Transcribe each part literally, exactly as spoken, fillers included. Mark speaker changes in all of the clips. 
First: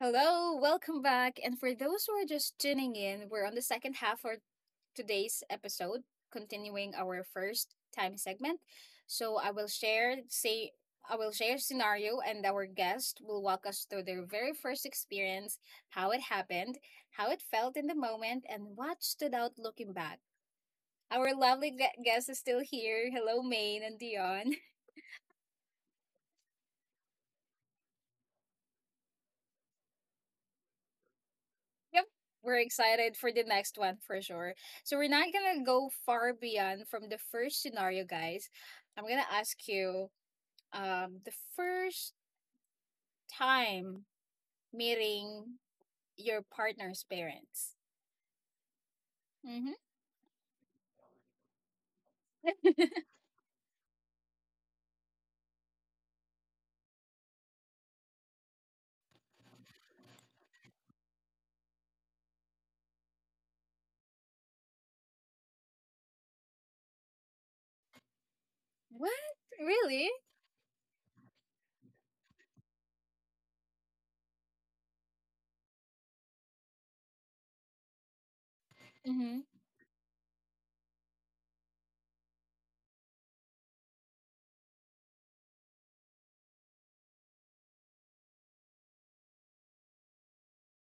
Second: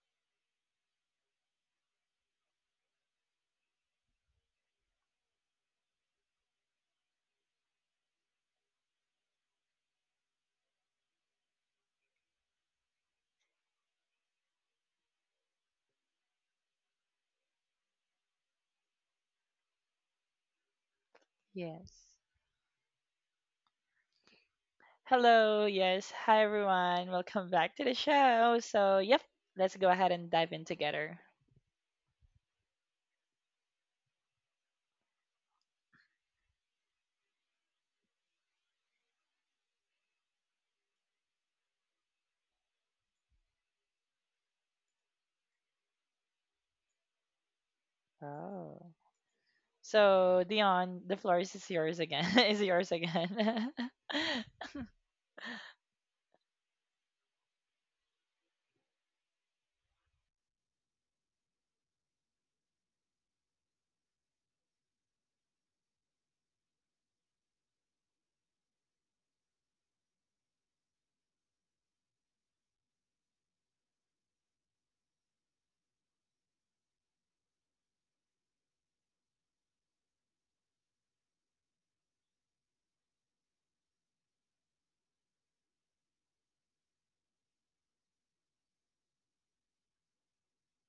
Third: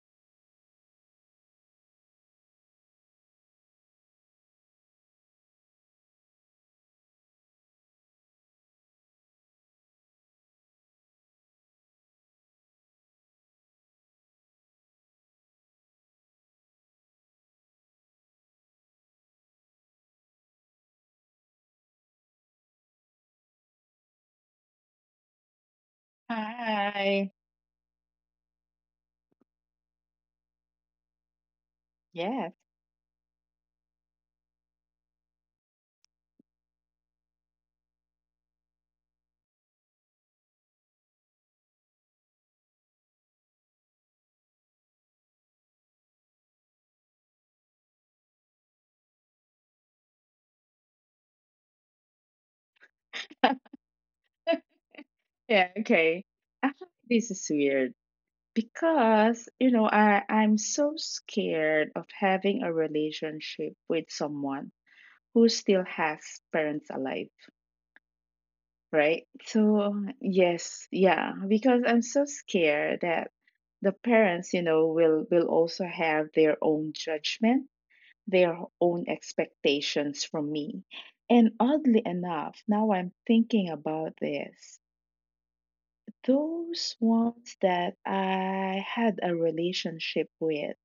Speaker 1: Hello, welcome back. And for those who are just tuning in, we're on the second half for today's episode, continuing our first time segment. So I will share say I will share scenario and our guest will walk us through their very first experience, how it happened, how it felt in the moment, and what stood out looking back. Our lovely gue-
Speaker 2: Yes.
Speaker 1: guest is still here. Hello, Maine and Dion.
Speaker 2: Hello. Yes. Hi, everyone.
Speaker 3: Hi.
Speaker 2: Welcome back to the show. So, yep, let's go ahead and dive in together.
Speaker 1: Yep.
Speaker 3: Yes.
Speaker 1: We're excited for the next one for sure. So we're not gonna go far beyond from the first scenario, guys. I'm gonna ask you um the first time meeting your partner's parents.
Speaker 2: Oh.
Speaker 1: Mm-hmm.
Speaker 2: So, Dion, the floor is is yours again. is yours again.
Speaker 3: Yeah, okay. Actually, this is weird because, you know, I, I'm so scared of having a relationship with someone who still has parents alive,
Speaker 1: What?
Speaker 3: right? So,
Speaker 1: Really?
Speaker 3: yes, yeah, because I'm so scared that the parents, you know, will will also have their own judgment, their own
Speaker 1: Mm-hmm.
Speaker 3: expectations from me. And oddly enough, now I'm thinking about this. Those ones that I had a relationship with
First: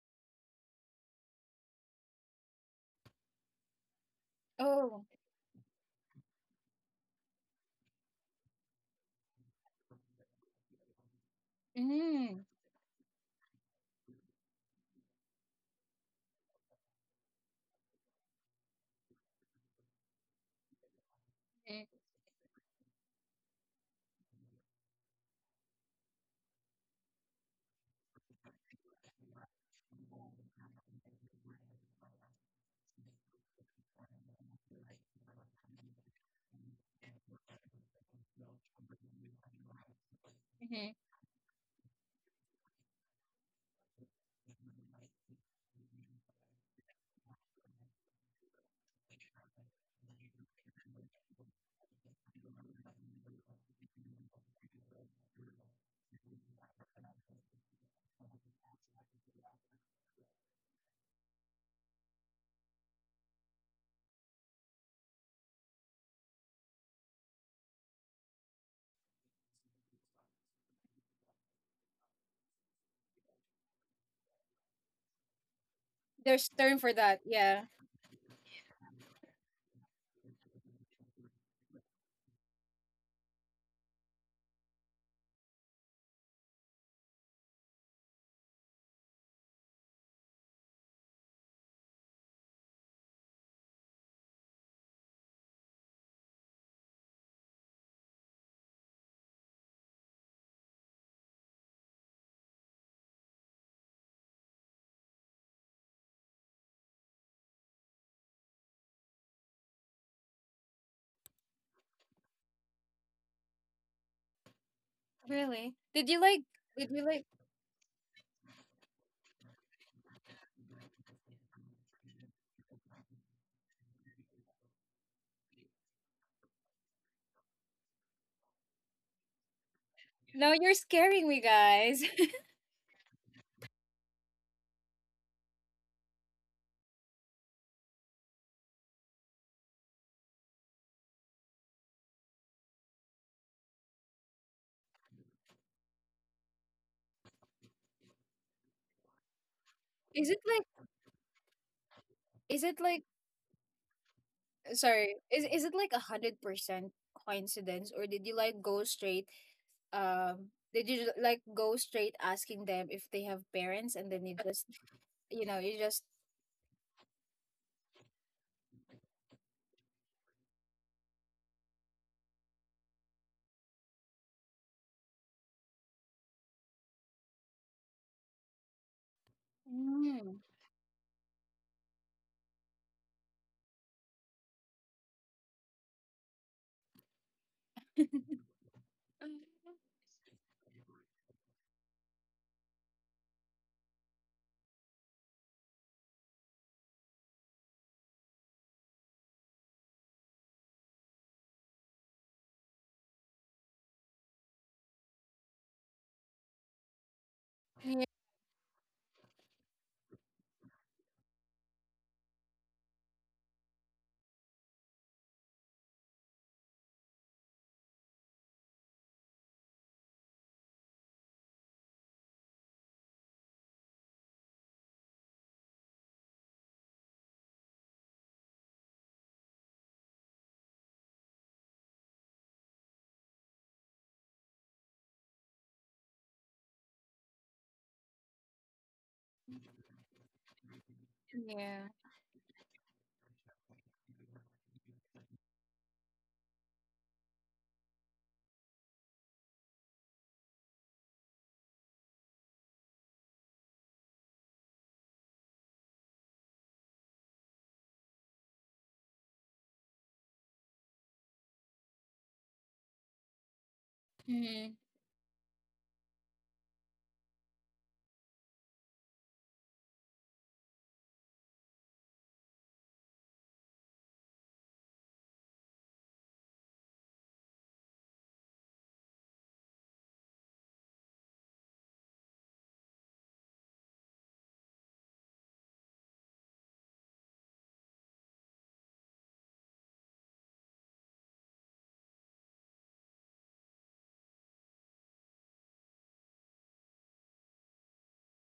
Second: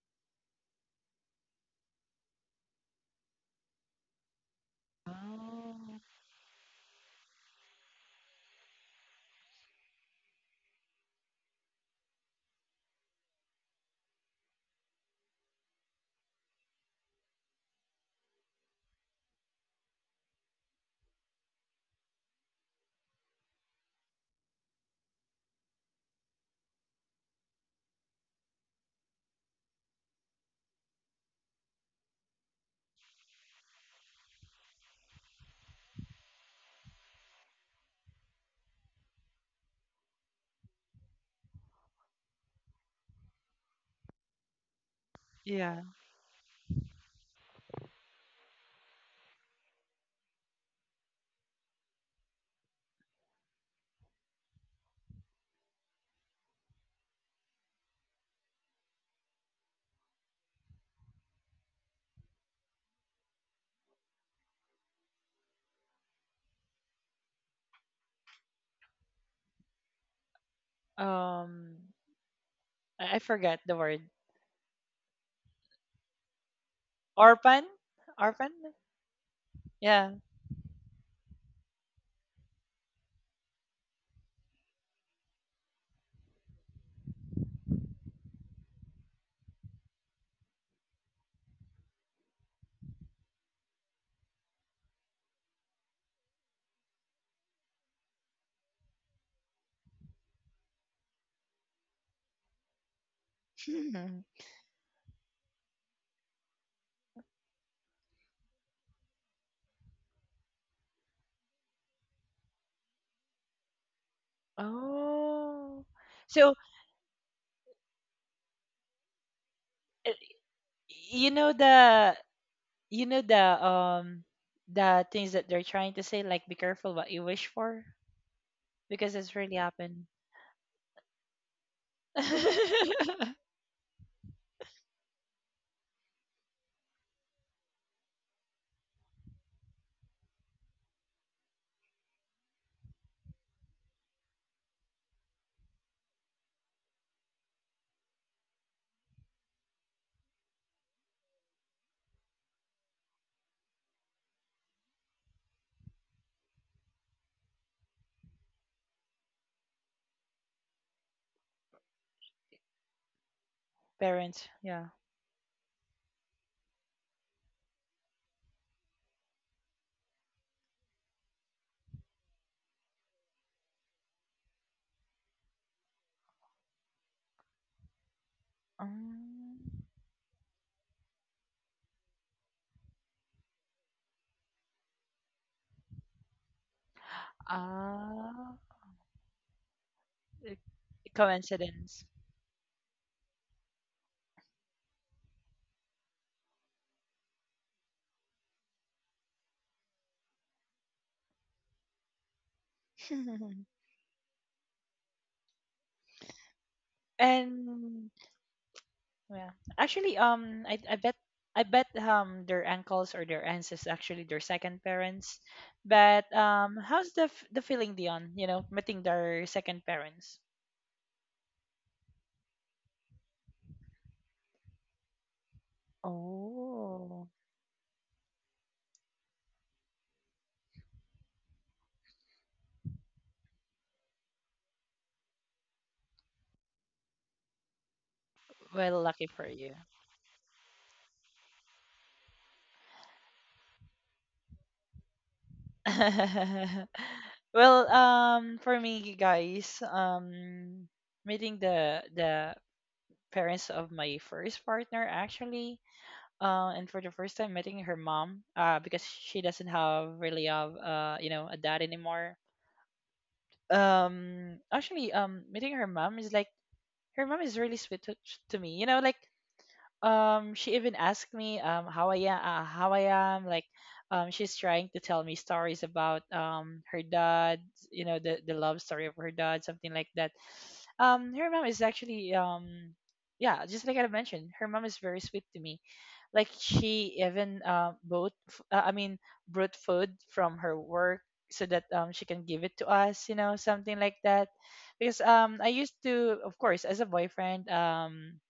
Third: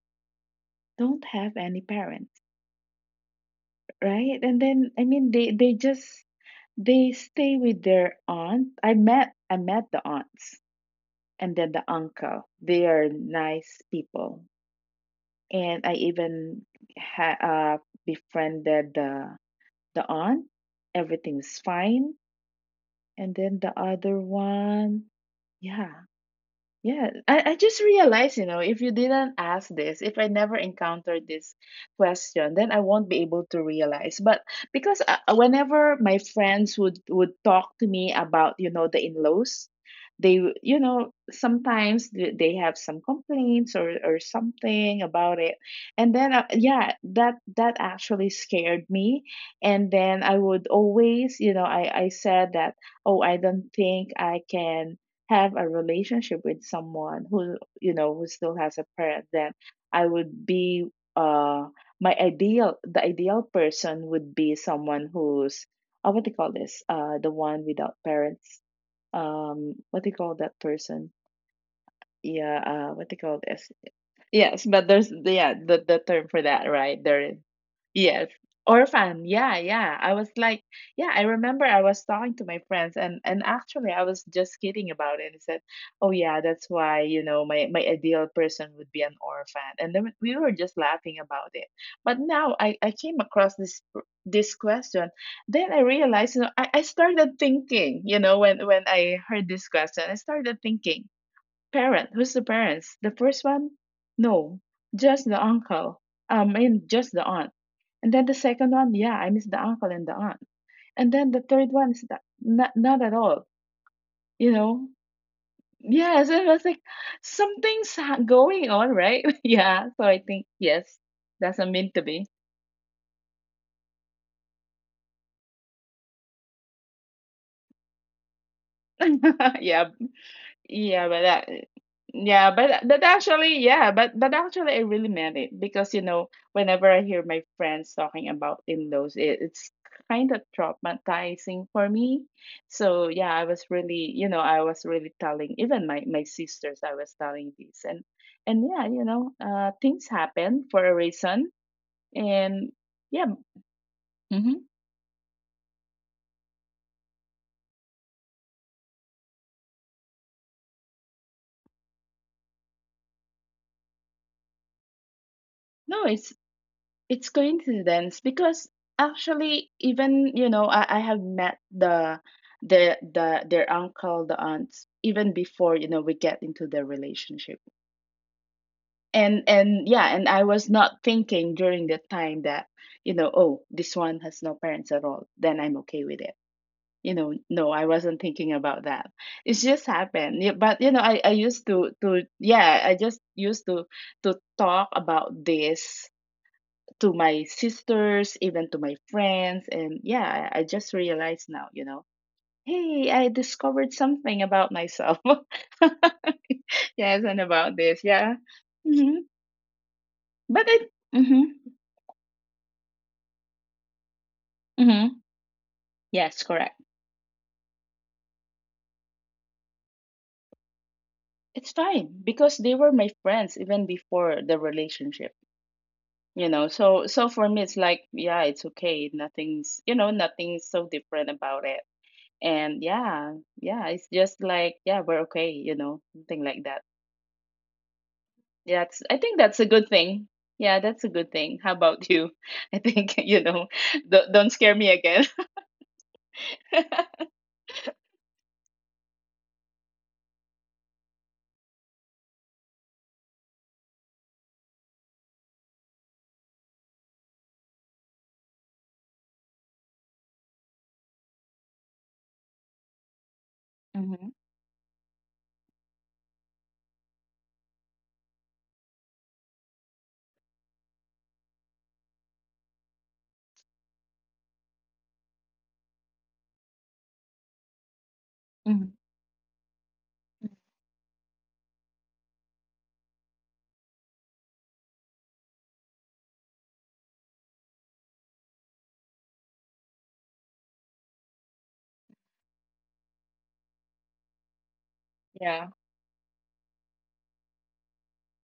Speaker 3: don't have any parents, right? And then I
Speaker 1: Oh.
Speaker 3: mean they they
Speaker 2: oh.
Speaker 3: just they stay with their aunt. I met I met the aunts and then the
Speaker 1: Mm-hmm.
Speaker 3: uncle. They are nice people. And I even ha- uh, befriended the the aunt. Everything's fine. And then the other one, yeah. Yeah, I, I just realized, you know, if you didn't ask this, if I never encountered this question, then I won't be able to realize. But because uh, uh, whenever my friends would would talk to me about, you know, the in-laws, they, w- you
Speaker 1: Mm-hmm.
Speaker 3: know, sometimes th- they have some complaints or or something about it.
Speaker 2: Yeah.
Speaker 3: And then uh, yeah, that that actually scared me. And then I would always, you know, I I said that, "Oh, I don't think I can have a relationship with someone who, you know, who still has a parent. Then I would be uh my ideal, the ideal person would be someone who's, uh, what do you call this, uh the one without parents. um what do you call that person?
Speaker 2: Um,
Speaker 3: Yeah. uh what
Speaker 2: I, I
Speaker 3: do you call
Speaker 2: forgot the
Speaker 3: this?"
Speaker 2: word.
Speaker 3: Yes, but there's, yeah, the the term for
Speaker 1: There's
Speaker 3: that,
Speaker 1: term for
Speaker 3: right?
Speaker 1: that,
Speaker 3: There is.
Speaker 1: yeah.
Speaker 2: Orphan?
Speaker 3: Yes.
Speaker 2: Orphan?
Speaker 3: Orphan. Yeah, yeah.
Speaker 2: Yeah.
Speaker 3: I was like, yeah, I remember I was talking to my friends, and and actually I was just kidding about it, and said, "Oh yeah, that's why, you know, my my ideal person would be an orphan." And then we were just laughing about it. But now I I came across this this question, then I realized, you know, I I started thinking, you know, when when I heard this question, I started thinking, parent, who's the parents? The first one? No, just the uncle. Um, I mean, just the aunt. And then the second one, yeah, I miss the uncle and the aunt. And then the third one is that, not, not at all, you know?
Speaker 1: Really?
Speaker 2: oh.
Speaker 1: Did you
Speaker 3: Yeah, so
Speaker 1: like
Speaker 3: it
Speaker 2: So,
Speaker 3: was like
Speaker 1: did you like
Speaker 3: something's ha- going on, right? Yeah,
Speaker 2: uh,
Speaker 3: so I think, yes,
Speaker 2: you know
Speaker 3: doesn't mean
Speaker 2: the
Speaker 3: to be.
Speaker 2: you know the um the things that they're trying to say, like, be careful what you wish for because it's really
Speaker 3: Yeah.
Speaker 2: happened.
Speaker 1: no, you're
Speaker 3: Yeah,
Speaker 1: scaring
Speaker 3: but
Speaker 1: me
Speaker 3: that,
Speaker 1: guys.
Speaker 3: yeah, but but actually, yeah, but but actually, I really meant it, because you know, whenever I hear my friends talking about in-laws, it, it's kind of traumatizing for me. So yeah, I was really, you know, I was really telling even my my sisters, I was telling this, and and yeah, you know, uh, things
Speaker 1: Is it
Speaker 3: happen
Speaker 1: like
Speaker 3: for a reason,
Speaker 1: is it
Speaker 3: and
Speaker 1: like
Speaker 3: yeah, mm-hmm.
Speaker 1: sorry is is it like a hundred percent coincidence or did you like go straight um did you ju- like go straight asking them if they have parents and then you
Speaker 2: Parents,
Speaker 1: just
Speaker 2: yeah.
Speaker 1: you know you just
Speaker 3: No, it's it's coincidence, because actually, even you know, I, I have met the the the their uncle, the aunts, even before, you know, we get into the relationship. and
Speaker 2: um,
Speaker 3: and yeah, and
Speaker 1: mm,
Speaker 3: I was not thinking during the time that, you know, oh, this one has no parents at all, then I'm okay with it, you know. No, I wasn't
Speaker 2: ah
Speaker 3: thinking about that. It's just happened.
Speaker 2: it-
Speaker 3: Yeah, but you know, I I used to
Speaker 2: coincidence.
Speaker 3: to yeah, I just used to to talk about this to my sisters, even to my friends. And yeah, I, I just realized now, you know, hey, I discovered something about myself. Yes, and about
Speaker 1: yeah
Speaker 2: And
Speaker 3: this. Yeah. Hmm.
Speaker 2: yeah, actually, um I,
Speaker 3: But
Speaker 2: I
Speaker 3: it,
Speaker 2: bet
Speaker 3: hmm.
Speaker 2: I bet um their uncles or their aunts is actually their second
Speaker 3: Hmm.
Speaker 2: parents. But
Speaker 3: Yes,
Speaker 2: um
Speaker 3: correct.
Speaker 2: how's the f- the feeling, Dion, you know, meeting their second parents?
Speaker 3: It's fine because they were my friends even before the relationship. You know, so
Speaker 2: Oh,
Speaker 3: so for me it's like, yeah, it's okay. Nothing's, you know, nothing's so different about it. And yeah, yeah, it's just like, yeah, we're okay, you know, something like that. Yeah,
Speaker 2: well,
Speaker 3: it's, I
Speaker 2: lucky
Speaker 3: think
Speaker 2: for
Speaker 3: that's a
Speaker 2: you.
Speaker 3: good thing. Yeah, that's a good thing. How
Speaker 1: yeah
Speaker 3: about you? I think, you know, don't, don't scare me again.
Speaker 2: Well, um, for me, you guys, um, meeting the the parents of my first partner, actually, uh, and for the first time meeting her mom, uh, because she doesn't have really have uh, you know, a dad anymore.
Speaker 3: Hmm.
Speaker 2: Um,
Speaker 1: mm-hmm,
Speaker 2: actually, um, meeting her mom is like her mom is really sweet to, to me. You know, like um she even asked me um how I am uh, how I am, like um she's trying to tell me stories about um her dad, you know, the the love
Speaker 3: Hmm.
Speaker 2: story of her dad, something like that. Um, her mom is actually um yeah, just like I mentioned, her mom is very sweet to me. Like she even uh, bought f- uh, I mean brought food from her work so that um she can give it to us, you know, something like that. Because um I
Speaker 3: Yeah.
Speaker 2: used to, of course, as a boyfriend, um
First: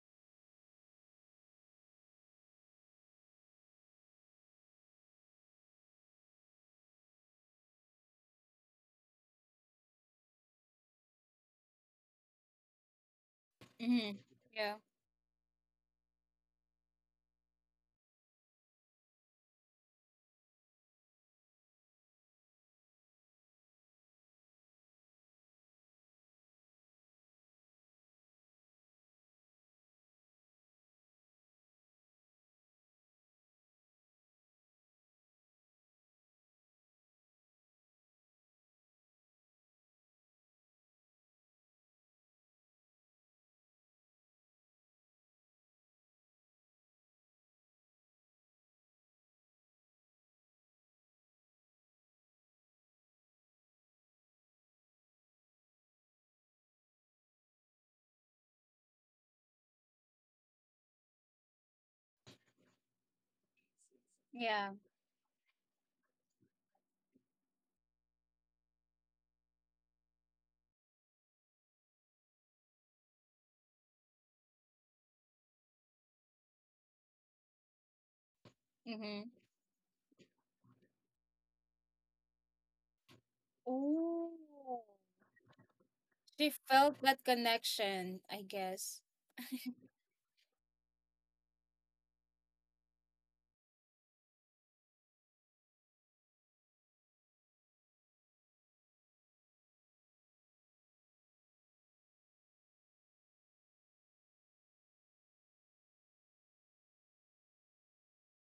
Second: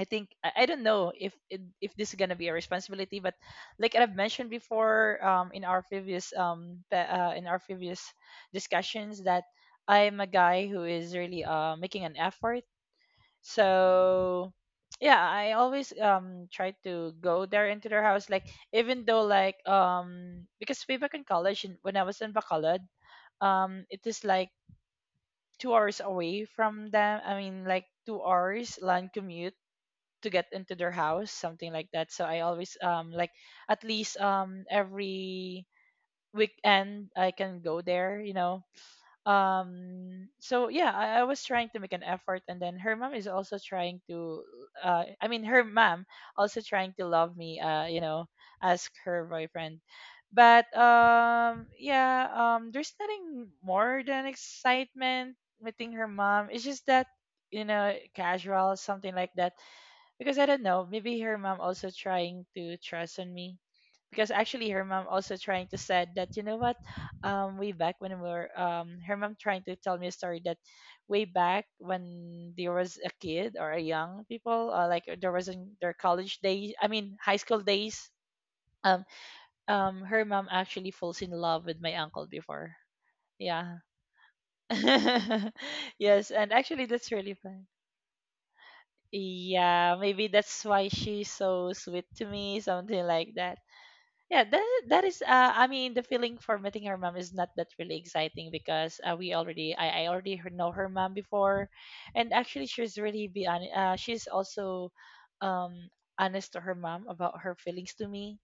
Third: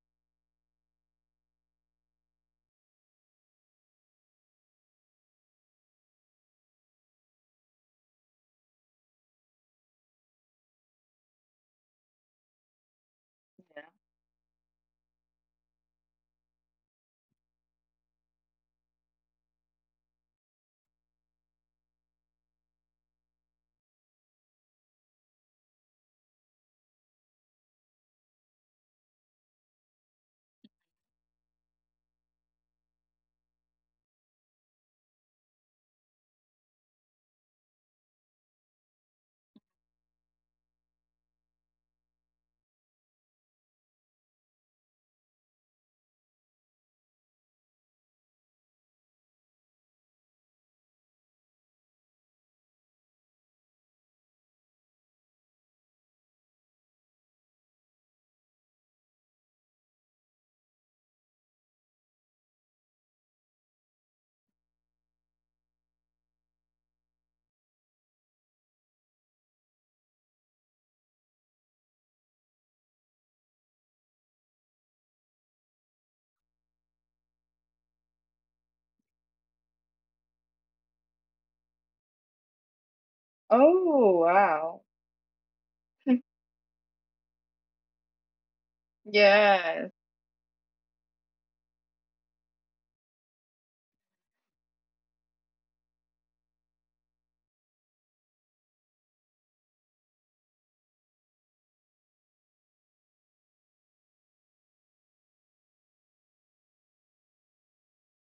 Speaker 2: I think I I don't know if if if this is gonna be a responsibility, but like I've mentioned before, um, in our previous um, pe- uh, in our previous discussions, that I'm a guy who is really uh making an effort.
Speaker 3: Yeah.
Speaker 1: mm-hmm.
Speaker 2: So
Speaker 1: Yeah
Speaker 2: yeah, I always um try to go there into their house, like even though like um because way back in college in- when I was in Bacolod, um it is like two hours away from them. I mean, like, two hours land commute to get into their house, something like that. So I always um, like, at least um every weekend I can go there, you know. Um so yeah, I, I was trying to make an effort, and then her mom is also trying to uh I mean her mom also trying to love me, uh you know, ask her boyfriend. But um yeah, um there's nothing more than excitement meeting her mom. It's just that you know, casual, something like that. Because I don't know, maybe her mom also trying to trust on me. Because actually,
Speaker 1: yeah
Speaker 2: her mom also trying to said that, you know what, um, way back when we were um, her mom trying to tell me a story that way back when there was a kid or a young people, uh, like uh, there was in their college days, I mean high school days. Um,
Speaker 1: mm-hmm.
Speaker 2: um, her mom actually falls in love with my uncle before. Yeah.
Speaker 3: Oh,
Speaker 1: Oh,
Speaker 3: wow.
Speaker 2: Yes,
Speaker 1: she
Speaker 2: and actually
Speaker 1: felt
Speaker 2: that's
Speaker 1: that
Speaker 2: really fun.
Speaker 1: connection, I guess.
Speaker 3: Yes.
Speaker 2: Yeah, maybe that's why she's so sweet to me, something like that. Yeah, that that is. Uh, I mean, the feeling for meeting her mom is not that really exciting because uh, we already, I, I already her- know her mom before, and actually she's really be hon- uh, she's also, um, honest to her mom about her feelings to me.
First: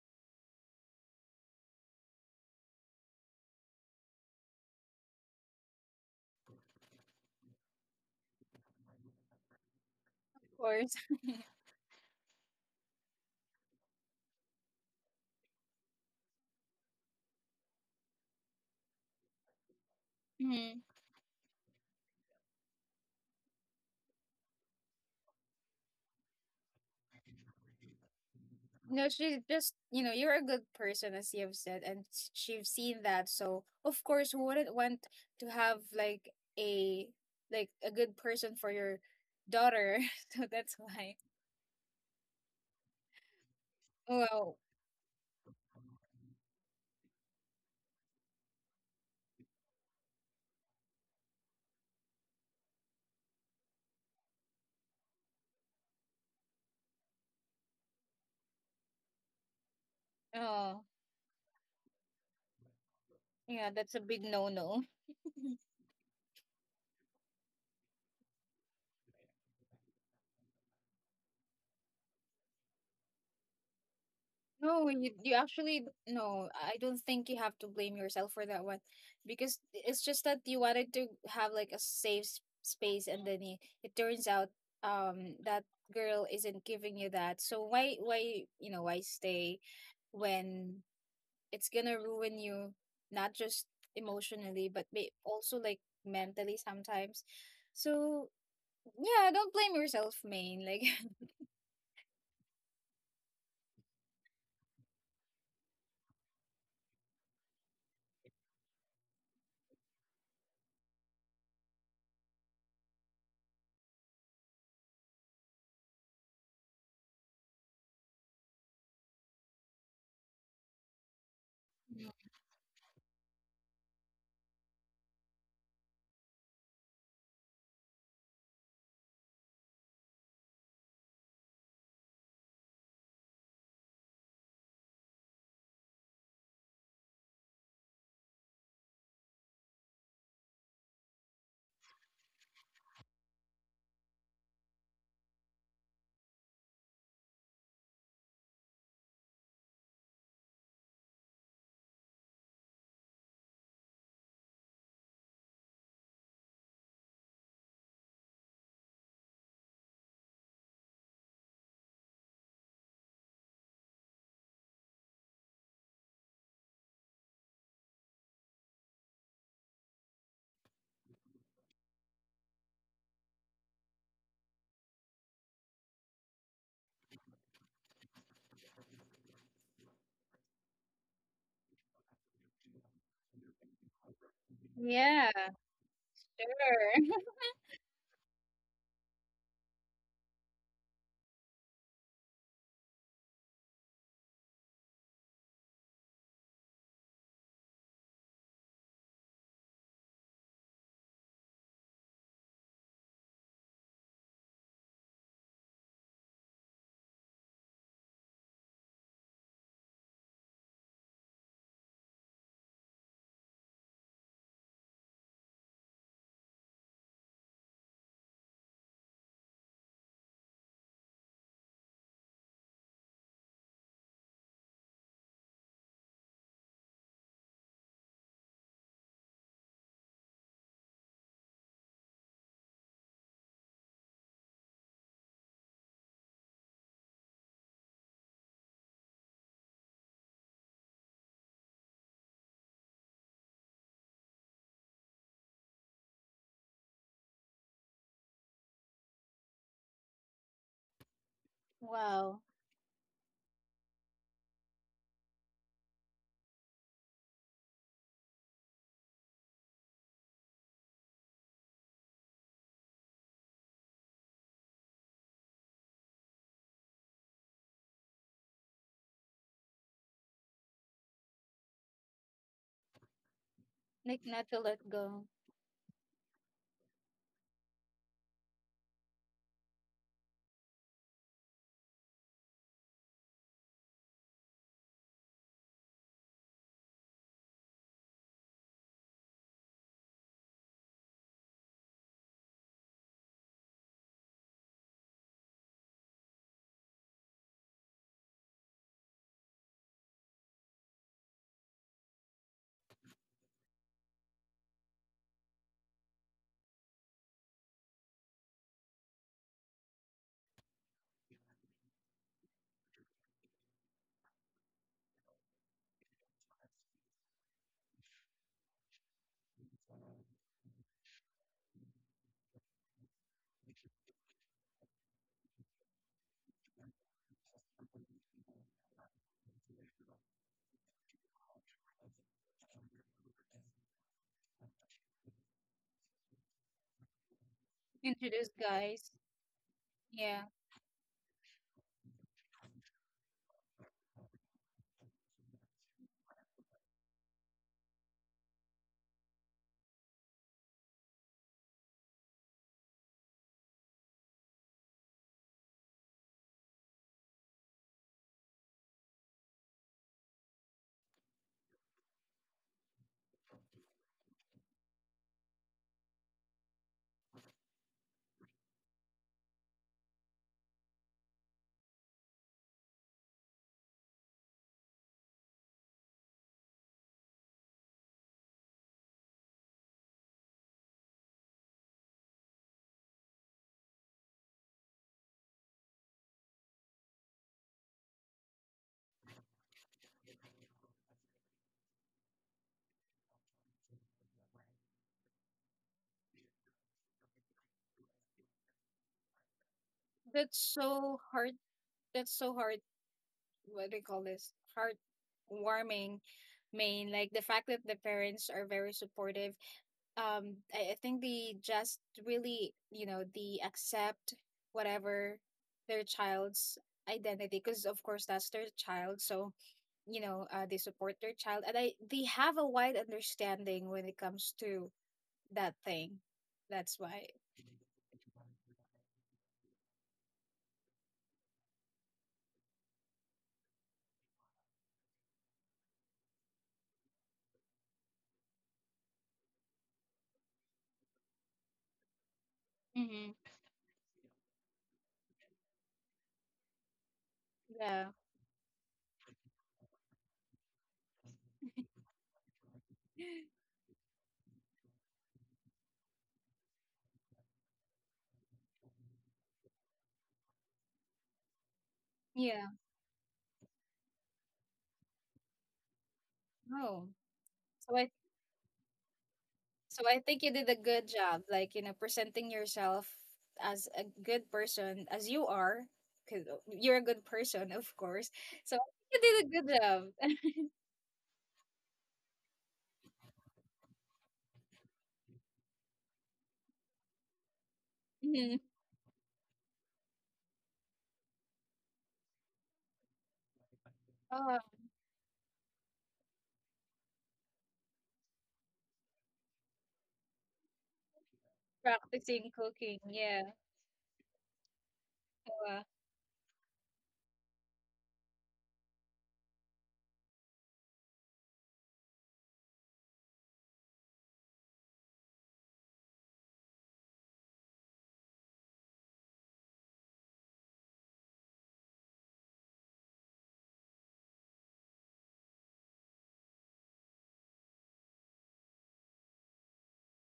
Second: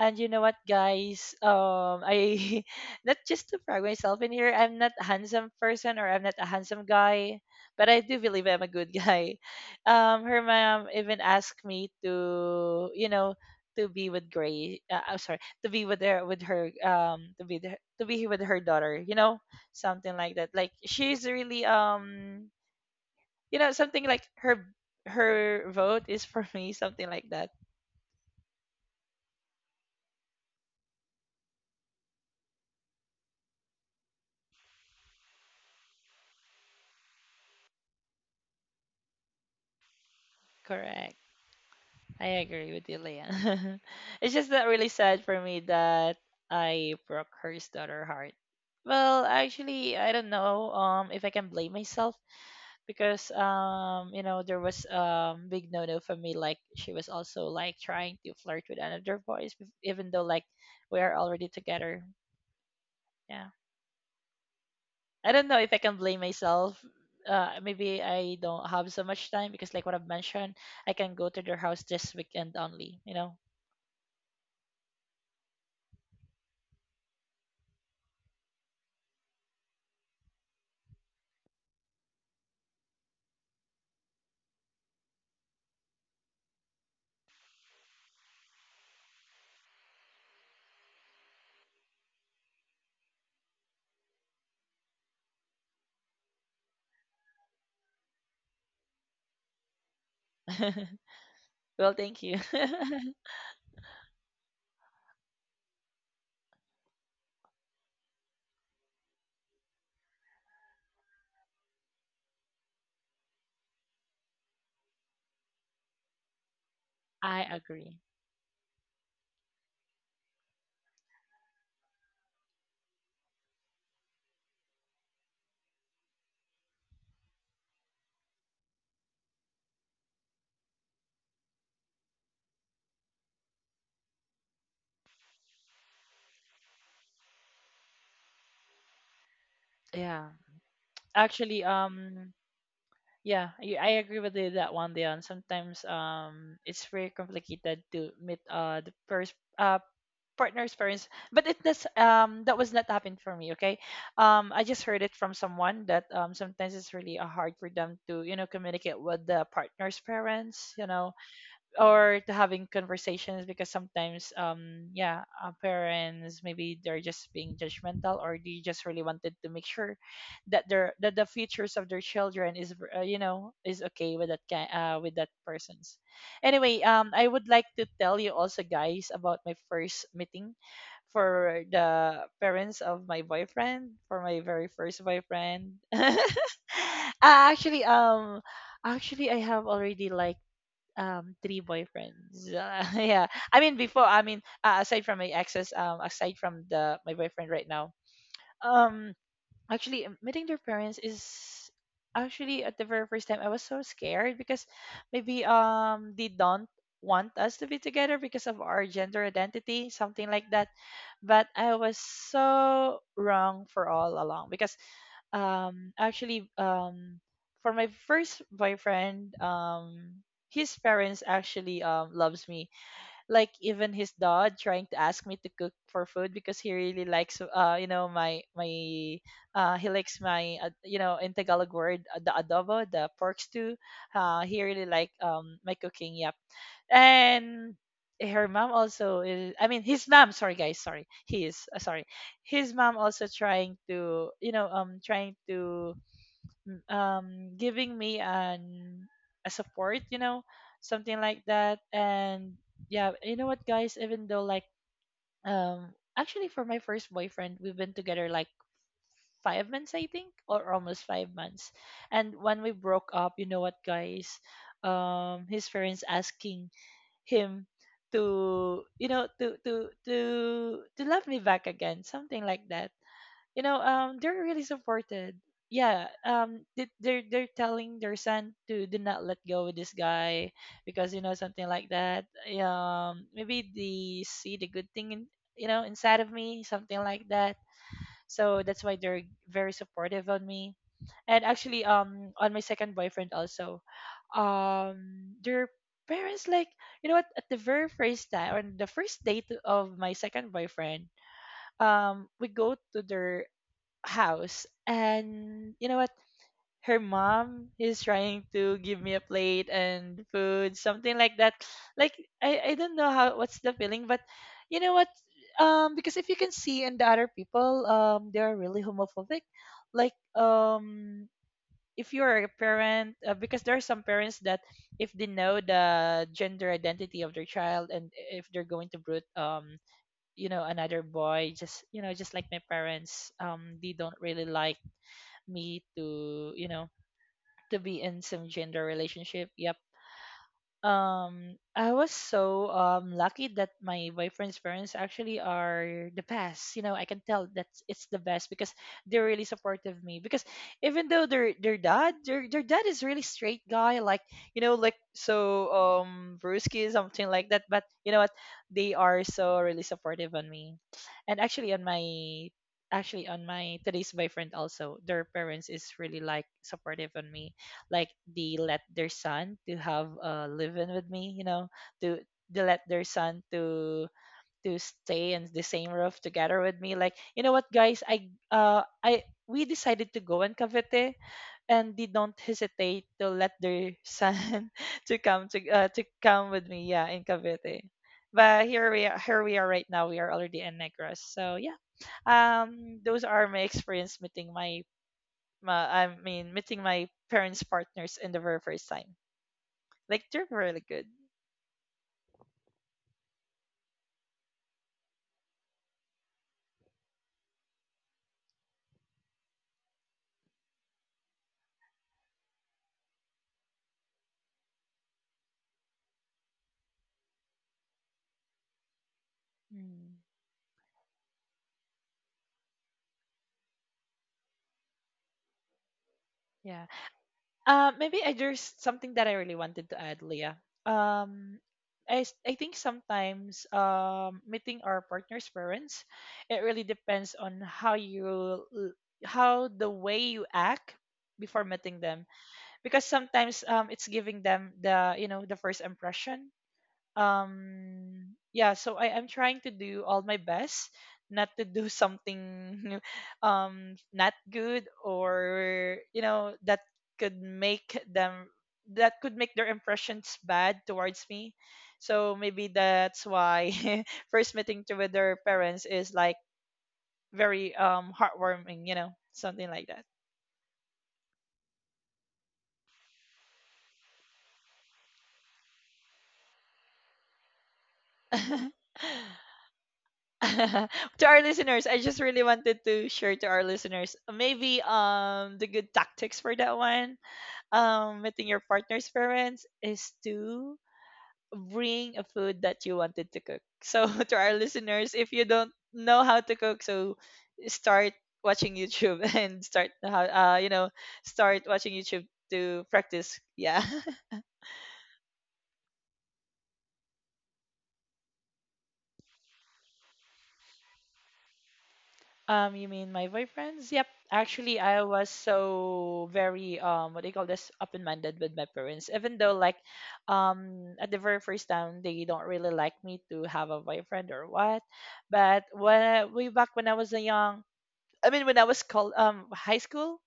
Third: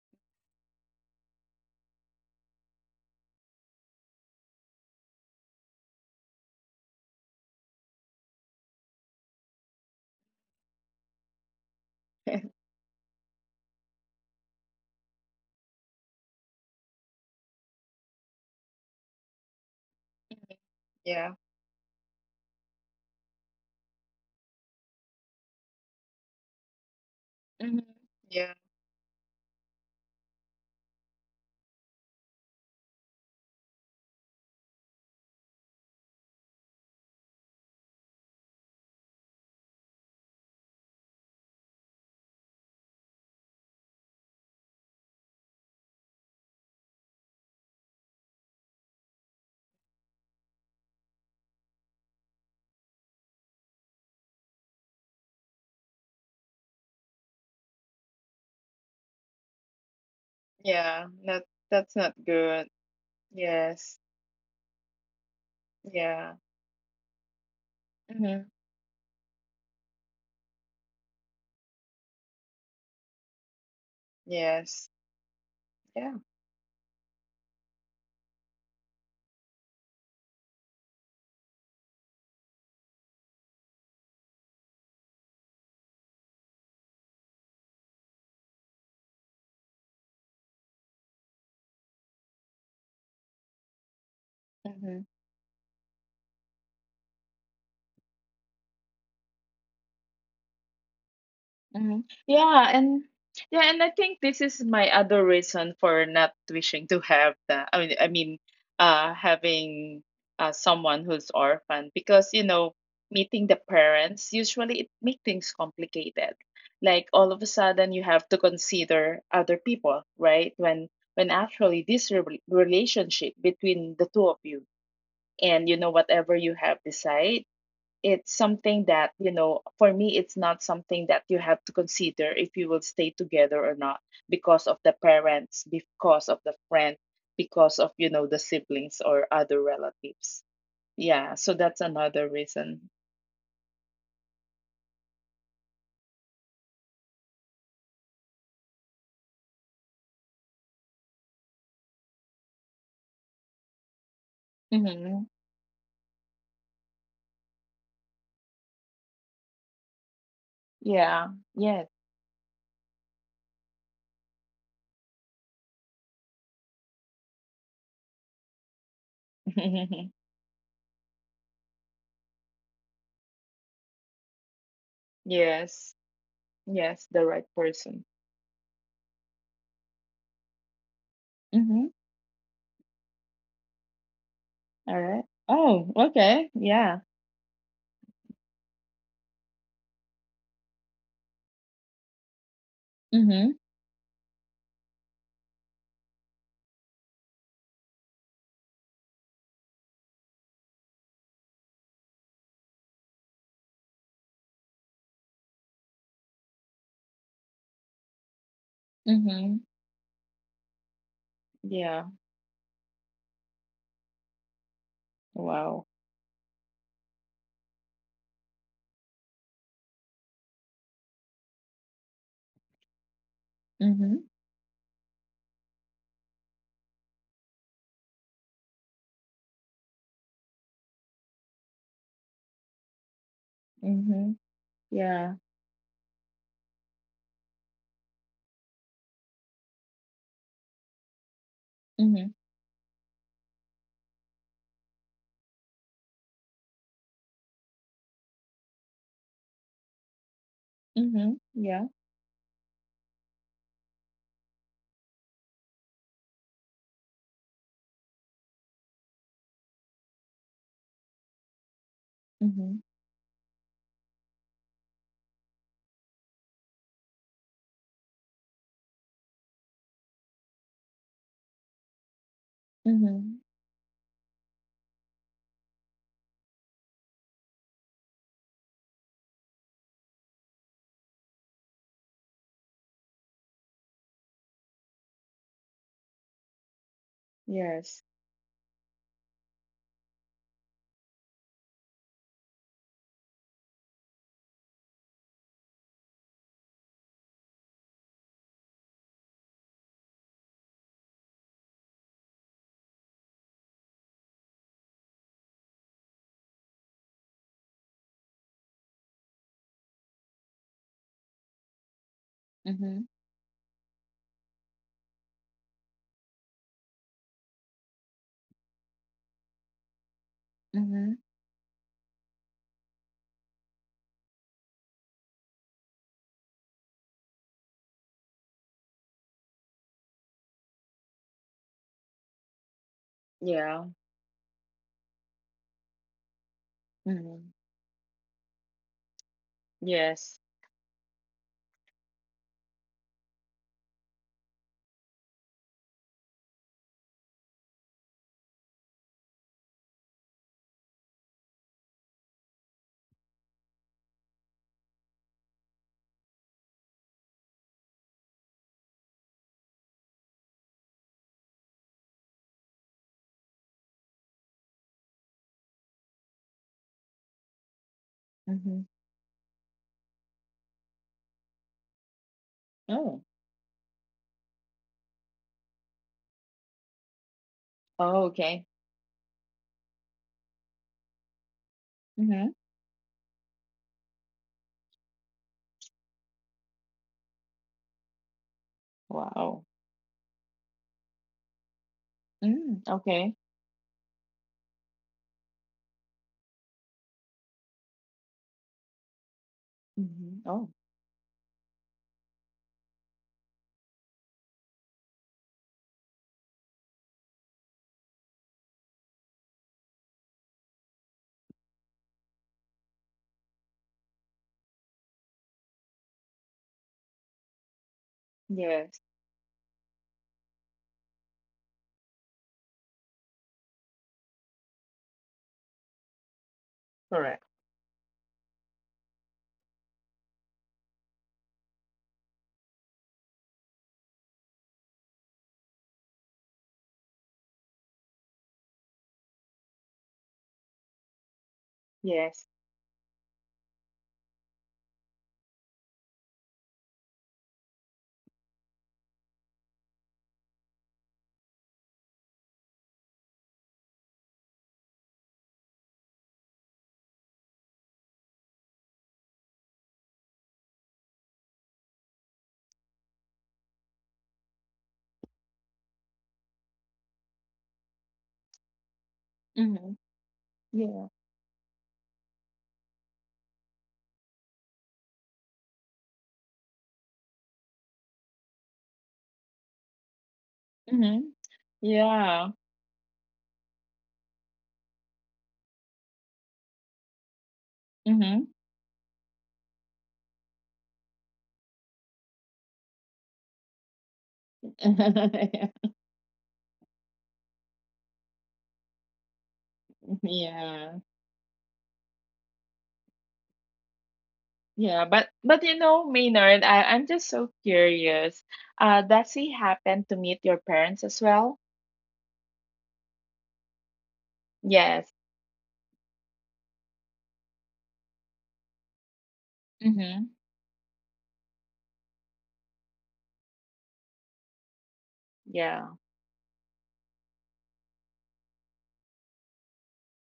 Speaker 2: And you know what, guys? Um, I not just to brag myself in here. I'm not a handsome person, or I'm not a handsome guy, but I do believe I'm a good guy. Um, her
Speaker 1: Of
Speaker 2: mom
Speaker 1: course.
Speaker 2: even asked me to, you know, to be with Gray. Uh, I'm sorry, to be with her, with her, um, to be the, to be with her daughter. You know, something like that. Like
Speaker 1: Mhm.
Speaker 2: she's
Speaker 3: Yeah.
Speaker 2: really, um, you know, something like her her vote is for me, something like that.
Speaker 3: Hmm. Yeah.
Speaker 1: No, she just, you know, you're a good person, as you have said, and s- she've seen that. So, of course, who wouldn't want to have like a like a good person for your daughter? So that's why.
Speaker 2: Correct. I agree with you, Leon. It's just
Speaker 1: Well,
Speaker 2: that really sad for me that I broke her daughter heart. Well, actually, I don't know um if I can blame myself because um you know there was um big no no for me, like she was also like trying to flirt with another boys bef- even though like
Speaker 1: oh,
Speaker 2: we
Speaker 3: Yeah.
Speaker 2: are already
Speaker 3: That
Speaker 2: together.
Speaker 3: that's not good.
Speaker 2: Yeah,
Speaker 1: yeah, that's a
Speaker 3: Yes.
Speaker 1: big no-no.
Speaker 2: I don't know if I can blame
Speaker 3: Yeah.
Speaker 2: myself. Uh, maybe I
Speaker 3: Hmm.
Speaker 2: don't have so much time because like what I've mentioned, I can go to their house this weekend only. You know.
Speaker 1: No,
Speaker 3: Yes.
Speaker 1: you you actually d-
Speaker 3: Yeah.
Speaker 1: no, I don't think you have to blame yourself for that one, because it's just that you wanted to have like a safe s- space, and then it, it turns out um that girl isn't giving you that. So why why you know, why stay when it's gonna ruin you, not just emotionally, but may
Speaker 3: Hmm.
Speaker 1: also like mentally sometimes. So yeah, don't blame yourself, main. Like
Speaker 2: Well,
Speaker 3: Mhm.
Speaker 2: thank you.
Speaker 3: Yeah, and yeah, and I think this is my other reason for not wishing to have the, I mean, I mean, uh, having uh someone who's orphan, because you know, meeting the parents usually, it make things complicated. Like all of
Speaker 2: I
Speaker 3: a sudden,
Speaker 2: agree.
Speaker 3: you have to consider other people, right? When when actually this re relationship between the two of you, and you know, whatever you have decide, it's something that, you know, for me, it's not something that you have to consider if you will stay together or not because of the parents, because of the friend, because of, you know, the siblings or other
Speaker 2: Yeah.
Speaker 3: relatives. Yeah, so
Speaker 2: Actually,
Speaker 3: that's another
Speaker 2: um,
Speaker 3: reason.
Speaker 2: yeah, y- I agree with you that one, Dion. Sometimes, um, it's very complicated to meet uh the first uh partner's parents, but it does um that was not happen for me. Okay, um, I just heard it
Speaker 3: Hmm.
Speaker 2: from someone that um sometimes it's really uh, hard for them to, you know, communicate with the partner's parents. You know,
Speaker 3: Yeah. Yes.
Speaker 2: or to having conversations, because sometimes um yeah uh, parents maybe they're just being judgmental, or they just really wanted to make sure that their that the futures of their children is uh, you know, is okay with that ki- uh, with that
Speaker 3: Yes.
Speaker 2: person's. Anyway,
Speaker 3: Yes,
Speaker 2: um
Speaker 3: the
Speaker 2: I
Speaker 3: right
Speaker 2: would like to
Speaker 3: person.
Speaker 2: tell you also guys about my first meeting for
Speaker 3: Mm-hmm.
Speaker 2: the parents of my boyfriend, for my very
Speaker 3: All
Speaker 2: first
Speaker 3: right.
Speaker 1: yeah,
Speaker 2: boyfriend.
Speaker 3: Oh,
Speaker 2: Uh,
Speaker 3: okay, yeah.
Speaker 1: sure.
Speaker 2: actually um actually I have already like um three boyfriends. Yeah,
Speaker 3: Mm-hmm.
Speaker 2: I mean before, I mean uh, aside from my exes, um aside from the my boyfriend right now. Um actually um, meeting their parents is actually at the very first time I was so scared because maybe um they don't want us to be together because of our gender
Speaker 3: Mm-hmm.
Speaker 2: identity, something like that. But I was
Speaker 3: Yeah.
Speaker 2: so wrong for all along because
Speaker 3: Wow.
Speaker 2: um actually um for my first boyfriend um his parents actually um loves me. Like even
Speaker 3: Mm-hmm.
Speaker 2: his dad trying to ask me to cook for food because he really likes uh you know my my uh he likes my uh, you know, in Tagalog word uh, the adobo, the pork stew.
Speaker 3: Mm-hmm.
Speaker 2: Uh he really like
Speaker 3: Yeah.
Speaker 2: um my cooking, yep. And her mom also is, I mean his mom, sorry guys, sorry he is uh, sorry
Speaker 3: Mm-hmm.
Speaker 2: his mom also trying to you know um trying to Mm, um giving me an a support, you know, something
Speaker 3: Mm-hmm.
Speaker 2: like
Speaker 3: Yeah.
Speaker 2: that.
Speaker 1: Wow.
Speaker 2: And yeah, you know what guys, even though like um actually for my first boyfriend we've been together like five months I think, or almost five months, and when we
Speaker 3: Mhm.
Speaker 2: broke up, you know what guys, um his parents asking him to you know to to to to love me back again, something like that.
Speaker 3: Mhm.
Speaker 2: You know, um
Speaker 1: Like
Speaker 2: they're
Speaker 1: not to
Speaker 2: really
Speaker 1: let go.
Speaker 2: supported. Yeah, um they- they're they're telling their son to do not let go with this guy because you know, something like that. Um maybe they see the good thing in you know inside of me, something like that.
Speaker 3: Yes.
Speaker 2: So that's why they're very supportive on me. And actually, um on my second boyfriend also, um their parents, like, you know what, at the very first time on the first date of my second boyfriend, um we go to their house and you know what, her mom is trying to give me a plate and food, something like that. Like, i i don't
Speaker 3: Mhm.
Speaker 2: know how what's the feeling, but you know what, um because if you can see in the other people um they are really homophobic. Like
Speaker 3: Mhm.
Speaker 2: um if you're a parent uh, because there are some parents that if they know the gender identity of their child, and if they're going to brood um you know another boy, just you know, just like my parents um
Speaker 3: Yeah.
Speaker 2: they don't really like me to you know
Speaker 3: Mhm.
Speaker 2: to be in
Speaker 1: Introduce
Speaker 2: some gender
Speaker 1: guys.
Speaker 2: relationship, yep.
Speaker 3: Yes.
Speaker 1: Yeah.
Speaker 2: Um I was so um lucky that my boyfriend's parents actually are the best. You know, I can tell that it's the best because they're really supportive of me. Because even though their their dad, their their dad is really straight guy, like you know, like so um brusky, something like that. But you know what? They are so really supportive on me, and actually on my actually on my today's boyfriend also their parents is really like supportive on me, like they
Speaker 3: Mhm.
Speaker 2: let their son to have a live in with me, you know. To they let their
Speaker 3: Oh.
Speaker 2: son to to stay in the same roof together with me, like you know what guys,
Speaker 3: Oh,
Speaker 2: I
Speaker 3: okay.
Speaker 2: uh I we decided to go in cavite, and they don't
Speaker 3: Mhm.
Speaker 2: hesitate to let their son to come to uh, to come with me, yeah, in cavite. But here we are here we
Speaker 3: Wow.
Speaker 2: are right now, we are already in negros, so yeah.
Speaker 3: Mm,
Speaker 2: Um, those
Speaker 3: okay.
Speaker 2: are my experience meeting my ma I mean, meeting my parents' partners in the very first time. Like
Speaker 3: Mhm.
Speaker 2: they're
Speaker 1: That's
Speaker 3: Oh.
Speaker 2: really good.
Speaker 1: so hard. That's so hard. What do you call this? Heartwarming. Main, like the fact that the parents are very supportive. Um, I, I think they just really, you know, they accept whatever their child's identity, because of course that's their
Speaker 3: Yes.
Speaker 1: child. So you
Speaker 2: Mm,
Speaker 1: know, uh, they support their child, and I they have a wide understanding when it comes to that thing.
Speaker 2: yeah.
Speaker 1: That's why.
Speaker 3: Correct.
Speaker 2: Uh, maybe I just something that I really wanted to add, Leah. Um, I s- I think sometimes um meeting our partner's parents, it really depends on how you l- how the way you act before meeting them,
Speaker 3: Yes.
Speaker 2: because sometimes um it's giving them the, you know, the first impression.
Speaker 1: Yeah.
Speaker 2: Um yeah, so I am trying to do all my best not to do something um not good, or you know, that could make them that could make their impressions bad towards me. So
Speaker 1: Yeah.
Speaker 2: maybe that's why, first meeting to with their parents is like
Speaker 1: Oh.
Speaker 2: very
Speaker 1: So I
Speaker 2: um heartwarming, you know, something like
Speaker 3: Mhm.
Speaker 1: so
Speaker 2: that.
Speaker 1: I think you did a
Speaker 3: Yeah.
Speaker 1: good job, like, you know, presenting yourself as a good person as you are, because you're a good person, of course. So I think you did a good job.
Speaker 2: To
Speaker 3: Mhm.
Speaker 2: our listeners, I just really
Speaker 3: Yeah.
Speaker 2: wanted to share to our listeners, uh, maybe um the good tactics for that one. Um,
Speaker 3: Mhm.
Speaker 2: meeting
Speaker 1: Mhm.
Speaker 2: your partner's parents is to bring a food that you wanted to cook. So, to our
Speaker 1: Oh,
Speaker 2: listeners, if you don't know how to cook, so start watching YouTube and start how uh you know,
Speaker 3: Yeah.
Speaker 2: start watching YouTube
Speaker 1: practicing
Speaker 2: to
Speaker 1: cooking.
Speaker 2: practice.
Speaker 1: Yeah.
Speaker 2: Yeah.
Speaker 3: Yeah, but but you
Speaker 1: Uh,
Speaker 3: know, Maynard, I, I'm just so curious. Uh, does he happen to meet your parents as well?
Speaker 2: Um, you mean my boyfriends? Yep. Actually, I
Speaker 3: Yes.
Speaker 2: was so very um what do you call this, open-minded with my parents. Even though like
Speaker 3: Mhm.
Speaker 2: um at the very first time they don't really like me to have a boyfriend or what, but
Speaker 3: Yeah.
Speaker 2: when I- way back when I was a young, I mean when I was called um high school,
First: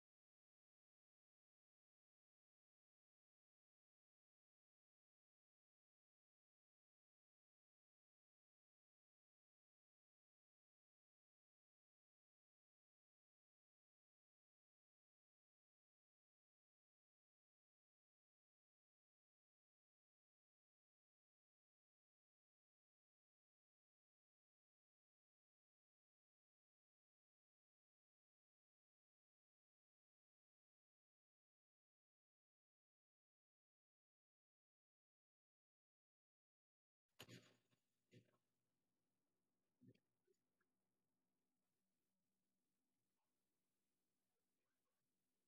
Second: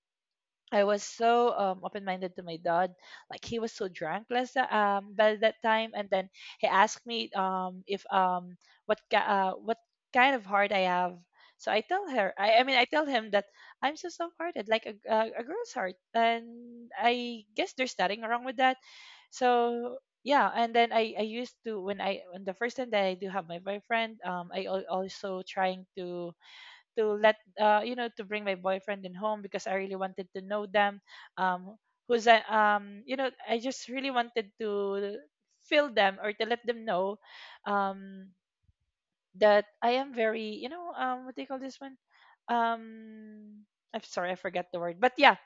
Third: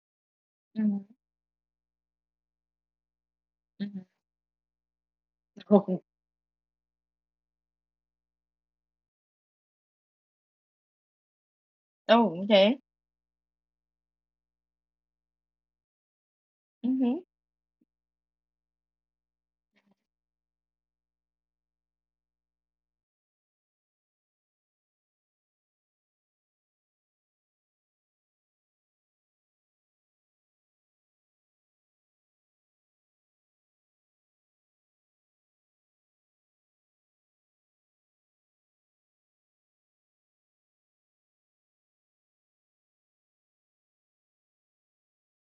Speaker 2: I was
Speaker 3: Mhm.
Speaker 2: so um, open-minded to my dad. Like he was so
Speaker 3: Mhm.
Speaker 2: drunk last ti- um by that time,
Speaker 3: Oh.
Speaker 2: and then he asked me um if um what ki- uh what kind of heart I have. So I tell her,
Speaker 3: Oh,
Speaker 2: I, I mean,
Speaker 3: okay.
Speaker 2: I tell him that I'm so soft-hearted, like a, a, a girl's heart, and
Speaker 3: Mm-hmm.
Speaker 2: I guess there's nothing wrong with that. So yeah, and then I I used to when I, when the first time that I do have my boyfriend, um, I al- also trying to to let uh, you know, to bring my boyfriend in home because I really wanted to know them. Um, who's I, um you know, I just really wanted to feel them or to let them know um that I am very, you know, um what do you call this one, um I'm sorry, I forgot the word, but yeah,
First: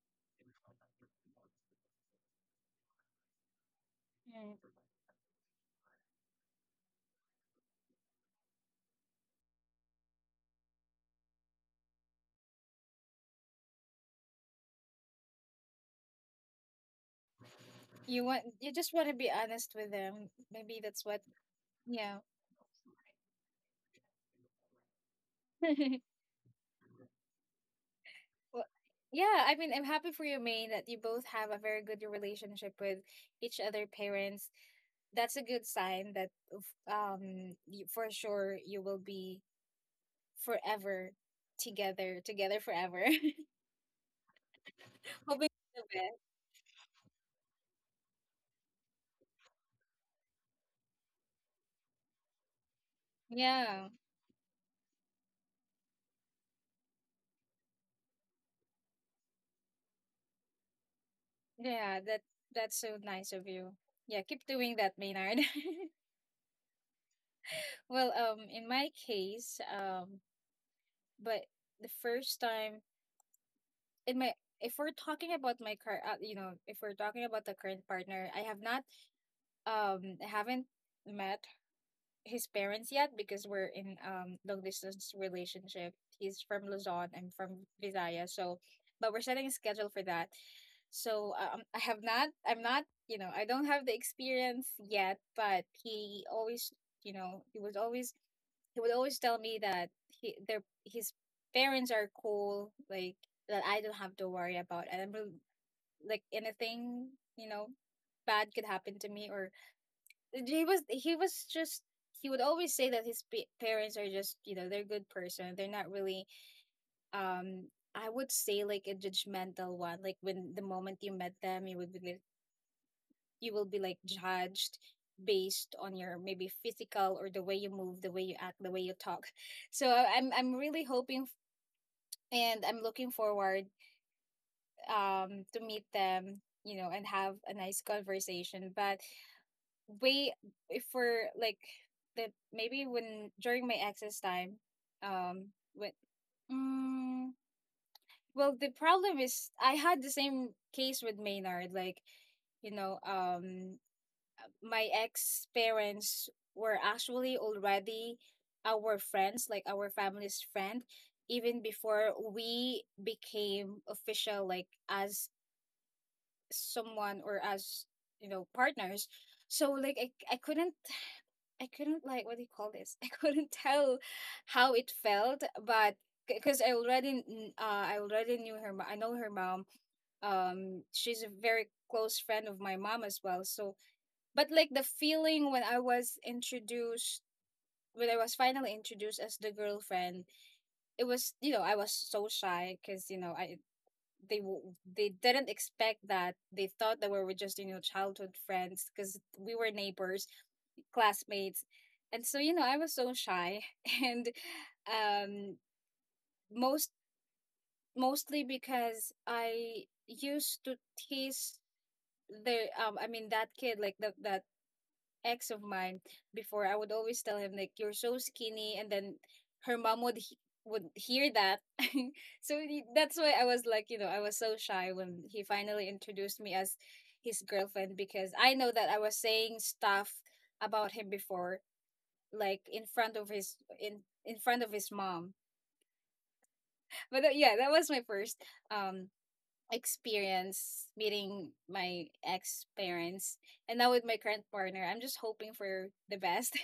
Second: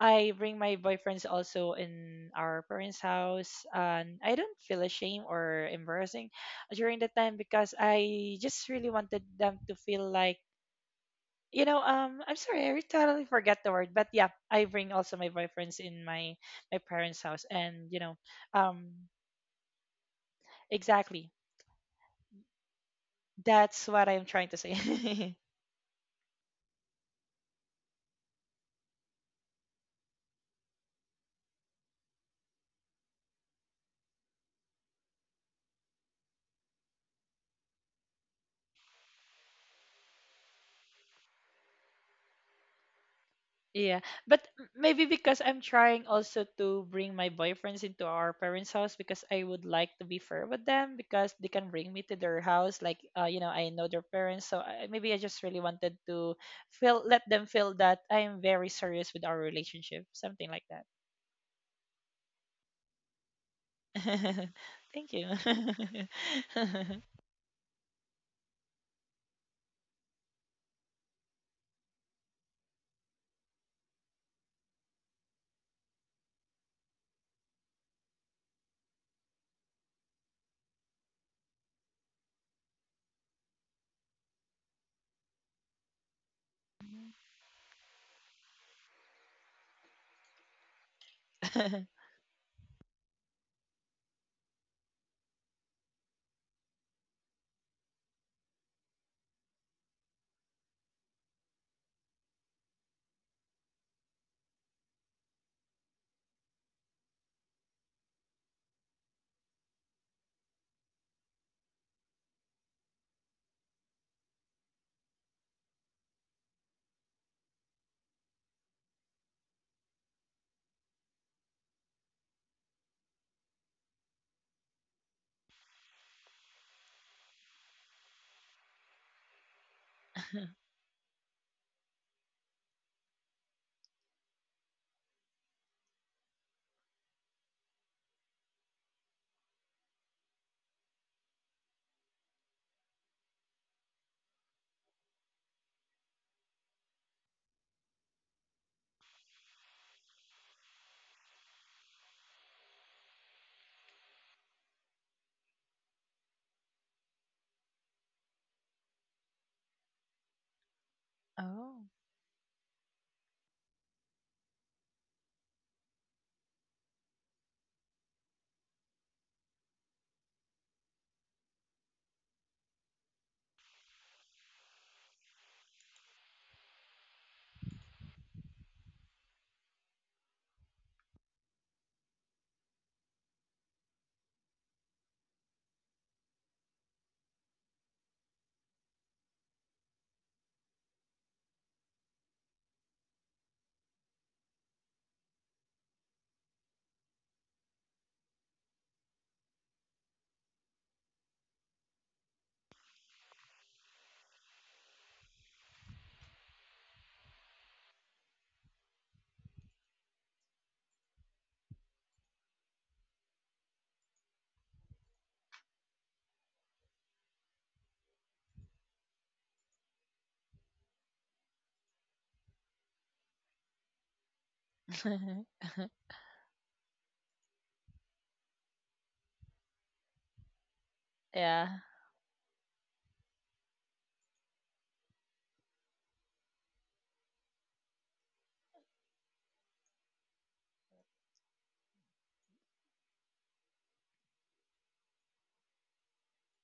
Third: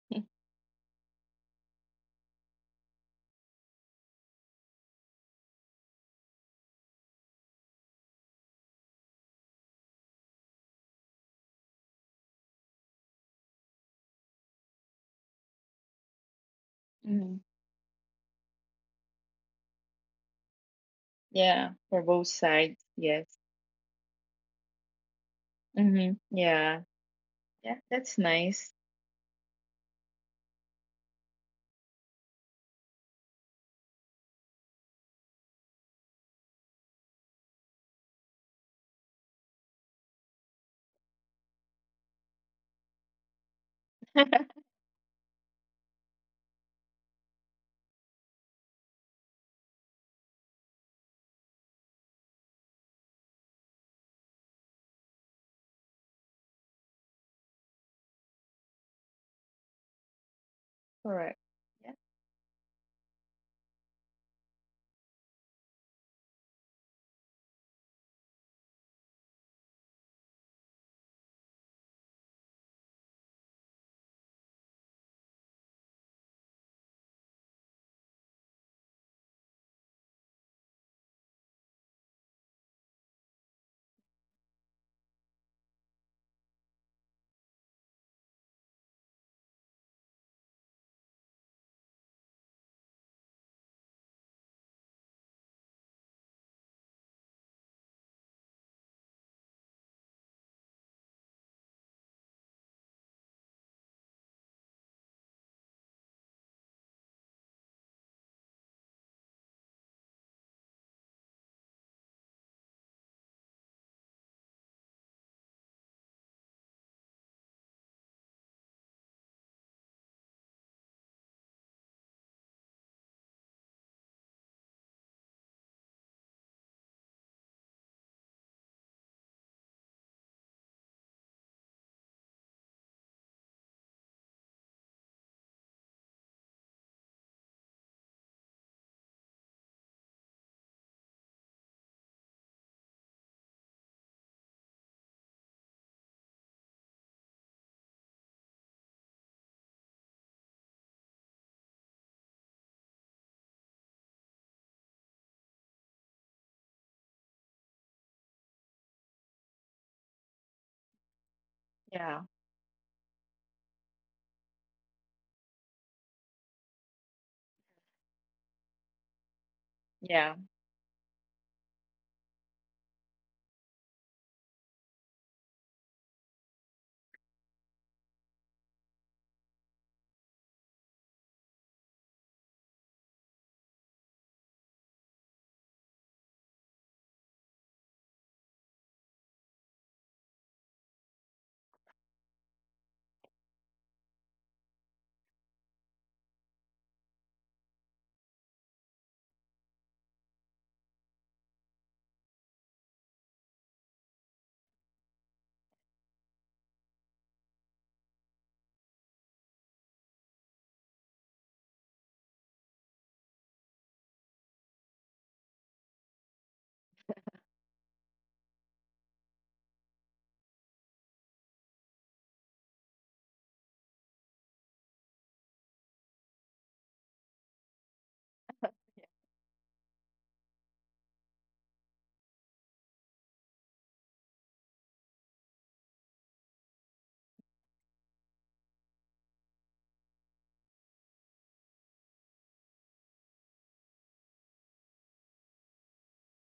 Speaker 2: I bring my boyfriends also in our parents' house, and I don't
Speaker 1: mm.
Speaker 2: feel ashamed or embarrassing during that time because I just really wanted them to feel like, you know, um, I'm sorry, I totally forget the word, but yeah, I bring also my boyfriends in my my parents'
Speaker 3: Mm-hmm.
Speaker 2: house, and you know,
Speaker 1: You want you
Speaker 2: um,
Speaker 1: just want to be honest with them. Maybe that's what
Speaker 2: exactly,
Speaker 3: Yeah, for
Speaker 1: yeah.
Speaker 3: both sides. Yes.
Speaker 2: that's what I'm trying to say.
Speaker 3: Mm-hmm. Yeah. Yeah, that's
Speaker 1: Well,
Speaker 3: nice.
Speaker 1: yeah, I mean, I'm happy for you, Maine, that you both have a very good relationship with each other parents. That's a good sign that f- um y- for sure you will be forever together together forever.
Speaker 2: Yeah, but m- maybe because
Speaker 1: Hoping
Speaker 2: I'm
Speaker 1: for the
Speaker 2: trying
Speaker 1: best.
Speaker 2: also to bring my boyfriends into our parents' house, because I would like to be fair with them, because they can bring me to their house, like uh, you know, I know
Speaker 1: Yeah.
Speaker 2: their parents, so I, maybe I just really wanted to feel let them feel that I am very serious with our relationship, something like.
Speaker 3: Correct. Yeah.
Speaker 1: Yeah, that that's so nice of you. Yeah, keep doing that,
Speaker 2: Thank you.
Speaker 1: Maynard. Well, um in my case, um but the first time in my, if we're talking about my car, uh, you know, if we're talking about the current partner, i have not um I haven't met his parents yet, because we're in um long distance relationship. He's from Luzon, I'm from Visayas, so but we're setting a schedule for that. So um, I have not, I'm not, you know, I don't have the experience yet, but he always, you know, he was always, he would always tell me that he, their, his parents are cool, like that I don't have to worry about, and I'm re- like anything, you know, bad could happen to me. Or he was he was just he would always say that his pa- parents are just, you know, they're good person, they're not really, um I would say, like a judgmental one. Like when the moment you met them, you would be like, you will be like judged based on your maybe physical or the way you move, the way you act, the way you talk. So i'm i'm really hoping f- and I'm looking forward um to meet them, you know, and have a nice conversation. But way before like that, maybe when during my ex's time, um when mm, well the problem is I had the same case with Maynard. Like you know, um my ex parents were actually already our friends, like our family's friend, even
Speaker 2: Oh.
Speaker 1: before
Speaker 3: Yeah.
Speaker 1: we became official, like as someone or as you know partners. So like i,
Speaker 3: Yeah.
Speaker 1: I couldn't, I couldn't, like what do you call this? I couldn't tell how it felt, but because I already kn- uh I already knew her. mo- I know her mom. Um, she's a very close friend of my mom as well. So, but like the feeling when I was introduced. When I was finally introduced as the girlfriend, it was, you know, I was so shy because you know I they w- they didn't expect that, they thought that we were just you know childhood friends because we were neighbors, classmates. And so, you know, I was so shy and um most mostly because I used to tease the um I mean that kid, like the, that ex of mine before, I would always tell him like you're so skinny, and then her mom would he- would hear that. So he- that's why I was like, you know, I was so shy when he finally introduced me as his girlfriend, because I know that I was saying stuff about him before,
Speaker 2: Yeah.
Speaker 1: like in front of his in in front of his mom. But uh, yeah, that was my first um experience meeting my ex parents, and now with my current partner, I'm just hoping for the best.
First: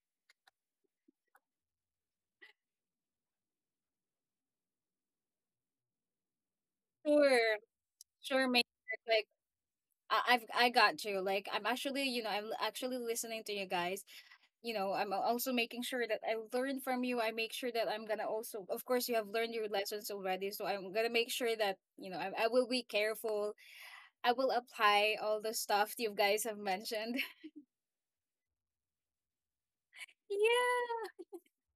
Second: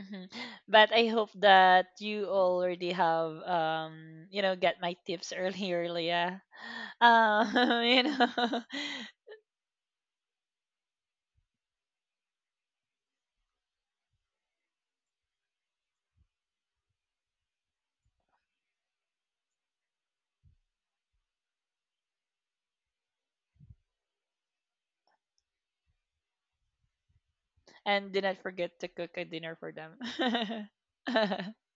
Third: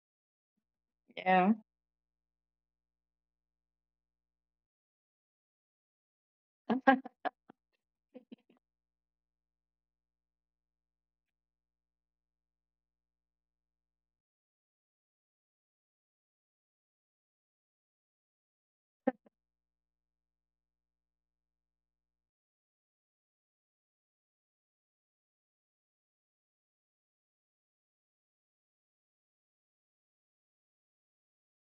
Speaker 2: Mhm. But I hope
Speaker 3: Yeah.
Speaker 2: that you already have, um you know, get my tips earlier, Leah.
Speaker 1: Sure,
Speaker 2: Um, you
Speaker 1: sure,
Speaker 2: know.
Speaker 1: mate. Like I- I've I got you. Like I'm actually, you know, I'm actually listening to you guys. You know, I'm also making sure that I learn from you. I make sure that I'm gonna also, of course, you have learned your lessons already. So I'm gonna make sure that you know I, I will be careful, I will apply all the stuff you guys have mentioned.
Speaker 2: And do not forget to cook a dinner for them.
Speaker 1: Yeah.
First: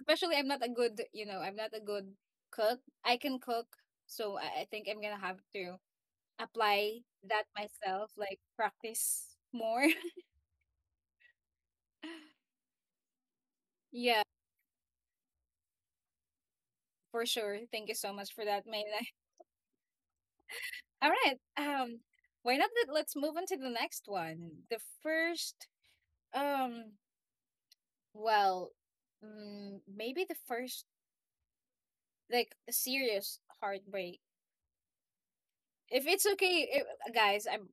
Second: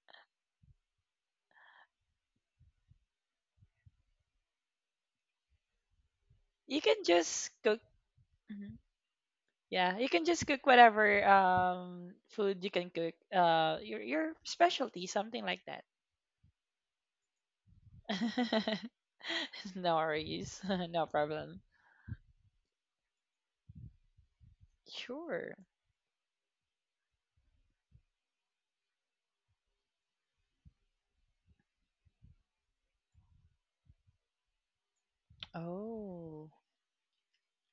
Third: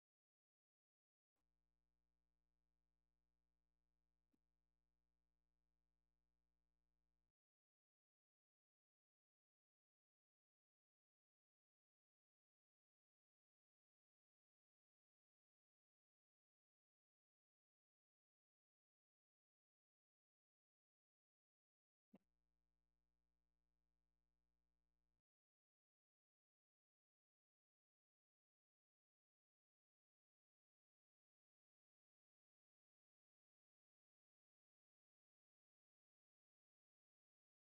Speaker 1: Especially I'm not a good, you know, I'm not a good cook. I can cook, so I I think I'm gonna have to
Speaker 2: You
Speaker 1: apply
Speaker 2: can
Speaker 1: that
Speaker 2: just cook.
Speaker 1: myself, like
Speaker 2: Mhm.
Speaker 1: practice more.
Speaker 2: Yeah, you can just cook whatever um food you can cook. Uh, your
Speaker 1: Yeah,
Speaker 2: your specialty, something like that.
Speaker 1: for sure. Thank you so much for that, Mayla.
Speaker 2: No worries, no
Speaker 1: All right.
Speaker 2: problem.
Speaker 1: Um, why not that let's move on to the next one. The
Speaker 2: Sure.
Speaker 1: first um well mm, maybe the first like serious heartbreak. If it's
Speaker 2: Oh.
Speaker 1: okay, if, guys, I'm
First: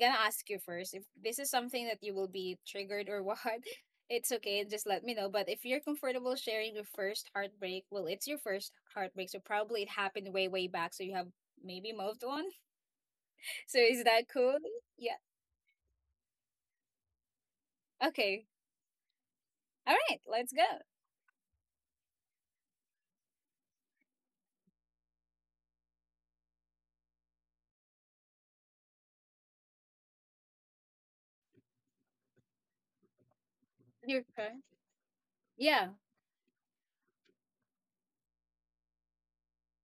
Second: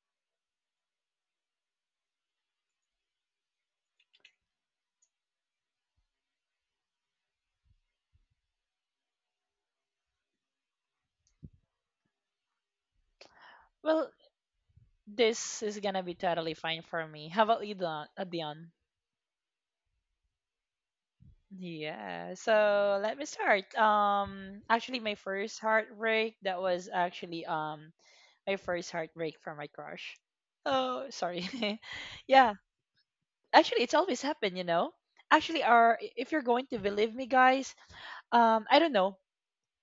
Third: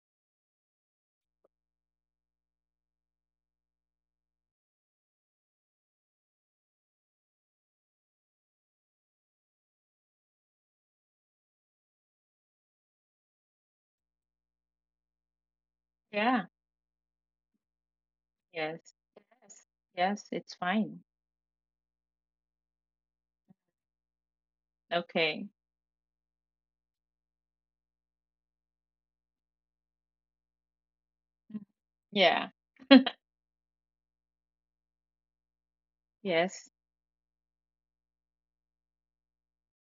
Speaker 1: gonna ask you first if this is something that you will be triggered or what. It's okay, just let me know. But if you're comfortable sharing your first heartbreak, well, it's your first heartbreak, so probably it happened way, way back, so you have maybe moved on. So is
Speaker 2: Well,
Speaker 1: that cool? Yeah.
Speaker 2: this is gonna be
Speaker 3: Yeah.
Speaker 2: totally fine for me. How about you, Don? uh,
Speaker 1: Okay.
Speaker 2: Dion?
Speaker 3: Yes. Yes.
Speaker 1: All right,
Speaker 3: Yes,
Speaker 1: let's
Speaker 3: it's
Speaker 1: go.
Speaker 3: fine.
Speaker 2: Yeah. So let me start. Um, actually, my
Speaker 3: Okay.
Speaker 2: first heartbreak, that was actually um my first heartbreak from my crush. Oh, sorry.
Speaker 3: Mm. Yeah.
Speaker 2: Yeah. Actually, it's
Speaker 1: You're
Speaker 2: always happened,
Speaker 1: fine.
Speaker 2: you know. Actually,
Speaker 1: Yeah.
Speaker 2: our, if you're going
Speaker 3: Yes.
Speaker 2: to believe me, guys, um, I don't know.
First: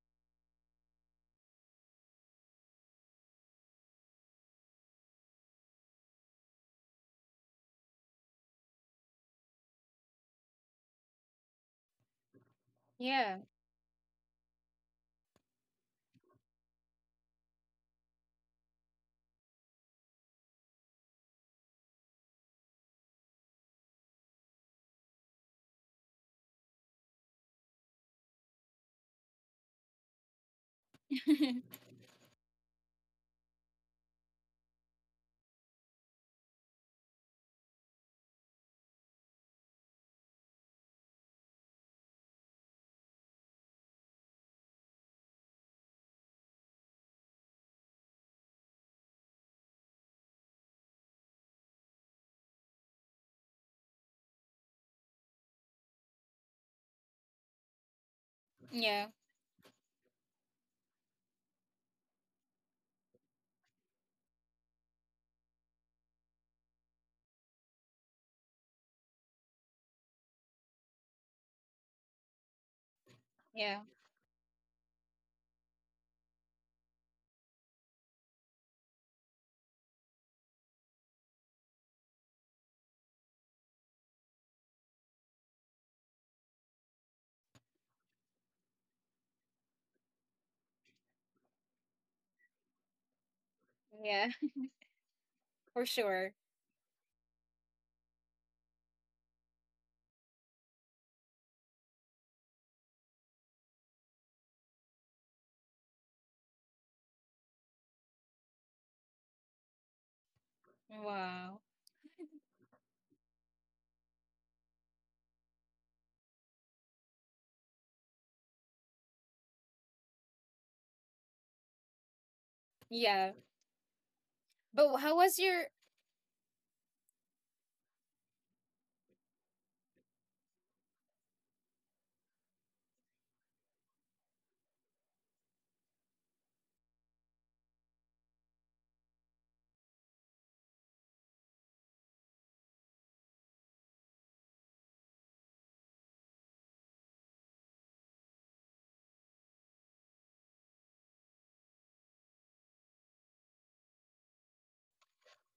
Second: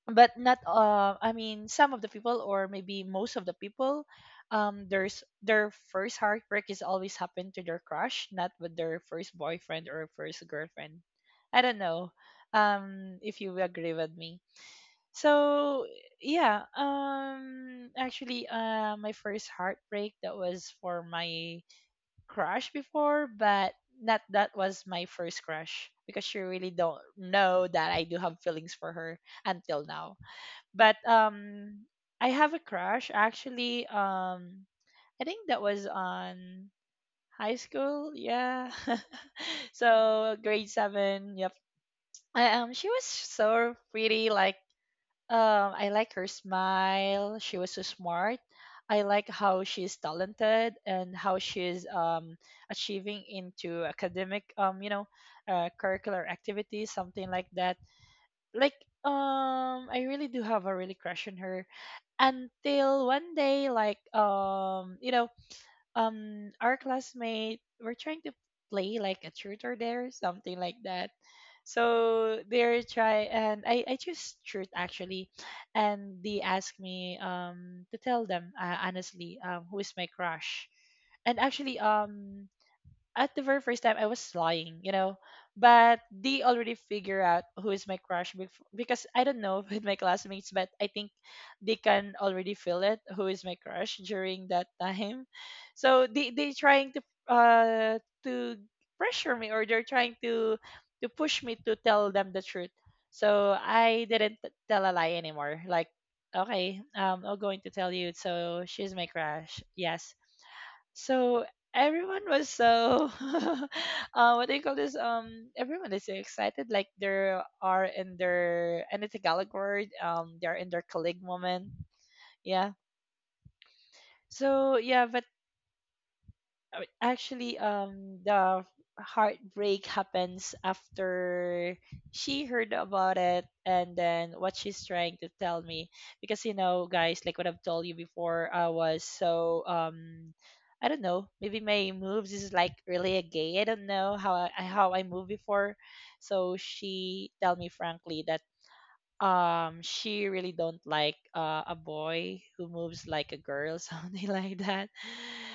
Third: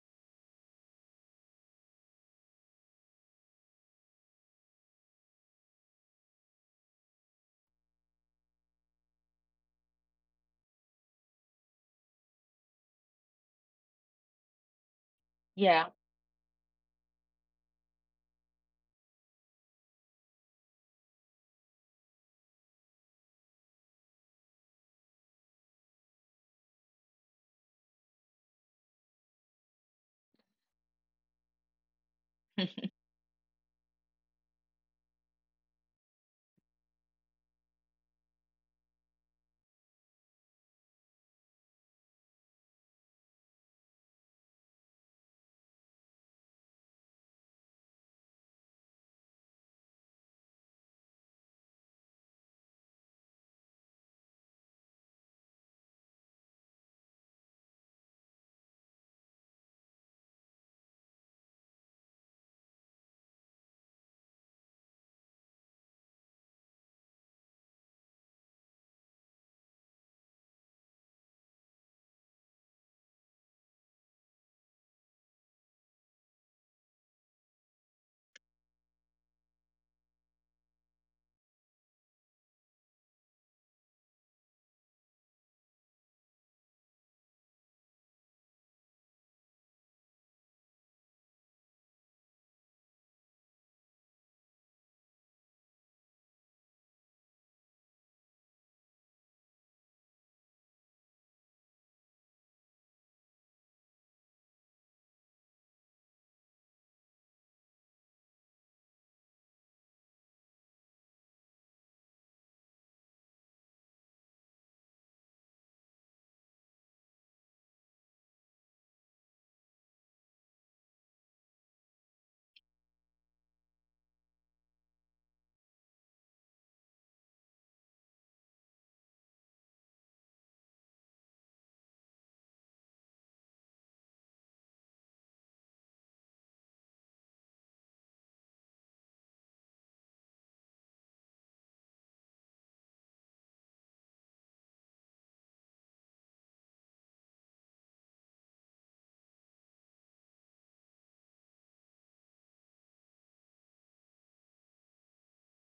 Speaker 2: But not uh I mean some of the people, or maybe most of the people, um there's their first heartbreak is always happened to their crush, not with their first boyfriend or first girlfriend. I don't know um
Speaker 1: Yeah.
Speaker 2: if you agree with me.
Speaker 3: Yeah.
Speaker 2: So yeah, um actually, uh my first heartbreak, that was for my crush before, but not that was my first crush, because she really don't know that I do have feelings for her until now. But um, I have a crush, actually. Um, I think that was on high school. Yeah. So grade seven. Yep. I, um, she was so pretty. Like, um, I like her smile. She was so smart. I like how she's talented and how she's um achieving into academic, um you know, uh, curricular activities, something like that. Like,
Speaker 1: Yeah.
Speaker 2: um I really do have a really crush on her, until one day, like, um you know, um our classmate were trying to play like a truth or dare, something like that. So they're try and
Speaker 1: Yeah.
Speaker 2: i i choose truth, actually. And they asked me um to tell them, uh, honestly, um who is my crush. And actually, um at the very first time I was lying, you know. But they already figure out who is my crush bef- because I don't know, with my classmates, but I think they can already feel it who is my crush
Speaker 1: Yeah.
Speaker 2: during that time.
Speaker 1: For
Speaker 2: So
Speaker 1: sure.
Speaker 2: they they trying to uh to pressure me, or they're trying to to push me to tell them the truth. So I didn't t- tell a lie anymore. Like, okay, um, I'm going to tell you. So she's my crush. Yes, so
Speaker 1: Wow.
Speaker 2: everyone was so uh, what do you call this? Um, everyone is so excited, like they are in their, and it's a Tagalog word. Um, they are in their colleague moment. Yeah.
Speaker 1: Yeah.
Speaker 2: So
Speaker 1: But
Speaker 2: yeah,
Speaker 1: how
Speaker 2: but
Speaker 1: was your
Speaker 2: I- actually, um the heartbreak happens after she heard about it, and then what she's trying to tell me, because you know guys, like what I've told you before, I was so um I don't know, maybe my moves is like really a gay, I don't know how I how I move before. So she tell me frankly that um she really don't like uh, a boy who moves like a girl, something like that.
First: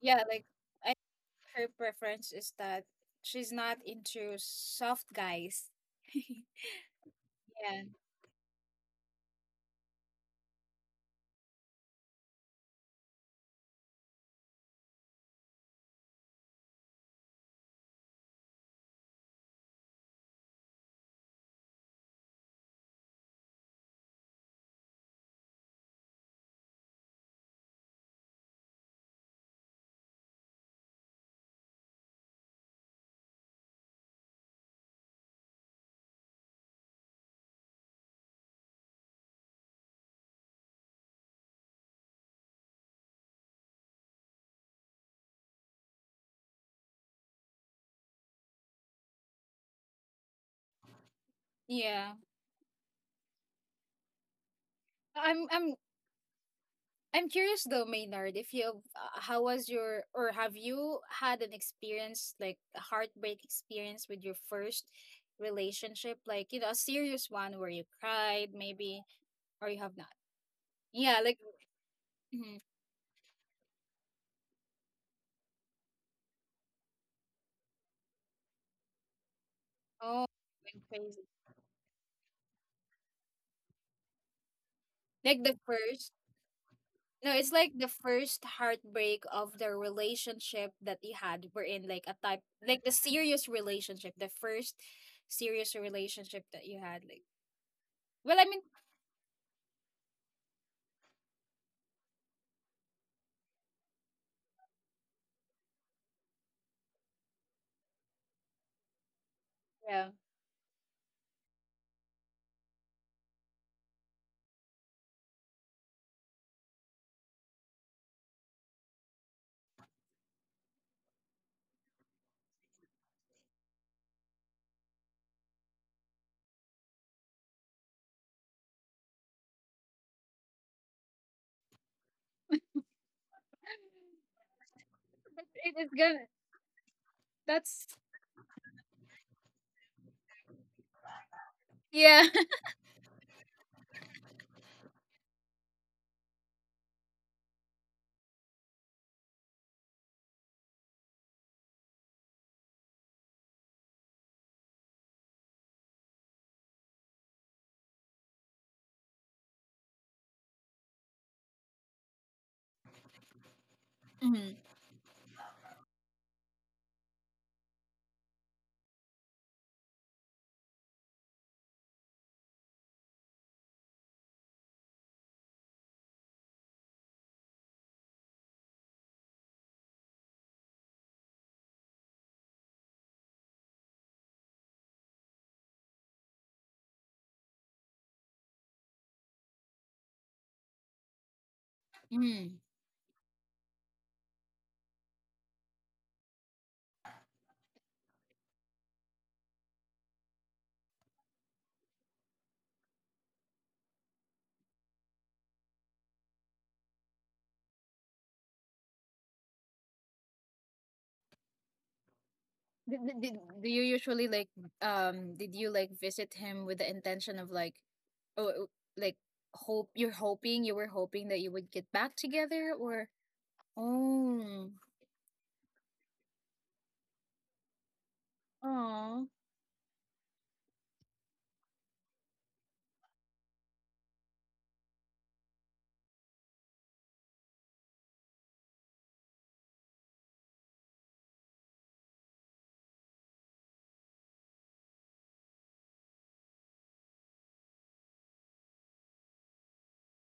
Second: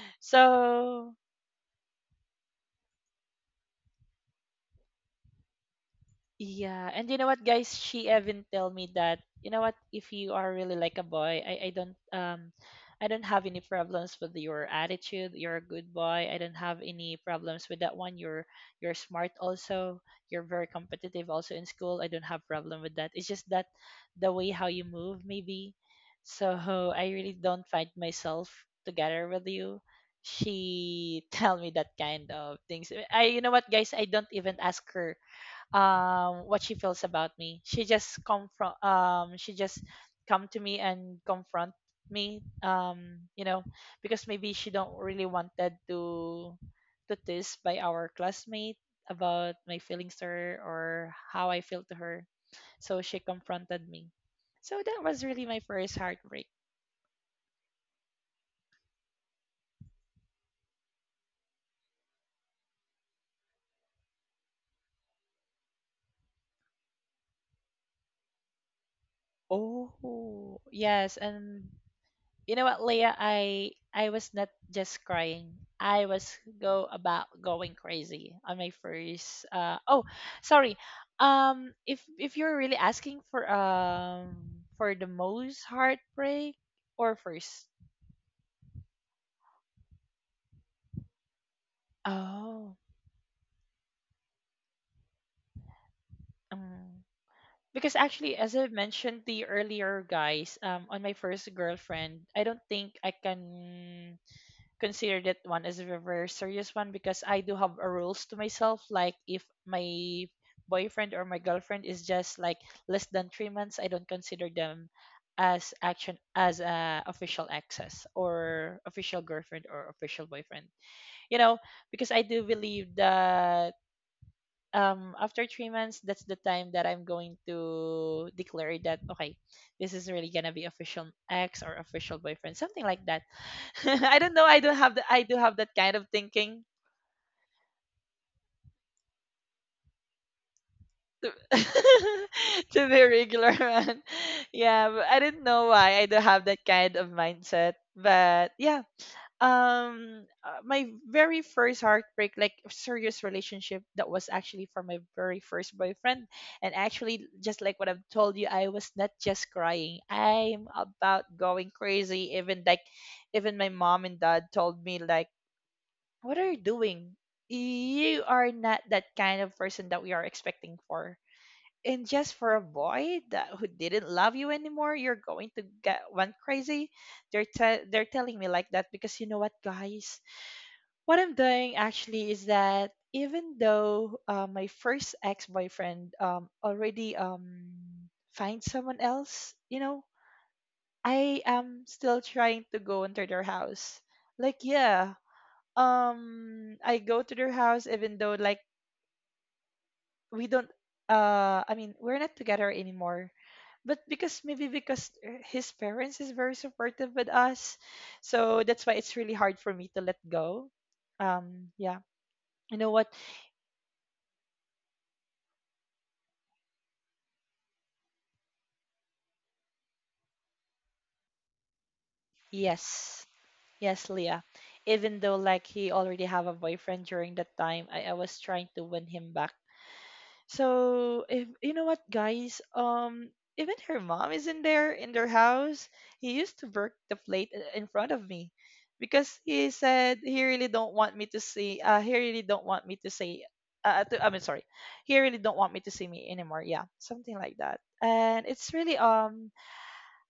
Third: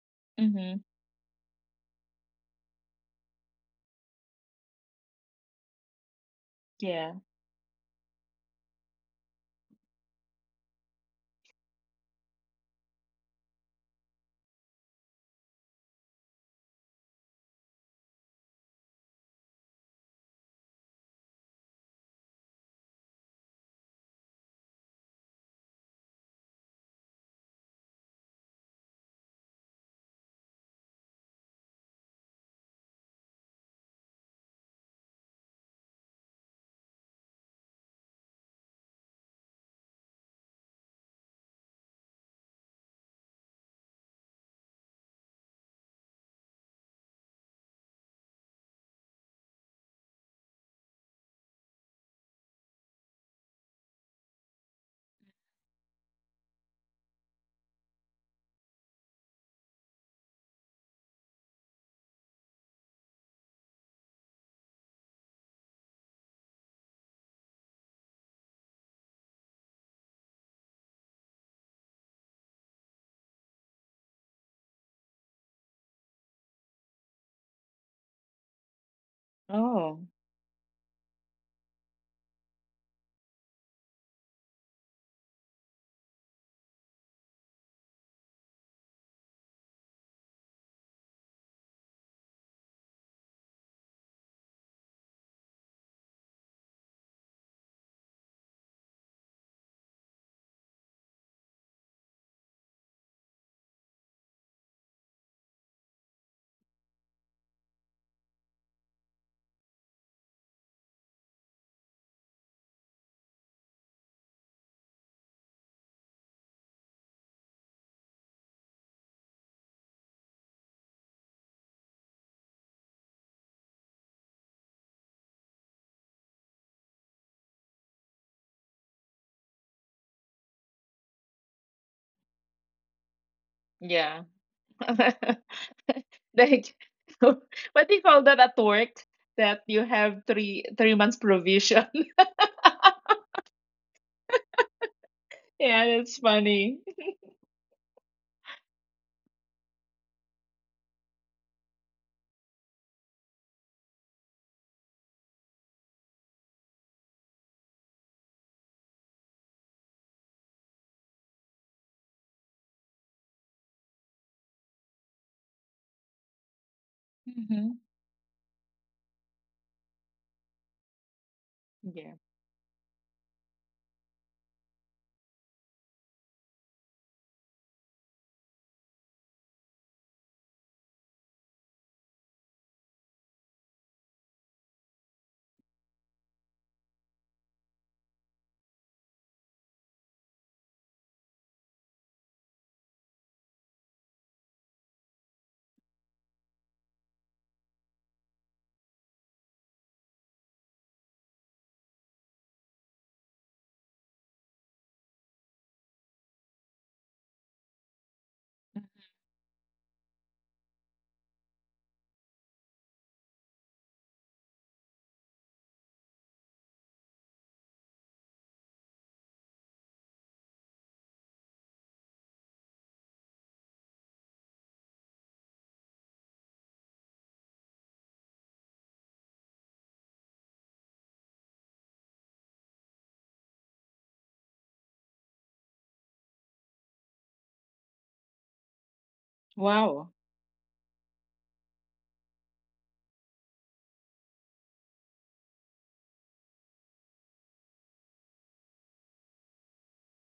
Speaker 1: yeah, like
Speaker 3: Mm-hmm.
Speaker 2: So,
Speaker 1: her preference is that she's not into soft guys.
Speaker 2: yeah, and
Speaker 3: Yeah.
Speaker 2: you know what, guys?
Speaker 1: Yeah,
Speaker 2: She even tell me that, you know what, if you are really like a boy, I I don't um, I don't have any problems with your attitude. You're a good boy. I don't have any problems with that one. You're you're smart also. You're very competitive also in school. I don't have problem with that. It's just that the way how you move maybe. So I really don't find myself together with you. She tell me that kind of things. I, you know what, guys? I don't even ask her um what she feels about me. She just come from um she just come to me and confront me, um you know, because maybe she don't really wanted to to this by our classmate about my feelings to her or how I feel to
Speaker 1: yeah.
Speaker 2: her. So she confronted me. So that was really
Speaker 1: I'm,
Speaker 2: my
Speaker 1: I'm,
Speaker 2: first heartbreak.
Speaker 1: I'm curious though, Maynard, if you, uh, how was your, or have you had an experience like a heartbreak experience with your first relationship, like you know, a serious one where you cried, maybe, or you have not?
Speaker 2: Oh
Speaker 1: Yeah,
Speaker 2: yes.
Speaker 1: like,
Speaker 2: And you
Speaker 1: mhm.
Speaker 2: know what, Leah? I I was not just crying. I was go about going crazy on my first. Uh,
Speaker 3: Oh,
Speaker 2: oh,
Speaker 1: Oh,
Speaker 2: sorry.
Speaker 1: went crazy.
Speaker 2: Um, if if you're really asking for um for the
Speaker 1: Like the
Speaker 2: most
Speaker 1: first,
Speaker 2: heartbreak or
Speaker 1: no, it's
Speaker 2: first.
Speaker 1: like the first heartbreak of the relationship that you had. We're in like a type
Speaker 2: Oh.
Speaker 1: like the serious relationship, the first serious relationship that you had.
Speaker 2: Um,
Speaker 1: Like
Speaker 2: because
Speaker 1: well,
Speaker 2: actually,
Speaker 1: I
Speaker 2: as
Speaker 1: mean
Speaker 2: I mentioned the earlier guys, um, on my first girlfriend, I don't think I can consider that one as a very serious one, because I do have a rules to myself. Like if
Speaker 1: yeah.
Speaker 2: my boyfriend or my girlfriend is just like less than three months, I don't consider them as action as a official access or official girlfriend or official boyfriend. You know, because I do believe that um after three months, that's the time that I'm going to declare that, okay, this is really gonna be official ex or official boyfriend, something like that.
Speaker 3: yeah.
Speaker 2: I don't know, I don't have the, I do
Speaker 1: But
Speaker 2: have that
Speaker 1: it is
Speaker 2: kind of
Speaker 1: gonna.
Speaker 3: Like,
Speaker 2: thinking.
Speaker 3: what do
Speaker 1: That's
Speaker 3: you call that at work? That you have three three months provision.
Speaker 1: yeah.
Speaker 2: To be regular man. Yeah, but I didn't know
Speaker 3: Yeah,
Speaker 2: why
Speaker 3: that's
Speaker 2: I do have that
Speaker 3: funny.
Speaker 2: kind of mindset, but yeah, um uh, my very first heartbreak, like serious relationship, that was actually for my very first boyfriend. And actually, just like what I've told you, I was not just crying, I'm about going crazy. Even like, even my mom and dad
Speaker 1: Mm,
Speaker 2: told me like, what are you doing?
Speaker 3: Mm-hmm.
Speaker 2: You are not that kind of person that we are expecting for.
Speaker 3: Yeah.
Speaker 2: And just for a boy that who didn't love you anymore, you're going to get one crazy. they're te- they're telling me like that, because you know what guys, what I'm doing actually is that, even though uh, my first ex-boyfriend, um, already, um, finds someone else, you know, I am still
Speaker 1: mm.
Speaker 2: trying to go into their house. Like, yeah, um, I go to their house even though like we don't, uh, I mean, we're not together anymore. But because maybe because uh, his parents is very supportive with us, so that's why it's really hard for me to let go. Um, yeah, you know
Speaker 1: Did,
Speaker 2: what?
Speaker 1: did, did, do you usually like um did you like visit him with the intention of like oh oh, like hope you're hoping you were hoping that you would get back together or
Speaker 2: Yes, yes, Leah.
Speaker 1: oh
Speaker 2: Even though like he already have a boyfriend during that time, I, I was trying to win
Speaker 1: oh
Speaker 2: him back. So if you know what guys, um even her mom is in there in their house. He used to break the plate i- in front of me because he
Speaker 3: Wow.
Speaker 2: said he really don't want me to see uh he really don't want me to say uh to, I mean sorry. He really don't want me to see me anymore. Yeah, something like that. And it's really um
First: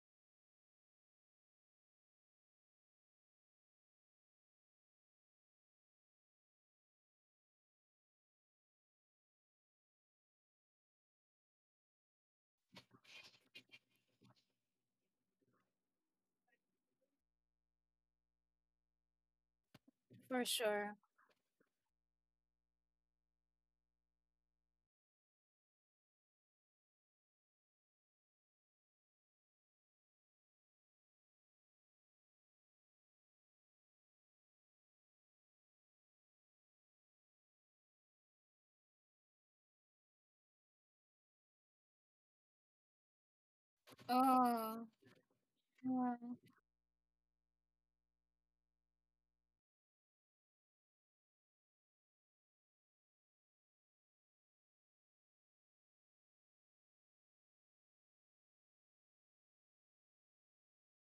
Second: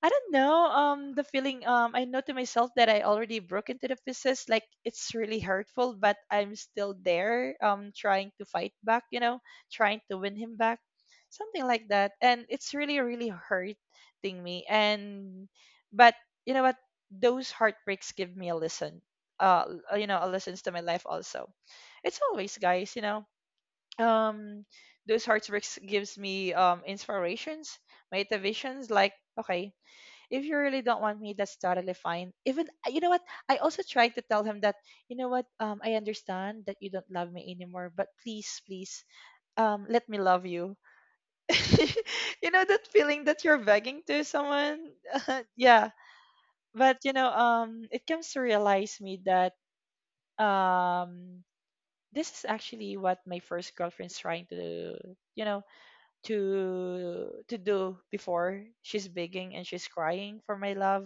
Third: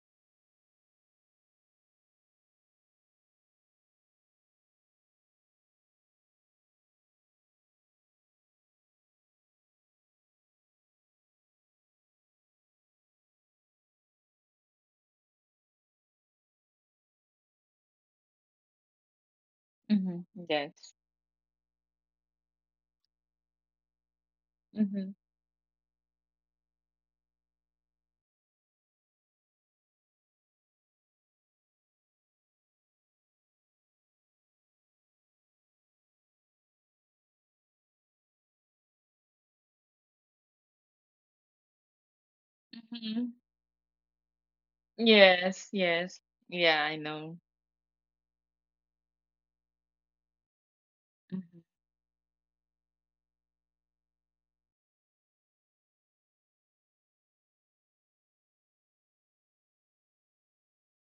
Speaker 2: I don't know. Um, the feeling. Um, I know to myself that I already broke into the pieces. Like it's really hurtful, but I'm still there. Um, trying to fight back. You know, trying to win him back, something like that. And it's really, really hurting me. And but you know what? Those heartbreaks give me a lesson. Uh, you know, a
Speaker 1: For
Speaker 3: Mm-hmm.
Speaker 2: lessons to my
Speaker 1: sure.
Speaker 3: Yes.
Speaker 2: life also. It's always guys. You know, um,
Speaker 3: Mm-hmm.
Speaker 2: those heartbreaks gives me um inspirations, motivations. Like okay, if you really don't want me, that's totally fine. Even uh, you know what? I also tried to tell him that, you know what, um, I understand that you don't love me anymore, but please, please, um, let me love you. You know that feeling
Speaker 3: Mm-hmm.
Speaker 2: that you're begging to
Speaker 1: Oh.
Speaker 2: someone?
Speaker 3: Yes.
Speaker 2: Yeah.
Speaker 1: Yeah.
Speaker 3: Yes. Yeah, I
Speaker 2: But you know,
Speaker 3: know.
Speaker 2: um, it comes to realize me that um
Speaker 3: Mm-hmm.
Speaker 2: this is actually what my first girlfriend's trying to, you know, to to do before. She's begging and she's crying for my love.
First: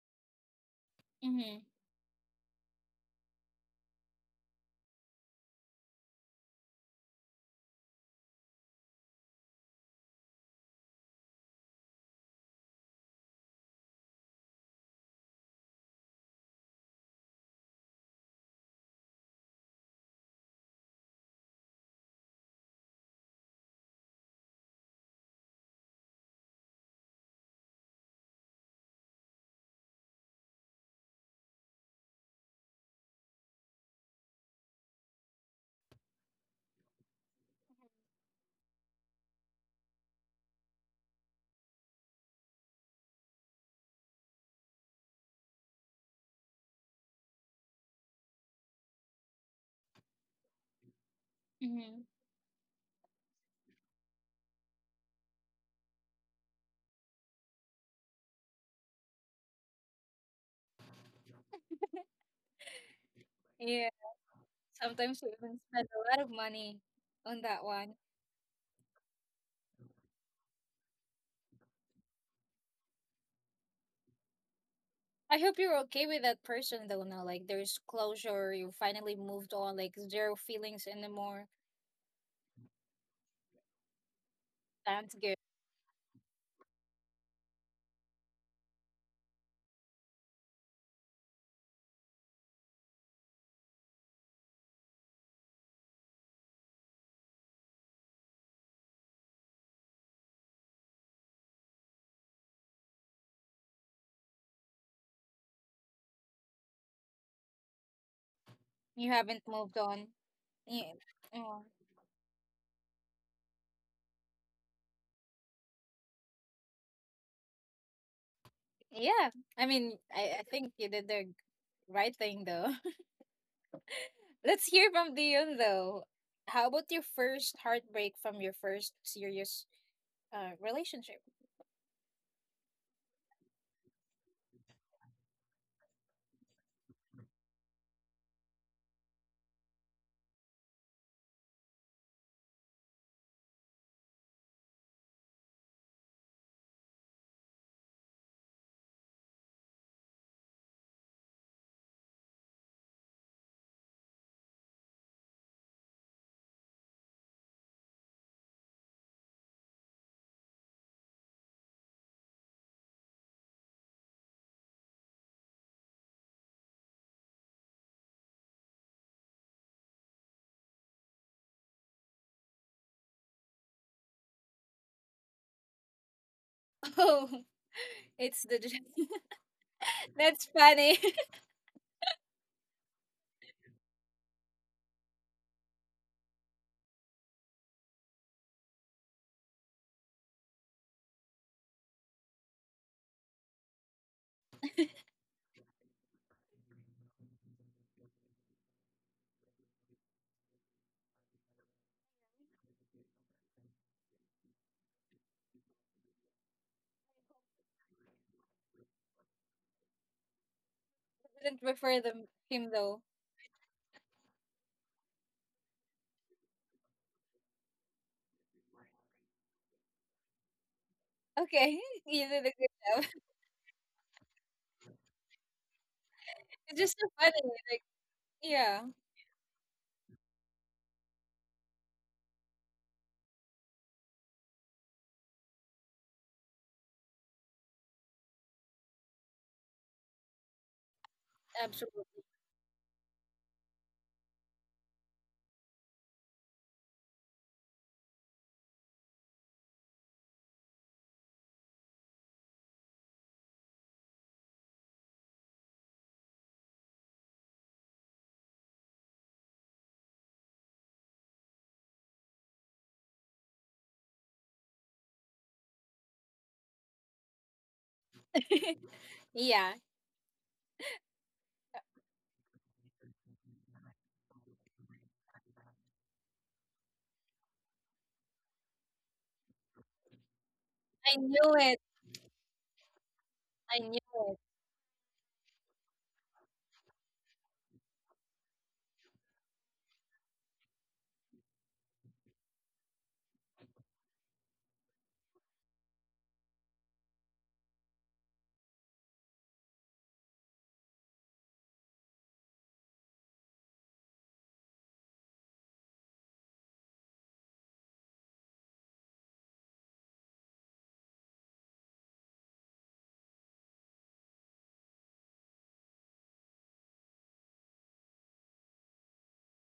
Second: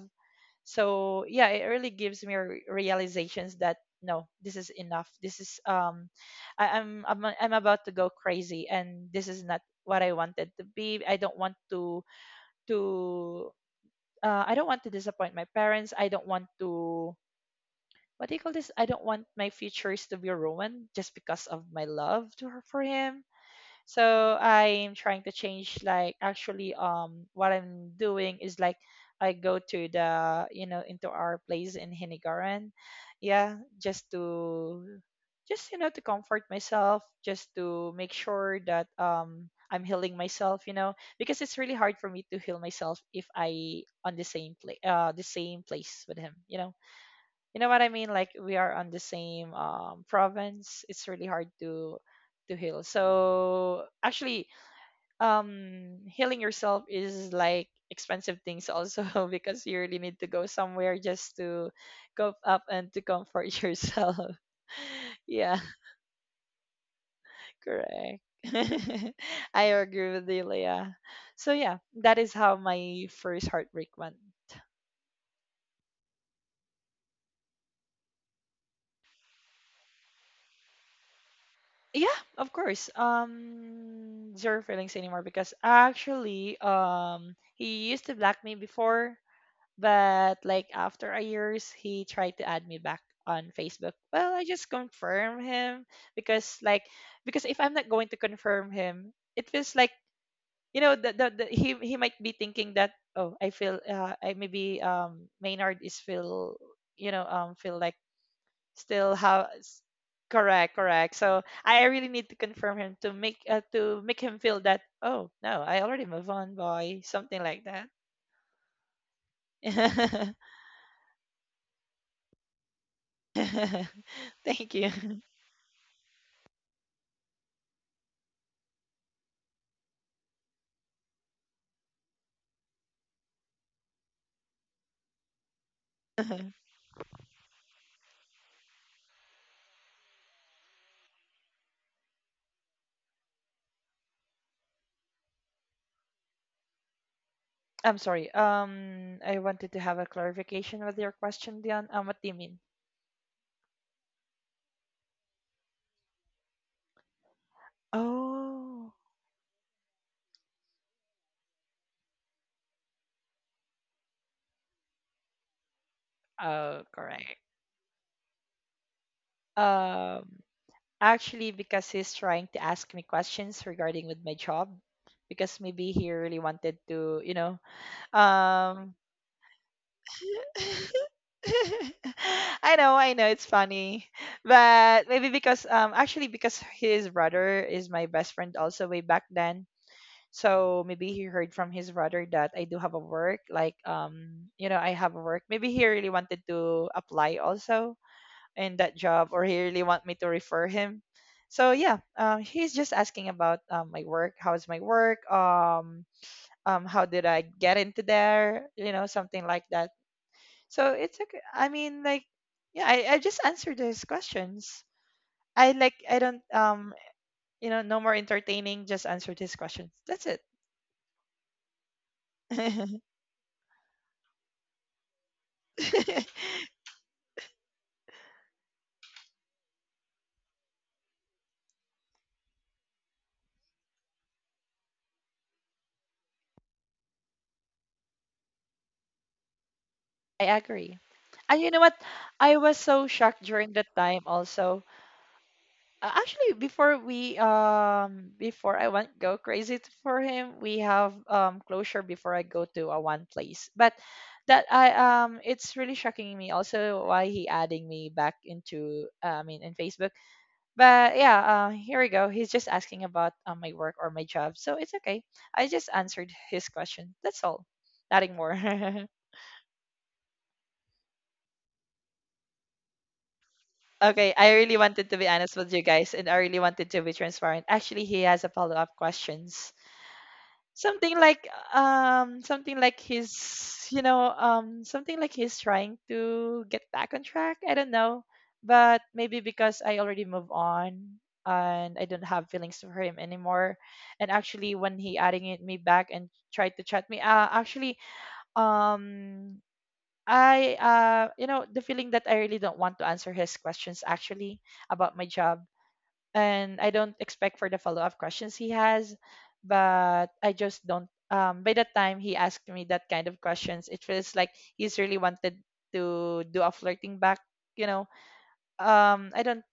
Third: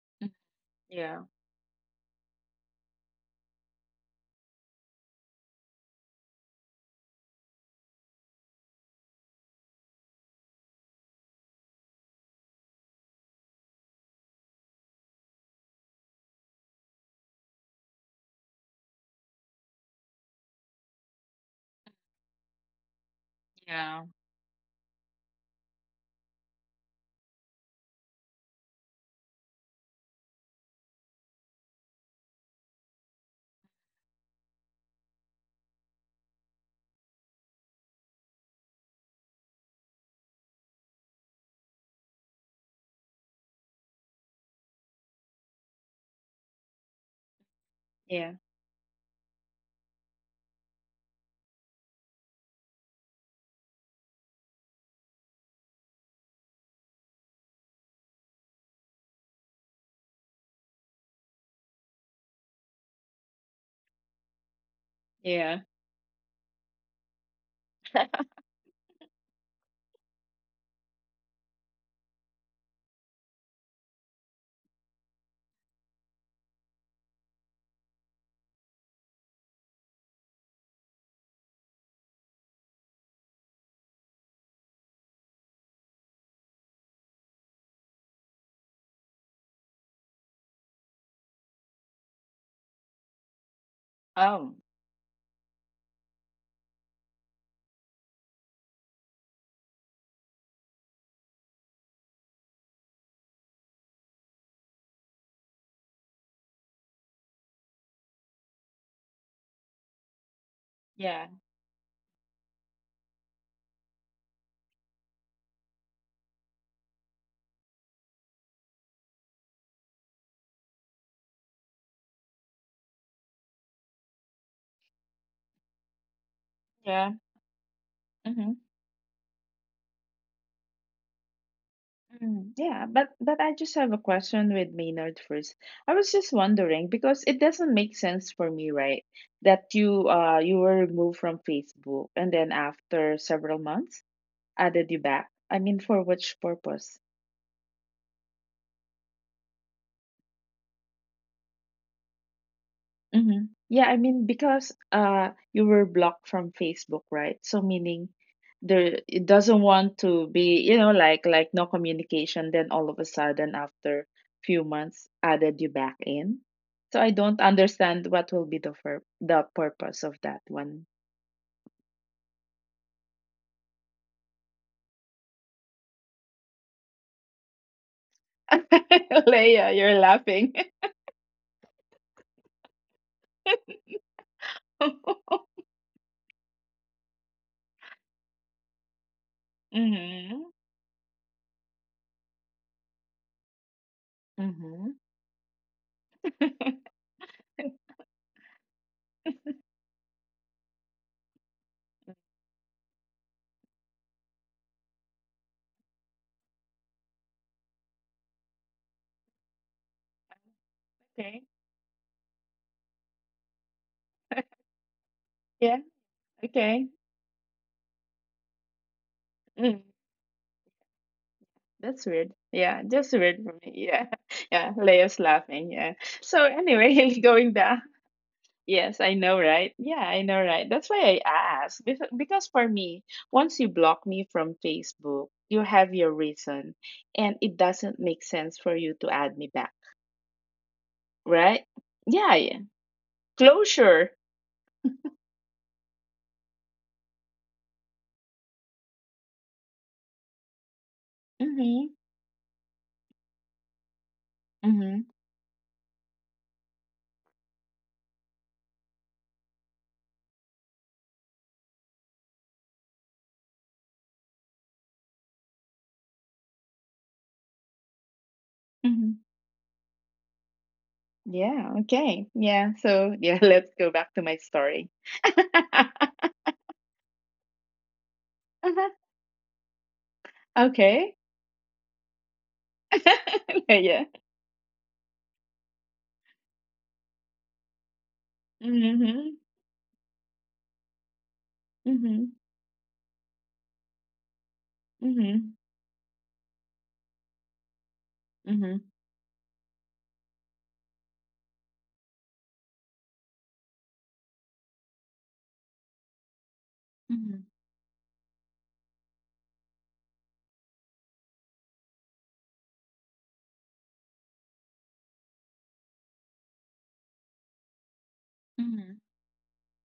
Speaker 3: Yeah.
Speaker 2: So yeah,
Speaker 1: Mhm,
Speaker 2: it really gives me re- realizations that no, this is enough. This is um I, I'm, I'm a- I'm about to go crazy, and this is not what I wanted to be. I don't want to to uh, I don't want to disappoint my parents. I don't want to, what do you call this, I don't want my futures to be ruined just because of my love to her, for him.
Speaker 3: Yeah.
Speaker 2: So I'm trying to change. Like actually um what I'm doing is like I go to the, you know, into our place in Hinigaran, yeah, just to, just you know, to comfort myself, just to make sure that um I'm healing myself, you know, because it's really hard for me to heal myself if I on the same place uh the same place with him, you know. You know what I mean?
Speaker 3: Yeah.
Speaker 2: Like we are on the same um, province. It's really hard to
Speaker 1: mhm.
Speaker 2: to heal. So actually, um, healing yourself is like expensive things also because you really need to go somewhere just to go up and to comfort
Speaker 1: Yeah,
Speaker 2: yourself.
Speaker 1: sometimes you
Speaker 3: Yeah.
Speaker 1: even
Speaker 2: Yeah,
Speaker 1: spend a lot of money on that one.
Speaker 2: correct. I agree with you, Leah. So yeah, that is how my first heartbreak went.
Speaker 1: I hope you're okay with that person though now. Like there's closure, you finally moved on, like zero feelings anymore.
Speaker 2: Yeah, of course. Um, zero feelings
Speaker 1: That's
Speaker 2: anymore
Speaker 1: good.
Speaker 2: because actually, um, he used to block me before, but like after a years, he tried to add me back on Facebook. Well, I
Speaker 3: Oh.
Speaker 2: just confirm him because like, because if I'm not going to confirm him, it feels like, you know, the, the, the he he might be thinking that oh I feel uh I maybe um Maynard is feel, you know, um feel like
Speaker 1: You
Speaker 2: still
Speaker 1: haven't
Speaker 2: have
Speaker 1: moved
Speaker 2: s-
Speaker 1: on.
Speaker 2: correct,
Speaker 1: Yeah.
Speaker 3: Yeah.
Speaker 2: correct. So
Speaker 1: Oh,
Speaker 2: I really need to confirm him to make uh, to make him feel that oh no, I already move on, boy, something like that.
Speaker 1: yeah. I mean, I, I think you did the right thing though. Let's
Speaker 2: Thank
Speaker 1: hear from
Speaker 2: you.
Speaker 1: Dion though. How about
Speaker 3: Yeah.
Speaker 1: your first heartbreak from
Speaker 3: Mm-hmm.
Speaker 1: your first serious uh relationship?
Speaker 3: Mm, yeah, but but I just have a question with Maynard first. I was just wondering because it doesn't make sense for me, right? That you, uh, you were removed from Facebook, and then after several months added you back. I mean, for which purpose?
Speaker 2: I'm sorry, um I wanted to have a clarification with your question, Dion. Um what do you mean?
Speaker 3: Mm-hmm. Yeah, I mean, because uh, you were blocked from Facebook, right? So meaning, there,
Speaker 2: Oh.
Speaker 3: it doesn't want to be, you know, like like no communication, then all of a sudden after few months added you back in.
Speaker 2: Oh,
Speaker 3: So I don't
Speaker 2: correct.
Speaker 3: understand what will be the fur- the purpose of
Speaker 2: um
Speaker 3: that one.
Speaker 2: Actually, because he's trying to ask me questions regarding with my job, because maybe he really wanted to,
Speaker 1: Oh,
Speaker 2: you know,
Speaker 1: it's the
Speaker 2: um
Speaker 3: Leia, you're laughing.
Speaker 1: That's funny. I
Speaker 2: I know, I know, it's funny. But maybe because um actually because his brother is my best friend also way back then.
Speaker 3: Mm-hmm.
Speaker 2: So maybe he heard from his brother that I do have a work, like, um, you
Speaker 3: Mm-hmm.
Speaker 2: know, I have a work. Maybe he really wanted to apply also in that job, or he really want me to refer him. So yeah, um he's just asking about um my work, how's my work? Um um how did I get into there? You know, something like that. So it's
Speaker 3: Okay.
Speaker 2: okay.
Speaker 1: didn't
Speaker 2: I
Speaker 1: prefer
Speaker 2: mean,
Speaker 1: them
Speaker 2: like,
Speaker 1: him
Speaker 2: yeah,
Speaker 1: though.
Speaker 2: I, I just answered his questions.
Speaker 3: Yeah,
Speaker 2: I like I don't
Speaker 3: okay.
Speaker 2: um you know, no more entertaining. Just answered his
Speaker 3: Mm.
Speaker 2: questions. That's it.
Speaker 1: Okay,
Speaker 3: That's weird.
Speaker 1: you did a good
Speaker 3: Yeah, just
Speaker 1: job.
Speaker 3: weird for me. Yeah, yeah. Leo's laughing. Yeah. So
Speaker 1: It's just so
Speaker 3: anyway,
Speaker 1: funny.
Speaker 3: going back.
Speaker 1: Yeah,
Speaker 3: Yes, I know, right? Yeah, I know, right? That's why I asked. Bef- Because for me, once you block me from Facebook, you have your reason, and it doesn't make sense for you to add me back,
Speaker 2: I agree.
Speaker 3: right?
Speaker 2: And you know what?
Speaker 1: absolutely.
Speaker 3: Yeah, yeah.
Speaker 2: I was so shocked during that
Speaker 3: Closure.
Speaker 2: time also. Uh, actually, before we um before I went go crazy t- for him, we have um
Speaker 3: Mm-hmm.
Speaker 2: closure before I go to a one place. But that I
Speaker 3: Mm-hmm.
Speaker 2: um it's really shocking me also why he adding me back into uh, I mean in Facebook. But yeah, uh, here we go. He's just asking about um, my work or my job, so it's okay. I just answered his question. That's all. Nothing more.
Speaker 3: Mm-hmm.
Speaker 1: Yeah,
Speaker 3: Yeah, okay. Yeah, so yeah, let's go back to my
Speaker 2: Okay, I
Speaker 3: story.
Speaker 2: really wanted to be honest with you guys, and I really wanted to be transparent. Actually, he has a follow-up questions.
Speaker 3: Okay.
Speaker 1: I
Speaker 2: Something like
Speaker 1: knew it.
Speaker 2: um something like
Speaker 1: I
Speaker 2: he's,
Speaker 3: Yeah.
Speaker 1: knew
Speaker 2: you know,
Speaker 1: it.
Speaker 2: um something like he's trying to get back on track, I don't know. But
Speaker 3: Mhm.
Speaker 2: maybe because I already moved on and I
Speaker 3: Mhm.
Speaker 2: don't have feelings for him anymore. And actually when he
Speaker 3: Mhm.
Speaker 2: adding it me back and tried to chat me, uh, actually
Speaker 3: Mhm.
Speaker 2: um I uh you know, the feeling that I really don't want to answer his questions actually about my job, and I don't
Speaker 3: Mhm.
Speaker 2: expect for the follow-up questions he has, but I just don't. Um, by the time he asked me that kind of questions, it feels like he's really wanted to do a flirting back. You know,
Speaker 3: Mhm.
Speaker 2: um, I don't,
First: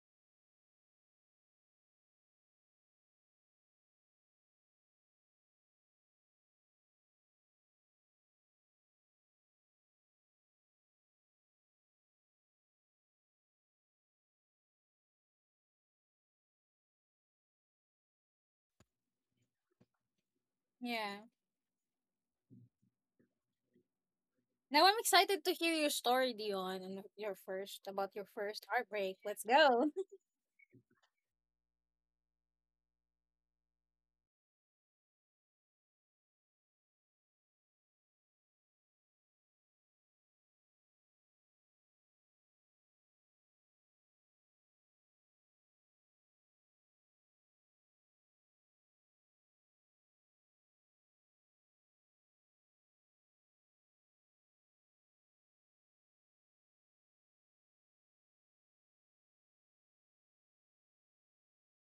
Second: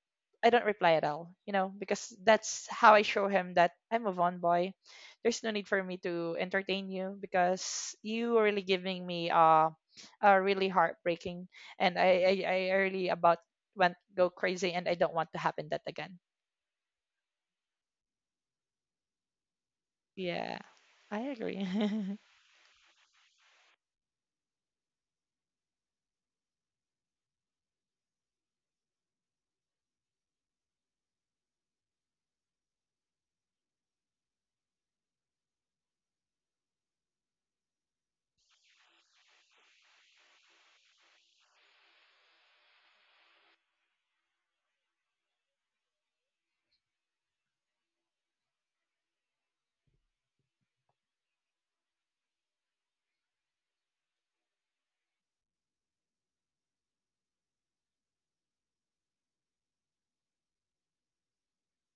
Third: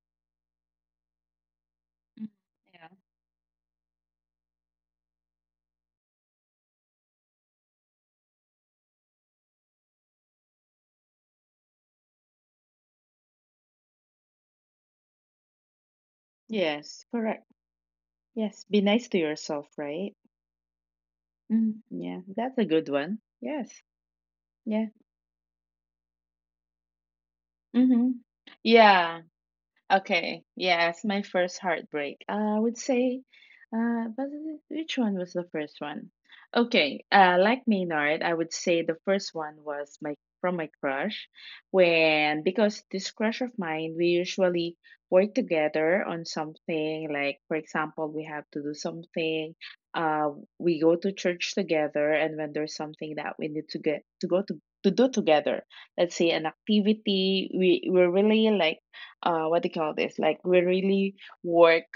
Speaker 2: I don't reply at all. You know, because
Speaker 3: Mhm.
Speaker 2: that's
Speaker 3: Yeah.
Speaker 2: how I show him that I move on, boy. There's no need for me to entertain you because you are really giving me uh, uh really heartbreaking, and I, I, I really about went go crazy, and I don't want to happen that again.
Speaker 3: Yes, correct. Yes, be nice to yourself, right?
Speaker 2: Yeah,
Speaker 1: Yeah.
Speaker 2: I agree.
Speaker 3: Mm, yeah, that's a good one. Yes.
Speaker 1: Now
Speaker 3: Yeah.
Speaker 1: I'm excited to hear your story, Dion, and your first about
Speaker 3: Mhm.
Speaker 1: your first heartbreak.
Speaker 3: Yeah.
Speaker 1: Let's go.
Speaker 3: Okay, yes, my first heartbreak. Uh, I would say, uh, but which one was the first one? Okay, uh, like Maynard, I would say the first one was my from my crush, when, because this crush of mine, we usually work together on something. Like for example, we have to do something. Uh, we go to church together, and when there's something that we need to get to go to to do together, let's say an activity, we we're really like, uh, what do you call this, like, we really work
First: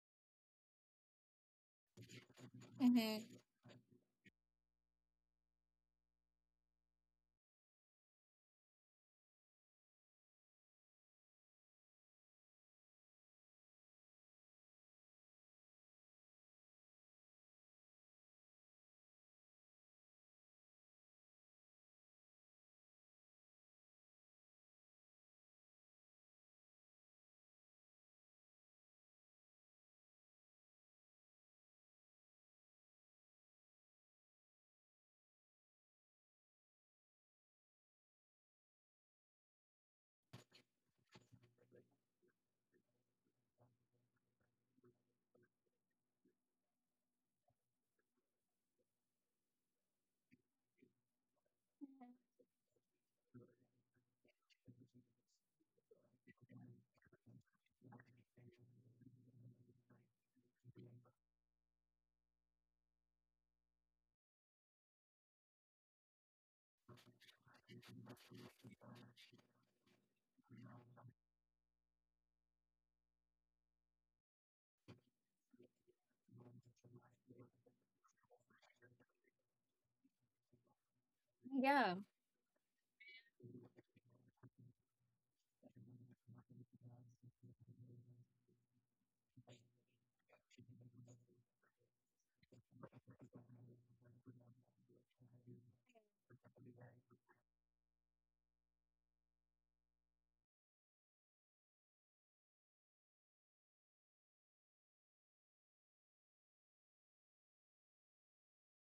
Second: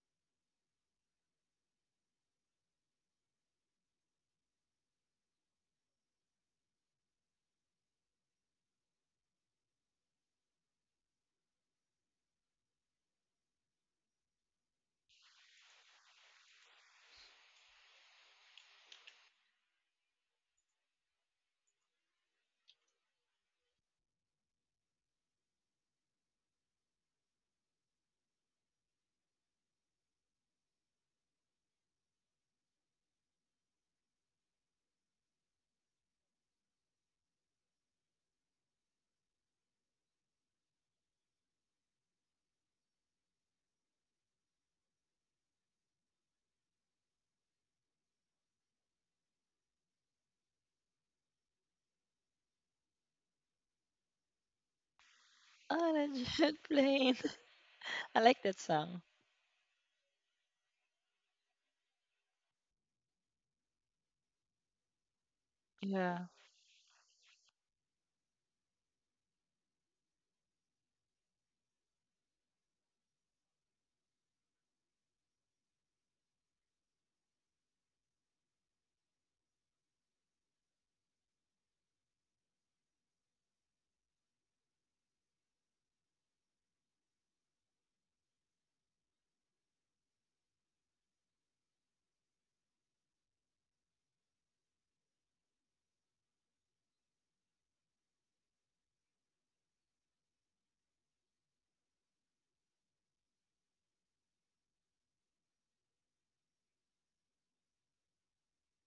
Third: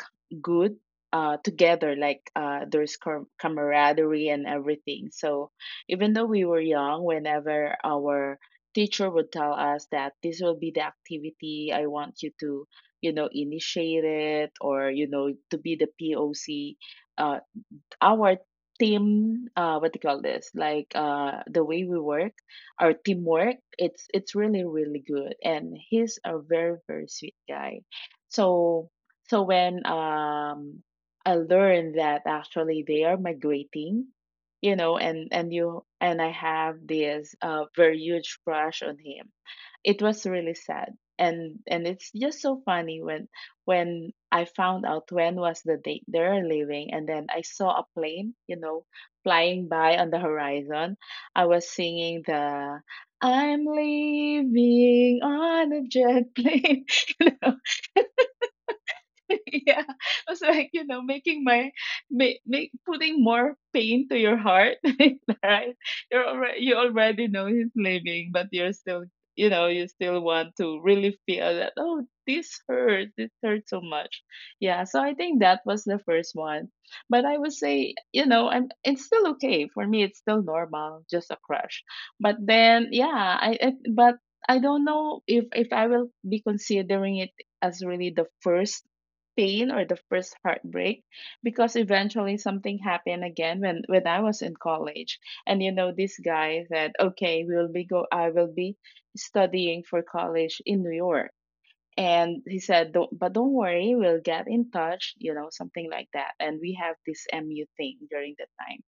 Speaker 3: good uh, together, like, uh, there's com-
Speaker 1: Hmm.
Speaker 3: camaraderie and everything. So even though we were young, whenever our teacher would tell us that this will be the activity, I want you to, you know, initiate it, or, you know, to be the P O C. Uh, our team, uh, what do you call this, like, uh, the way we work, our teamwork, it's it's really really good, and he's a very very sweet guy. So, so when um I learned that actually they are migrating, you know, and and you, and I have this, uh, very huge crush on him, it was really sad. and and it's just so funny when when I found out when was the date they're leaving, and then I saw a plane, you know, flying by on the horizon. I was singing the, I'm leaving on a
Speaker 2: Orange
Speaker 3: jet
Speaker 2: Head
Speaker 3: plane.
Speaker 2: Plane. I like that song.
Speaker 3: Yeah, I was like, you know, making my, make, make, putting more pain to your heart, right?
Speaker 2: Yeah,
Speaker 3: You're already, you already know he's leaving, but you're still, you know, you still want to really feel that. Oh, this hurt. This hurt so much. Yeah. So I think that was the first one, but I would say, you know, I'm, it's still okay for me. It's still normal, just a crush.
Speaker 1: Yeah.
Speaker 3: But then, yeah, I, I but. I don't know if if I will be considering it as really the first pain or the first heartbreak because eventually something happened again when when I was in college. And you know, this guy said, okay, we will be go I will be studying for college in New York. And he said don't, but don't worry, we'll get in touch, you know, something like that, and we have this M U thing during the time.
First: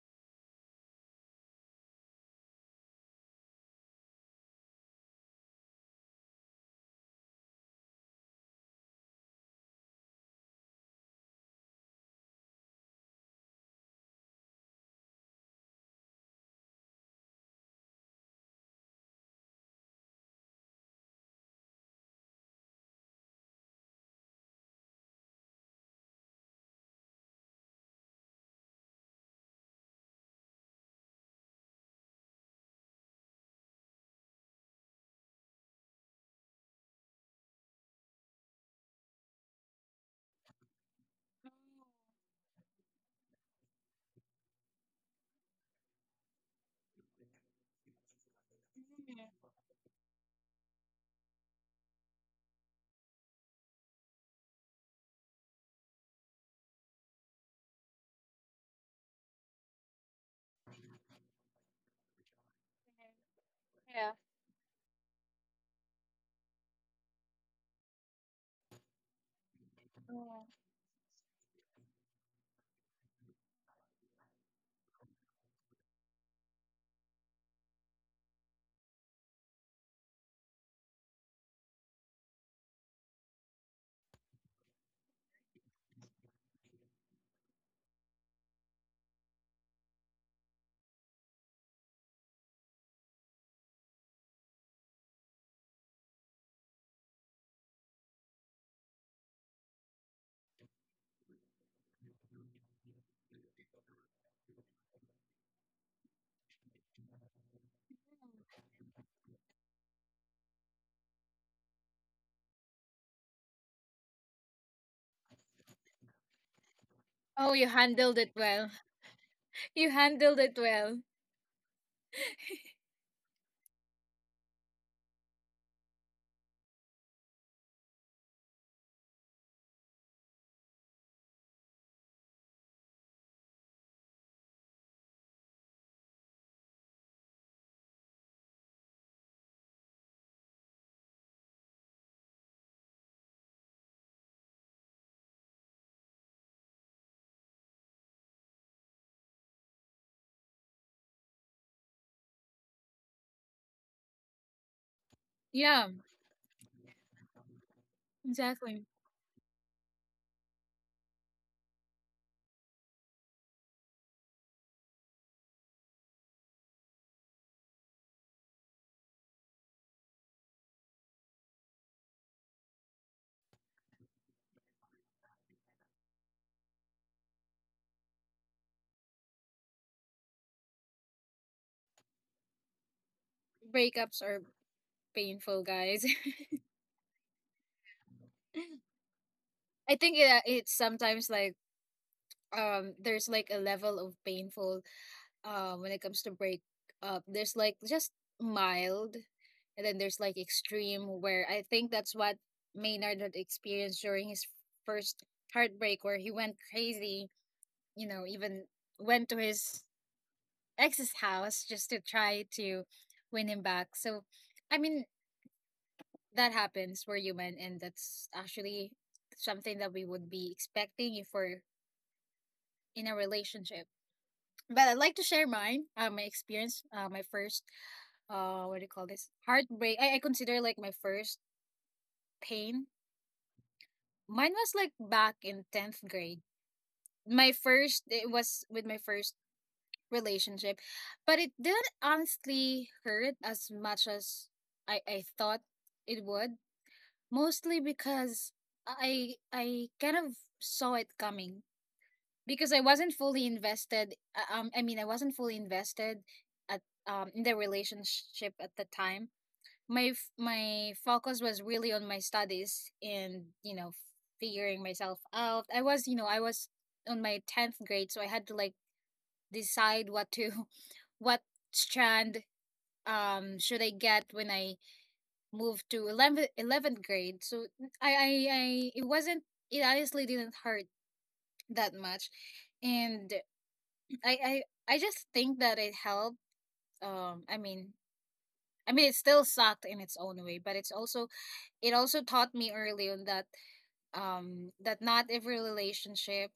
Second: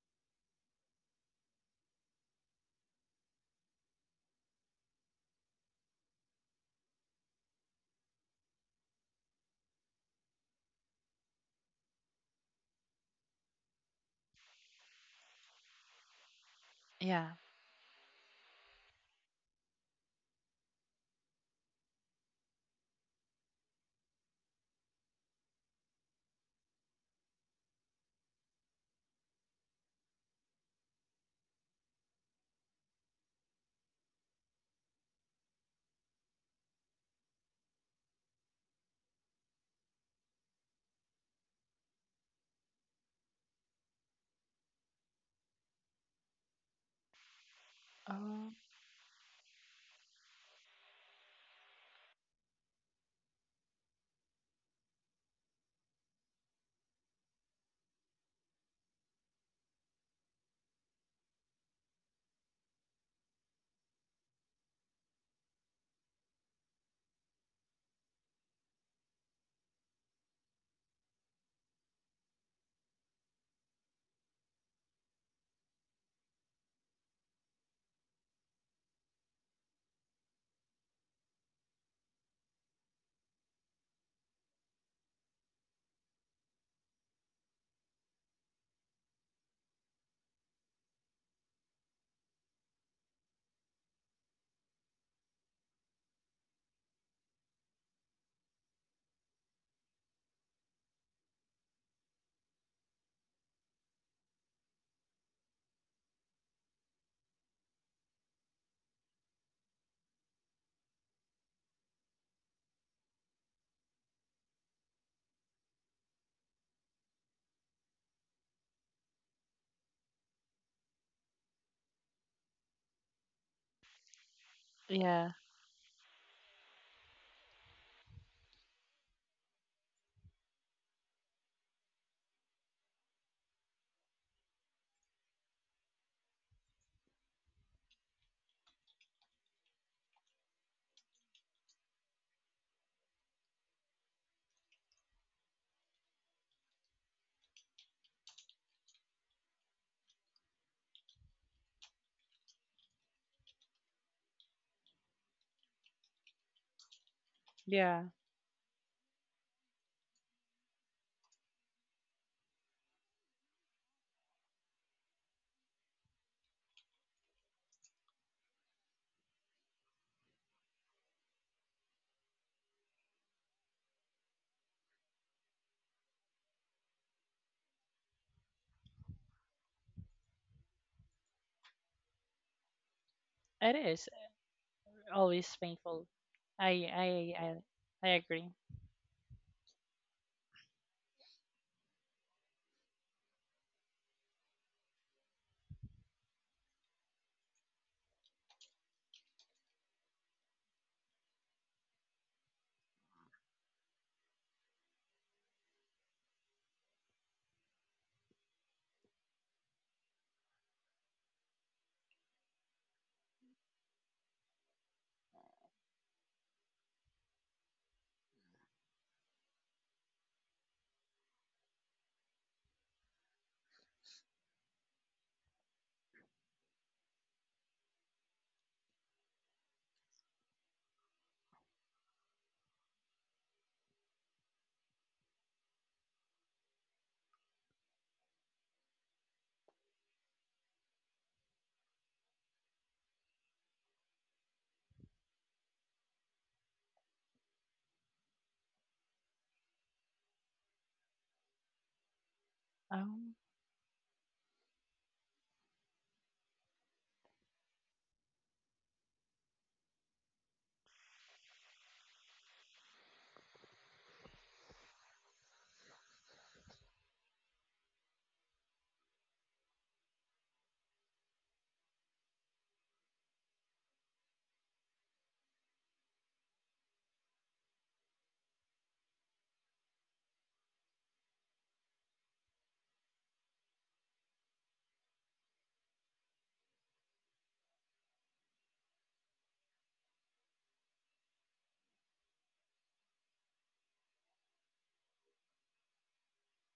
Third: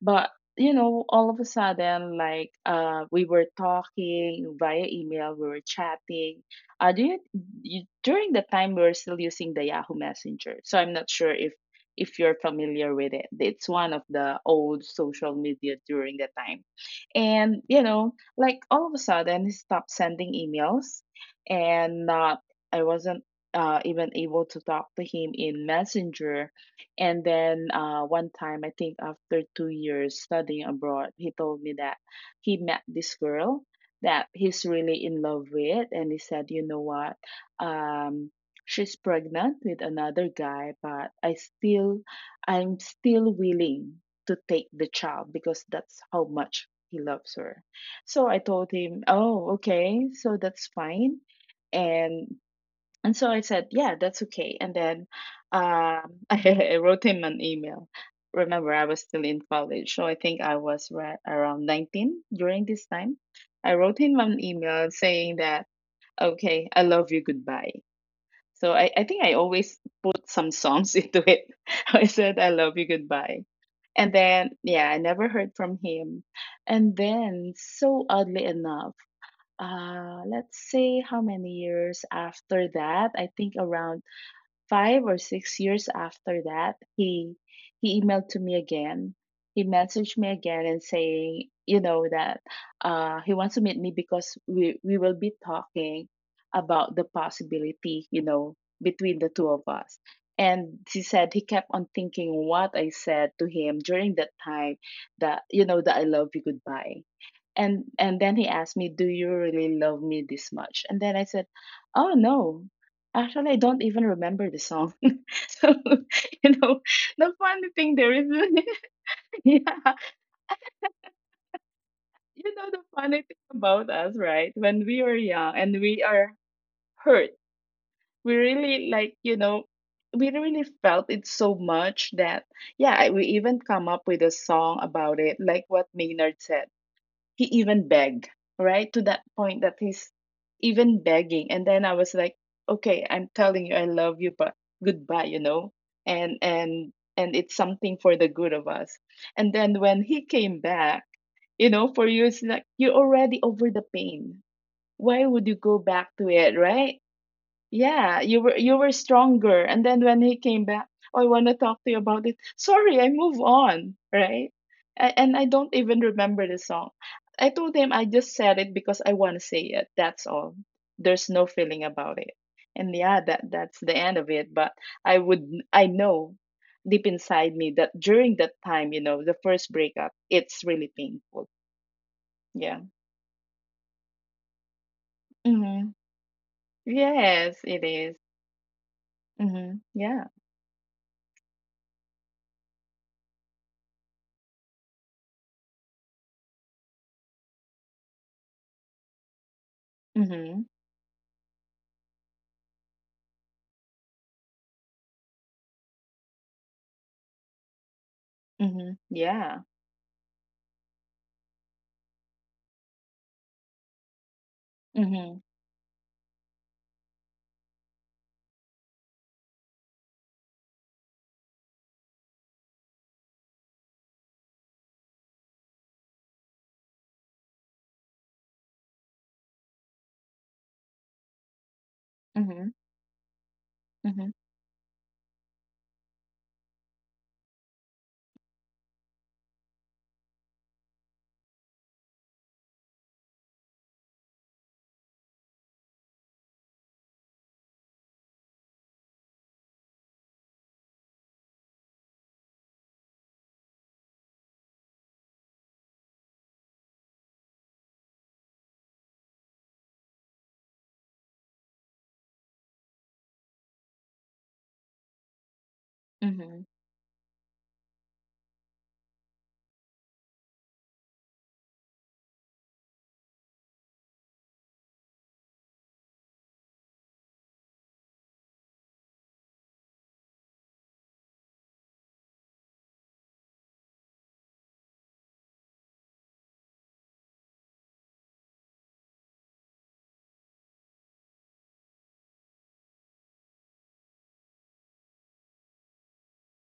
Speaker 3: But you know, all of a sudden, like uh, we were talking via email, we were chatting. Uh, do you, you during the time, we were still using the Yahoo Messenger, so I'm not sure if if you're familiar with it. It's one of the old social media during the time,
Speaker 2: yeah.
Speaker 3: and you know, like all of a sudden, he stopped sending emails, and not I wasn't uh, even able to talk to him in Messenger. And then uh, one time, I think after two years studying abroad, he told me that he met this girl that he's really in love with. And he said, you know what? Um, she's pregnant with another guy, but I still, I'm still willing to take the child because that's how much he loves her. So I
Speaker 2: Oh,
Speaker 3: told him,
Speaker 1: Mhm.
Speaker 3: oh, okay, so that's fine. And and so I said, yeah, that's okay. And then um, I wrote him an email. Remember, I was still in college. So I think I was ra- around nineteen during this time. I wrote
Speaker 1: Yeah.
Speaker 3: him an email saying that, okay, I love you, goodbye. So I, I think I always put
Speaker 1: Yeah.
Speaker 3: some songs into it. I said, I love you, goodbye. And then, yeah, I never heard from him. And then, so oddly enough, uh, let's say how many years after that? I think around five or six years after that, he he emailed to me again. He messaged me again and saying, you know, that uh, he wants to meet me because we we will be talking about the possibility, you know, between the two of us. And he said he kept on thinking what I said to him during that time, that you know, that I love you goodbye. And and then he asked me, "Do you really love me this much?" And then I said, "Oh no, actually, I don't even remember the song." So, you know, the
Speaker 1: Oh, you
Speaker 3: funny thing there
Speaker 1: handled
Speaker 3: is,
Speaker 1: it well.
Speaker 3: yeah,
Speaker 1: You handled it well.
Speaker 3: you know, the funny thing about us, right? When we were
Speaker 2: yeah,
Speaker 3: young and we are hurt, we really like, you know, we really felt it so much that, yeah, I- we even come up with a song about it, like what Maynard said. He even begged, right? To that point that he's even begging. And then I was like, okay, I'm telling you I love you, but goodbye, you know? And and and it's something for the good of us. And then when he came back, you know, for you it's like you're already over the pain. Why would you go
Speaker 1: Yeah,
Speaker 3: back to it, right?
Speaker 2: yeah.
Speaker 3: Yeah, you were you
Speaker 1: exactly.
Speaker 3: were stronger. And then when he came back, oh, I want to talk to you about it. Sorry, I move on, right? A- And I don't even remember the song. I told him I just said it because I want to say it. That's all. There's no feeling about it. And yeah, that that's the end of it. But I would I know deep inside me that during that time, you know, the first breakup, it's really painful. Yeah.
Speaker 2: It is
Speaker 1: Breakups are
Speaker 2: always
Speaker 1: painful,
Speaker 3: Mm-hmm.
Speaker 1: guys.
Speaker 2: painful. I, I, I,
Speaker 3: Yes, it
Speaker 2: I
Speaker 3: is.
Speaker 2: agree.
Speaker 3: Mm-hmm.
Speaker 1: I think
Speaker 3: Yeah.
Speaker 1: yeah, it's sometimes like um there's like a level of painful uh, when it comes to break up, there's like just mild, and then there's like
Speaker 3: Mm-hmm.
Speaker 1: extreme, where I think that's what Maynard had experienced during his first heartbreak, where he went crazy, you know, even
Speaker 3: Mm-hmm.
Speaker 1: went to
Speaker 3: Yeah.
Speaker 1: his ex's house just to try to win him back. So I mean,
Speaker 3: Mhm,
Speaker 1: that happens. We're human, and that's actually something that we would be expecting if we're in a relationship. But I'd like to share mine, uh, my experience, uh, my first, uh, what do you call this? Heartbreak. I, I consider like my first
Speaker 3: mhm,
Speaker 1: pain.
Speaker 3: mhm,
Speaker 1: Mine was like back in tenth grade. My first, it was with my first relationship, but it didn't honestly hurt as much as I, I thought it would, mostly because I I kind of saw it coming because I wasn't
Speaker 2: Um,
Speaker 1: fully invested. uh, Um, I mean, I wasn't fully invested at um in the relationship at the time. My f- my focus was really on my studies, and you know, figuring myself out. I was, you know, I was
Speaker 3: mhm,
Speaker 1: on my tenth grade, so I had to like decide what to what strand um should I get when I moved to eleventh, eleventh grade. So I I I it wasn't, it honestly didn't hurt that much. And I I I just think that it helped. Um, I mean, I mean, it still sucked in its own way, but it's also, it also taught me early on that um that not every relationship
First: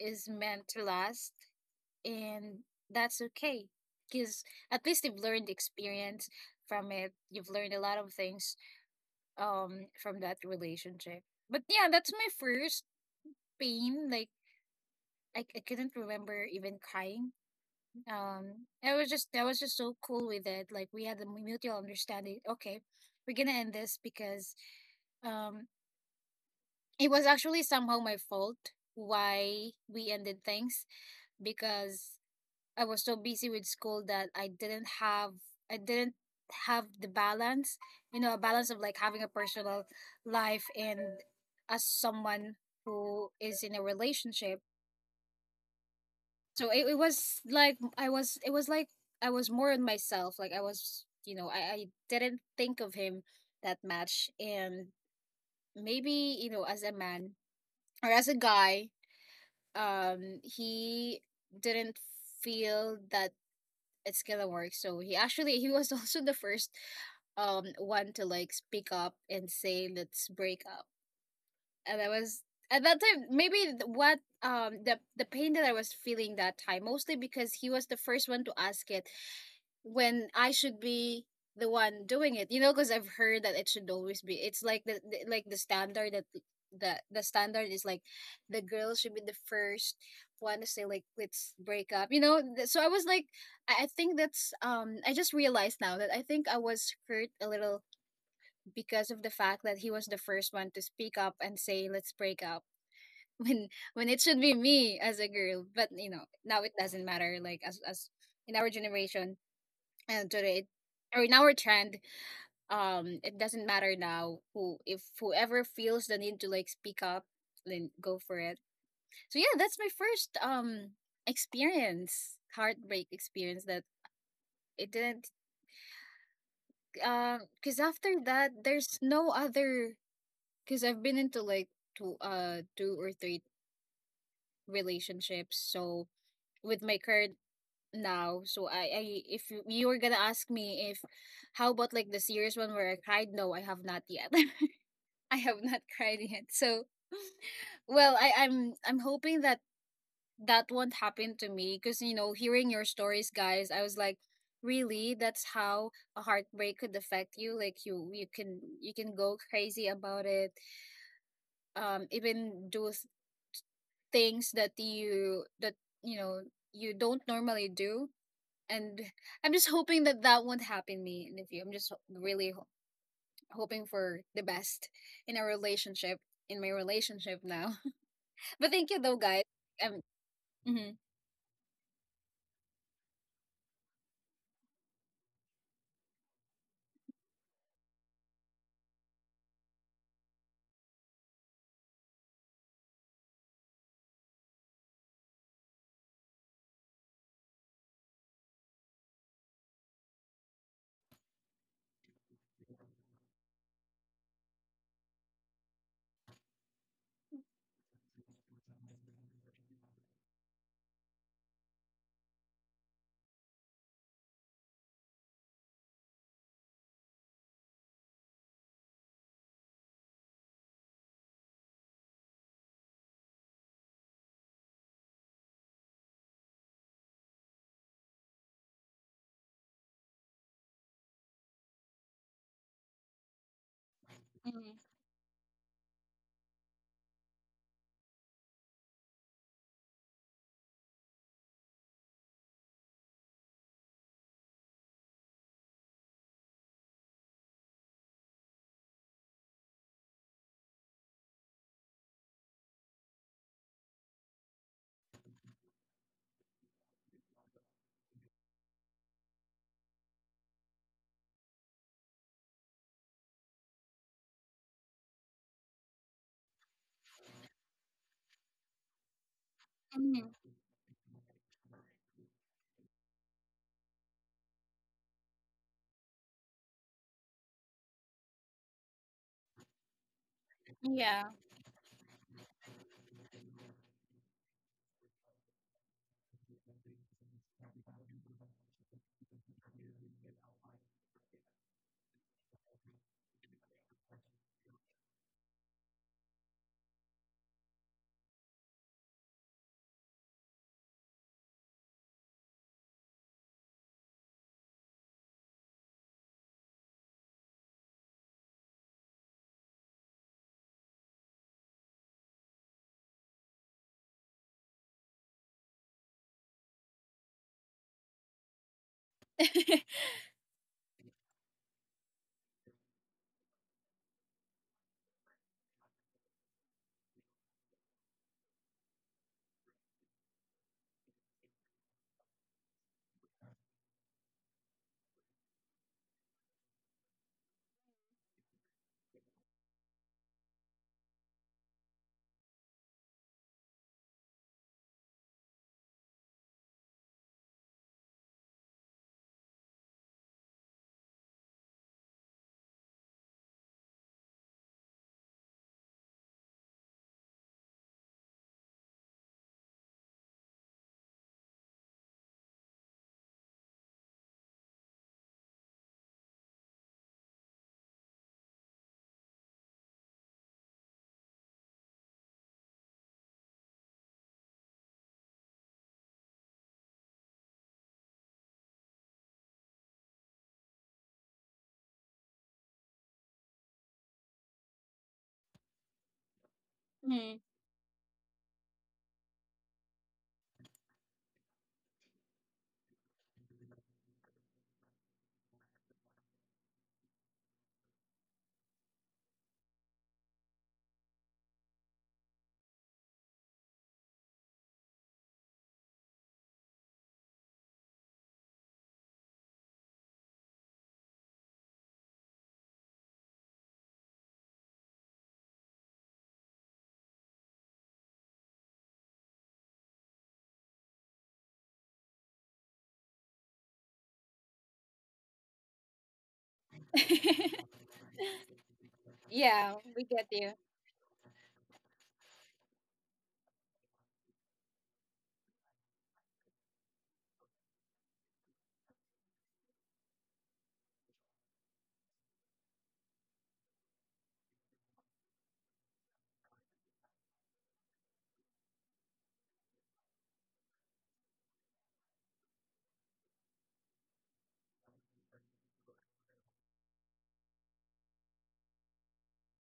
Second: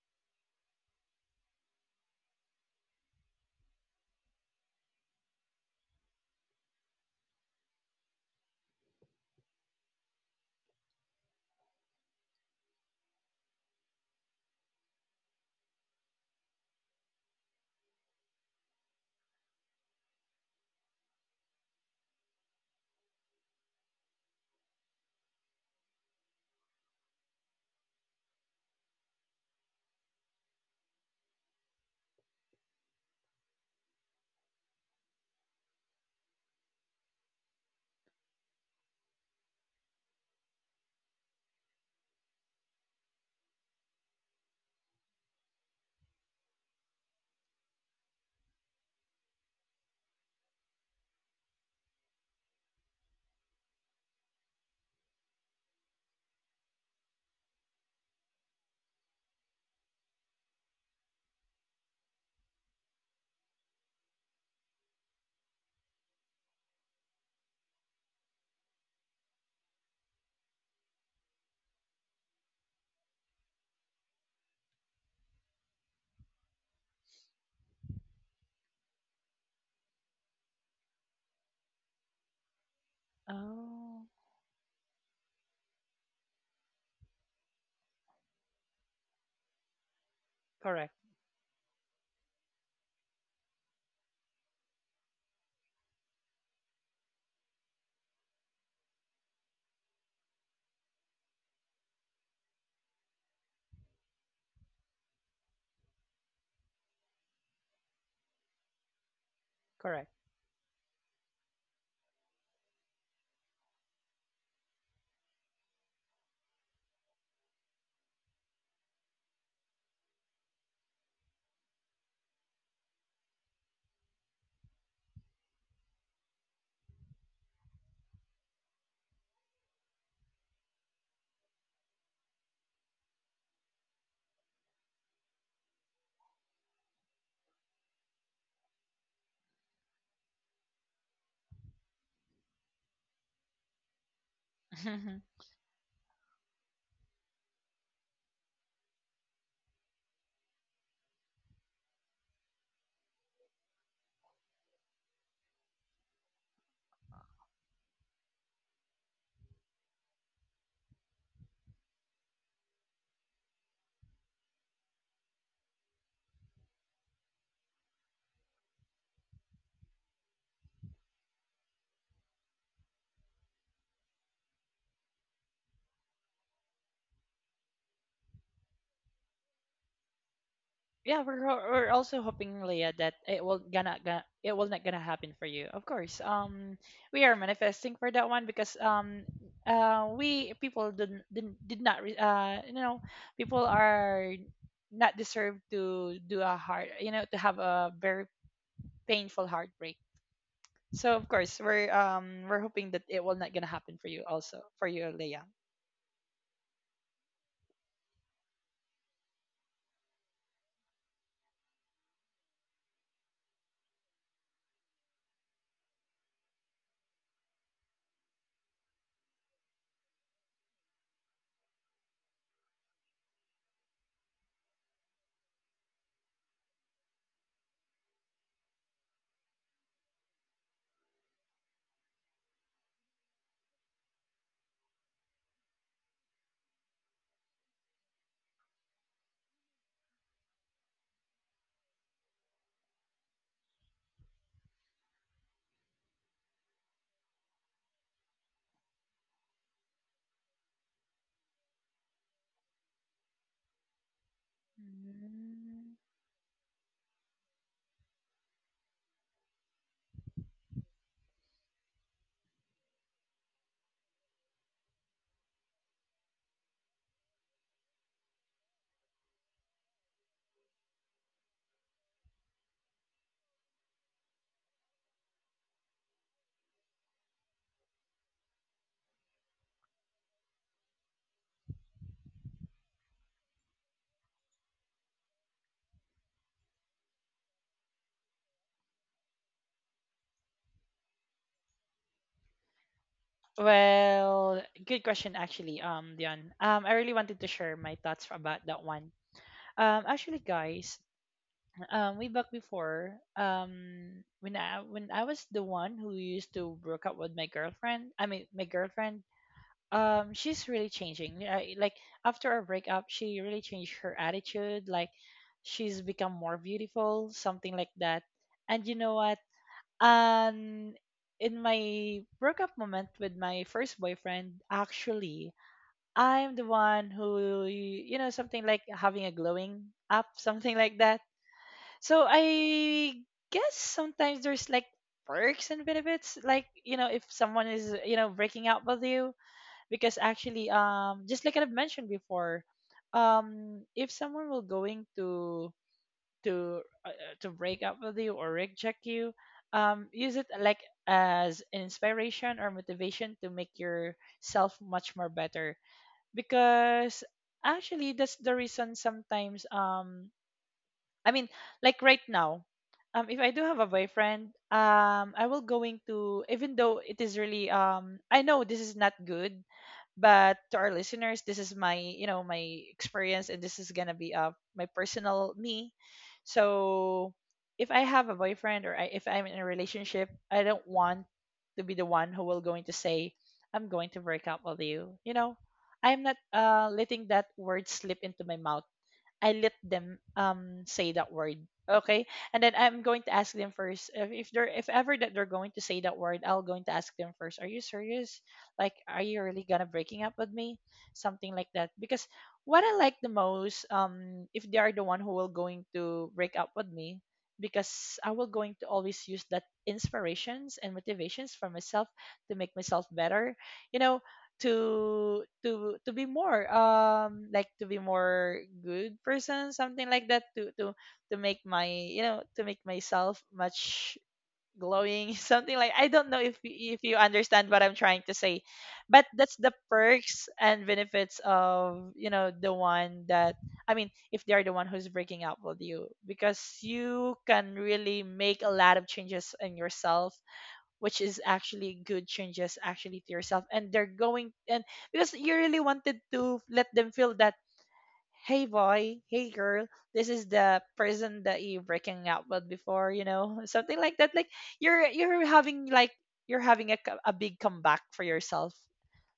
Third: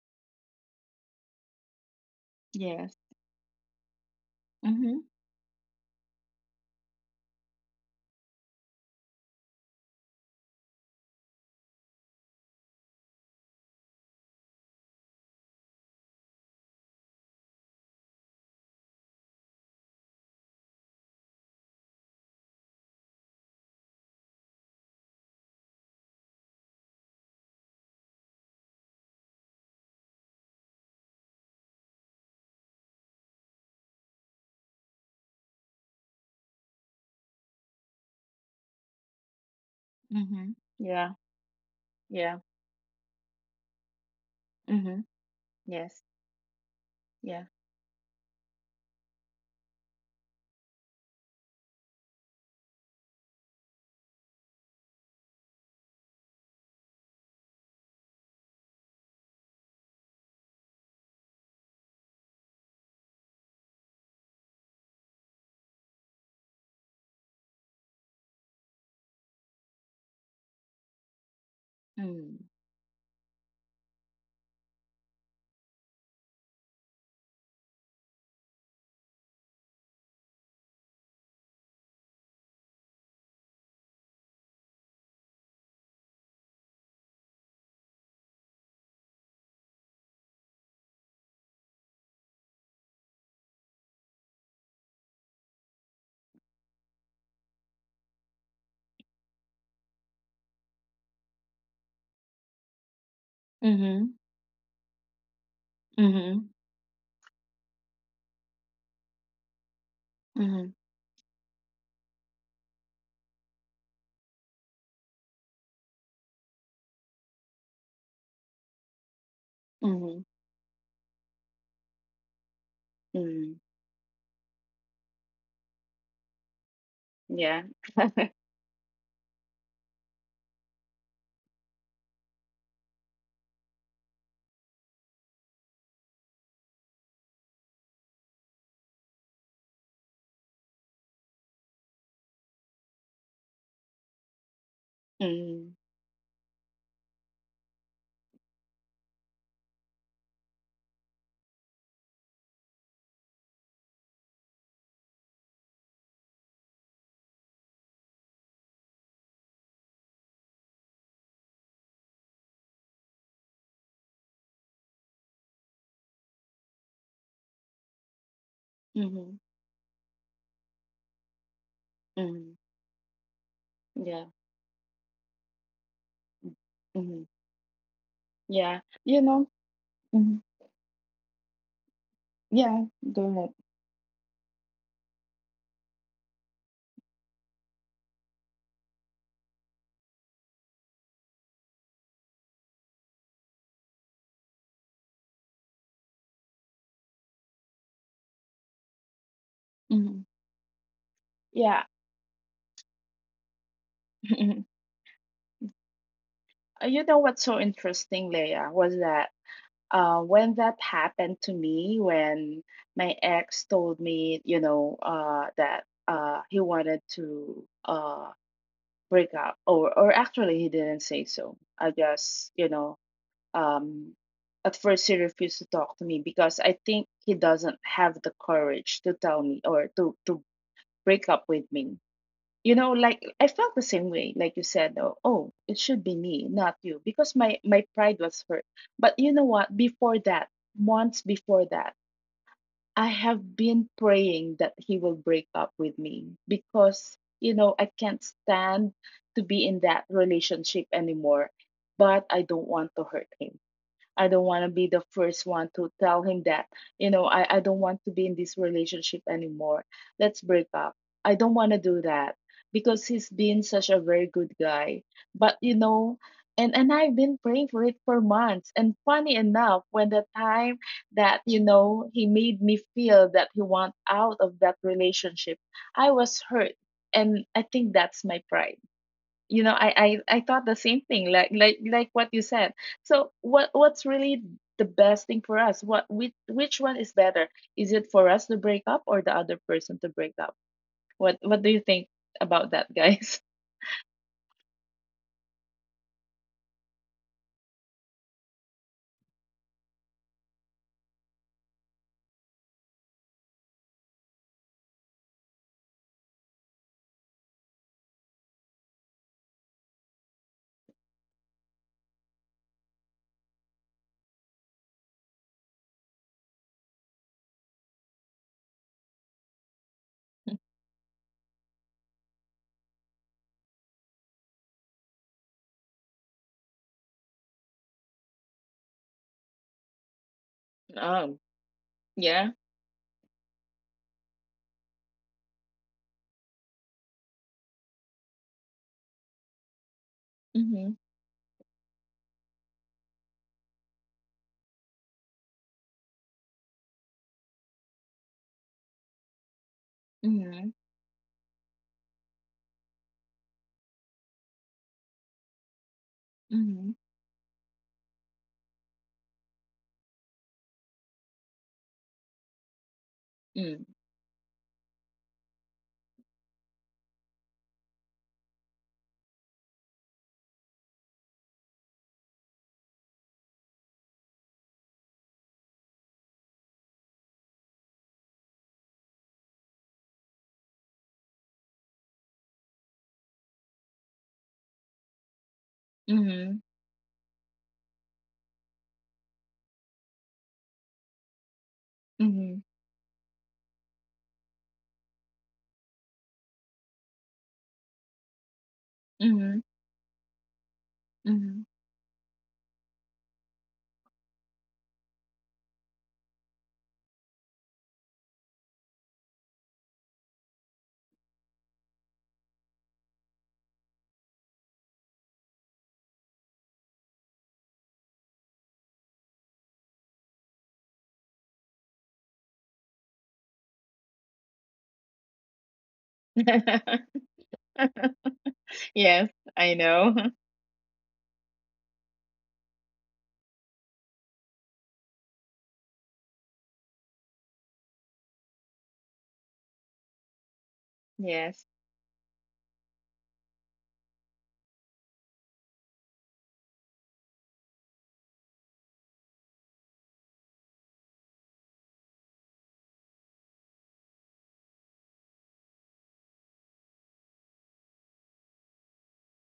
Speaker 1: is meant to last, and
Speaker 3: yes,
Speaker 1: that's okay. Because at least
Speaker 3: mhm,
Speaker 1: you've learned experience from it. You've learned a lot of things um from that relationship. But yeah, that's my first pain. Like I, I couldn't remember even crying. Um, I was just, that was just so cool with it. Like we had the mutual understanding. Okay, we're gonna end this because um it was actually somehow my fault why we ended things, because I was so busy with school that I didn't have, I didn't have the balance, you know, a balance of like having a personal life
Speaker 3: mhm,
Speaker 1: and
Speaker 3: yeah,
Speaker 1: as someone
Speaker 3: yeah,
Speaker 1: who is in a relationship.
Speaker 3: mhm, yes,
Speaker 1: So it, it was
Speaker 3: yeah,
Speaker 1: like I was, it was like I was more in myself. Like I was, you know, i, I didn't think of him that much. And maybe, you know, as a man or as a guy, um he didn't feel that it's gonna work, so he actually, he was also the first um one to like speak up and say let's break up. And I was
Speaker 3: mm,
Speaker 1: at that time maybe what, um the the pain that I was feeling that time, mostly because he was the first one to ask it when I should be the one doing it, you know, because I've heard that it should always
Speaker 2: oh,
Speaker 1: be, it's like the, the like the standard, that the the standard is like the girl should be the first one to say like
Speaker 2: correct,
Speaker 1: let's break up, you know. Th- so I was like, I I think that's um I just realized now that I think I was hurt a little because of the fact that he was the first one to speak up and say let's break up when when it
Speaker 3: mhm,
Speaker 1: should be me as a girl. But you know, now it
Speaker 3: mhm,
Speaker 1: doesn't matter, like, as as in our generation and
Speaker 2: correct.
Speaker 1: today,
Speaker 3: mhm,
Speaker 1: or in our trend, um it doesn't matter now who, if whoever feels the need to like speak up, then go for it. So yeah, that's my first
Speaker 3: mhm,
Speaker 1: um experience, heartbreak experience.
Speaker 3: mm,
Speaker 1: That it didn't um because
Speaker 3: yeah,
Speaker 1: after that, there's no other, because I've been into like two uh two or three relationships. So with my current now, so I, I if you you were gonna ask me if how about like the serious one where I cried, no, I have not yet. I have not
Speaker 3: mm,
Speaker 1: cried yet. So well, I, I'm I'm hoping that that won't happen to me because, you know, hearing your stories, guys, I was like, really, that's how a heartbreak could affect you. Like you you can, you can go crazy about it, um even do things that you that you know, you don't normally do. And I'm
Speaker 3: mhm,
Speaker 1: just hoping that that won't happen me in the future. I'm just ho- really ho-
Speaker 3: mhm,
Speaker 1: Hoping for the
Speaker 3: yeah,
Speaker 1: best in a relationship, in my
Speaker 3: mm,
Speaker 1: relationship
Speaker 3: mhm,
Speaker 1: now. But thank you
Speaker 3: yeah,
Speaker 1: though, guys.
Speaker 3: you know,
Speaker 1: um
Speaker 3: mhm,
Speaker 1: mhm,
Speaker 2: Yeah, we're ho- we're also hoping,
Speaker 3: yeah,
Speaker 2: Leah, that
Speaker 3: doing
Speaker 2: it
Speaker 3: it,
Speaker 2: will gonna, gonna it will not gonna happen for you. Of course, um, we are manifesting for that one because um, uh, we people didn't, didn't did not re- uh, you know, people are not deserved to do a heart, you know, to have a very painful heartbreak.
Speaker 3: mhm,
Speaker 2: So of course
Speaker 3: yeah.
Speaker 2: we're um we're hoping that it will not gonna happen for you, also for you, Leah.
Speaker 3: Uh you know what's so interesting, Leia, was that uh, when that happened to me, when my ex told me, you know, uh, that uh, he wanted to uh, break up, or or actually he didn't say so. I just, you know, um, at first he refused to talk to me because I think he doesn't have the courage to tell me or to to break up with me. You know, like I felt the same way,
Speaker 1: Mm,
Speaker 3: like you said, oh, oh it should be me not you, because my my pride was hurt. But you know what, before that, months before that, I have been praying that he will break up with me, because you know I can't stand to be in that relationship anymore, but I don't want to hurt him. I don't want to be the first one to
Speaker 2: Mm.
Speaker 3: tell him that, you know, I, I don't want to be in this relationship anymore. Let's break up. I don't want to do that because he's been such a very good guy. But, you know, and, and I've been praying for it for months. And funny enough,
Speaker 1: mm,
Speaker 3: when the time that, you know, he made me feel that he want out of that relationship, I was hurt. And I think that's my pride. You know I, I i thought the same
Speaker 1: yeah.
Speaker 3: thing, like like like what you said. So what what's really the best thing for us? What which, which one is better? Is it for us to break up or the other person to break up? What what do you think about that, guys?
Speaker 2: Well, good question actually, um, Dion. Um, I really wanted to share my thoughts about that one. Um, actually, guys, um way back before, um when i when i was the one who used to broke up with my girlfriend i mean my girlfriend, um she's really changing. I, like, after our breakup she really changed her attitude, like she's become more beautiful, something like that. And you know what? um in my breakup moment with my first boyfriend, actually, I'm the one who, you know, something like having a glowing up something like that.
Speaker 3: Um.
Speaker 2: So
Speaker 3: Yeah.
Speaker 2: I guess sometimes there's like perks and benefits, like, you know, if someone is, you know, breaking up with you, because actually,
Speaker 3: Mm-hmm.
Speaker 2: um, just like I've mentioned before, um, if someone will going to to uh, uh, to break up with you or reject you, um, use it
Speaker 3: Mm-hmm.
Speaker 2: like as an inspiration or motivation to make yourself much more better,
Speaker 3: Mm-hmm.
Speaker 2: because actually that's the reason sometimes um I mean, like right now, um, if I do have a boyfriend, um, I will going to, even though it is really um, I know this is not good, but to our listeners, this is my, you know, my experience, and this is gonna be uh my personal me. So if I have a boyfriend, or I, if I'm in a relationship, I don't want to be the one who will going to say I'm going to break up with you. You know, I'm not
Speaker 3: Mm.
Speaker 2: uh
Speaker 1: Mm.
Speaker 2: letting that word slip into my mouth. I let them um say that word. Okay,
Speaker 3: Mm-hmm. Mm-hmm.
Speaker 2: and then I'm going to ask them first if, if they're, if ever that they're going to say that word, I'll going to ask them first. Are you serious? Like, are you
Speaker 3: Mm-hmm.
Speaker 2: really gonna breaking up with me? Something
Speaker 3: Mm-hmm.
Speaker 2: like that. Because what I like the most, um, if they are the one who will going to break up with me, because I will going to always use that inspirations and motivations for myself to make myself better. You know, to to to be more um like to be more good person something like that to to to make my you know to make myself much glowing something like I don't know if y- if you understand what I'm trying to say
Speaker 3: Yes,
Speaker 2: but
Speaker 1: Yeah,
Speaker 2: that's
Speaker 3: I
Speaker 2: the
Speaker 1: we get
Speaker 3: know.
Speaker 1: you.
Speaker 2: perks and benefits of you know the one that I mean if they're the one who's breaking up with you because you can really make a lot of changes in yourself which is
Speaker 3: Yes.
Speaker 2: actually good changes actually to yourself and they're going and because you really wanted to let them feel that hey boy, hey girl, this is the person that you breaking up with before you know something like that like you're you're having like you're having a, co- a big comeback for yourself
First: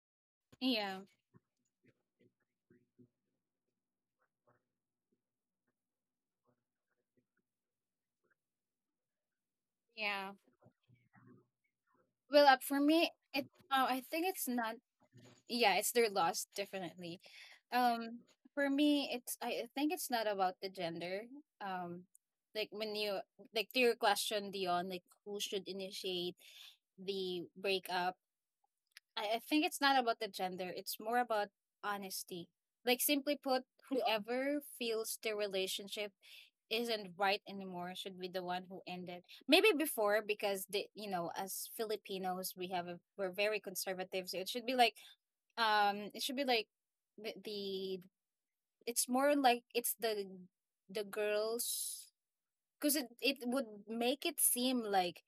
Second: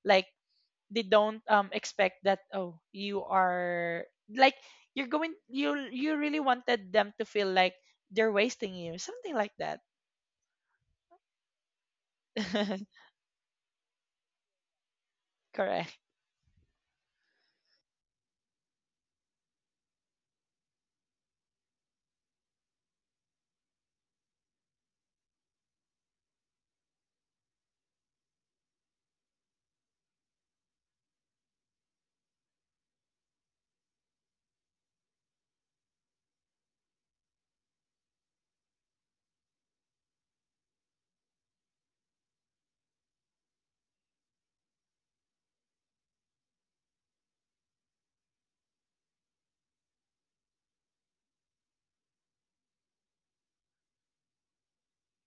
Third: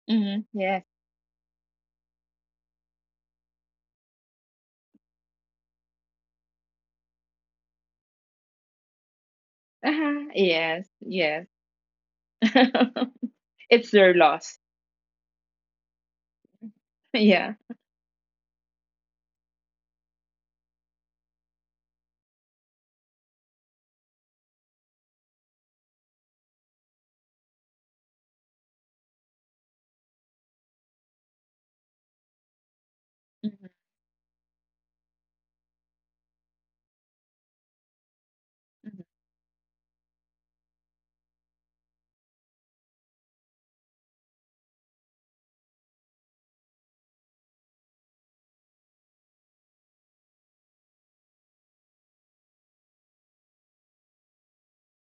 Speaker 2: like
Speaker 3: Hmm. Yes.
Speaker 1: Yeah.
Speaker 2: they don't um expect that oh you are like you're going you you really wanted them to feel like they're wasting you something like that.
Speaker 3: Uh-huh.
Speaker 1: Yeah,
Speaker 3: Yes. Yes.
Speaker 1: well, up for me it, uh, I
Speaker 3: It's
Speaker 1: think
Speaker 3: their
Speaker 1: it's not,
Speaker 3: loss.
Speaker 1: yeah, it's
Speaker 2: Correct.
Speaker 1: their loss definitely.
Speaker 3: Yeah.
Speaker 1: Um, for me, it's, I I think it's not about the gender. Um, like when you, like to your question, Dion, like who should initiate the breakup? I, I think it's not about the gender. It's more about honesty. Like simply put,
Speaker 3: Mhm.
Speaker 1: whoever feels the relationship isn't right anymore should be the one who ended. Maybe before, because, the you know, as Filipinos we have a, we're very conservative, so it should be like um it should be like the, the it's more like it's the the girls, because it, it would make it seem like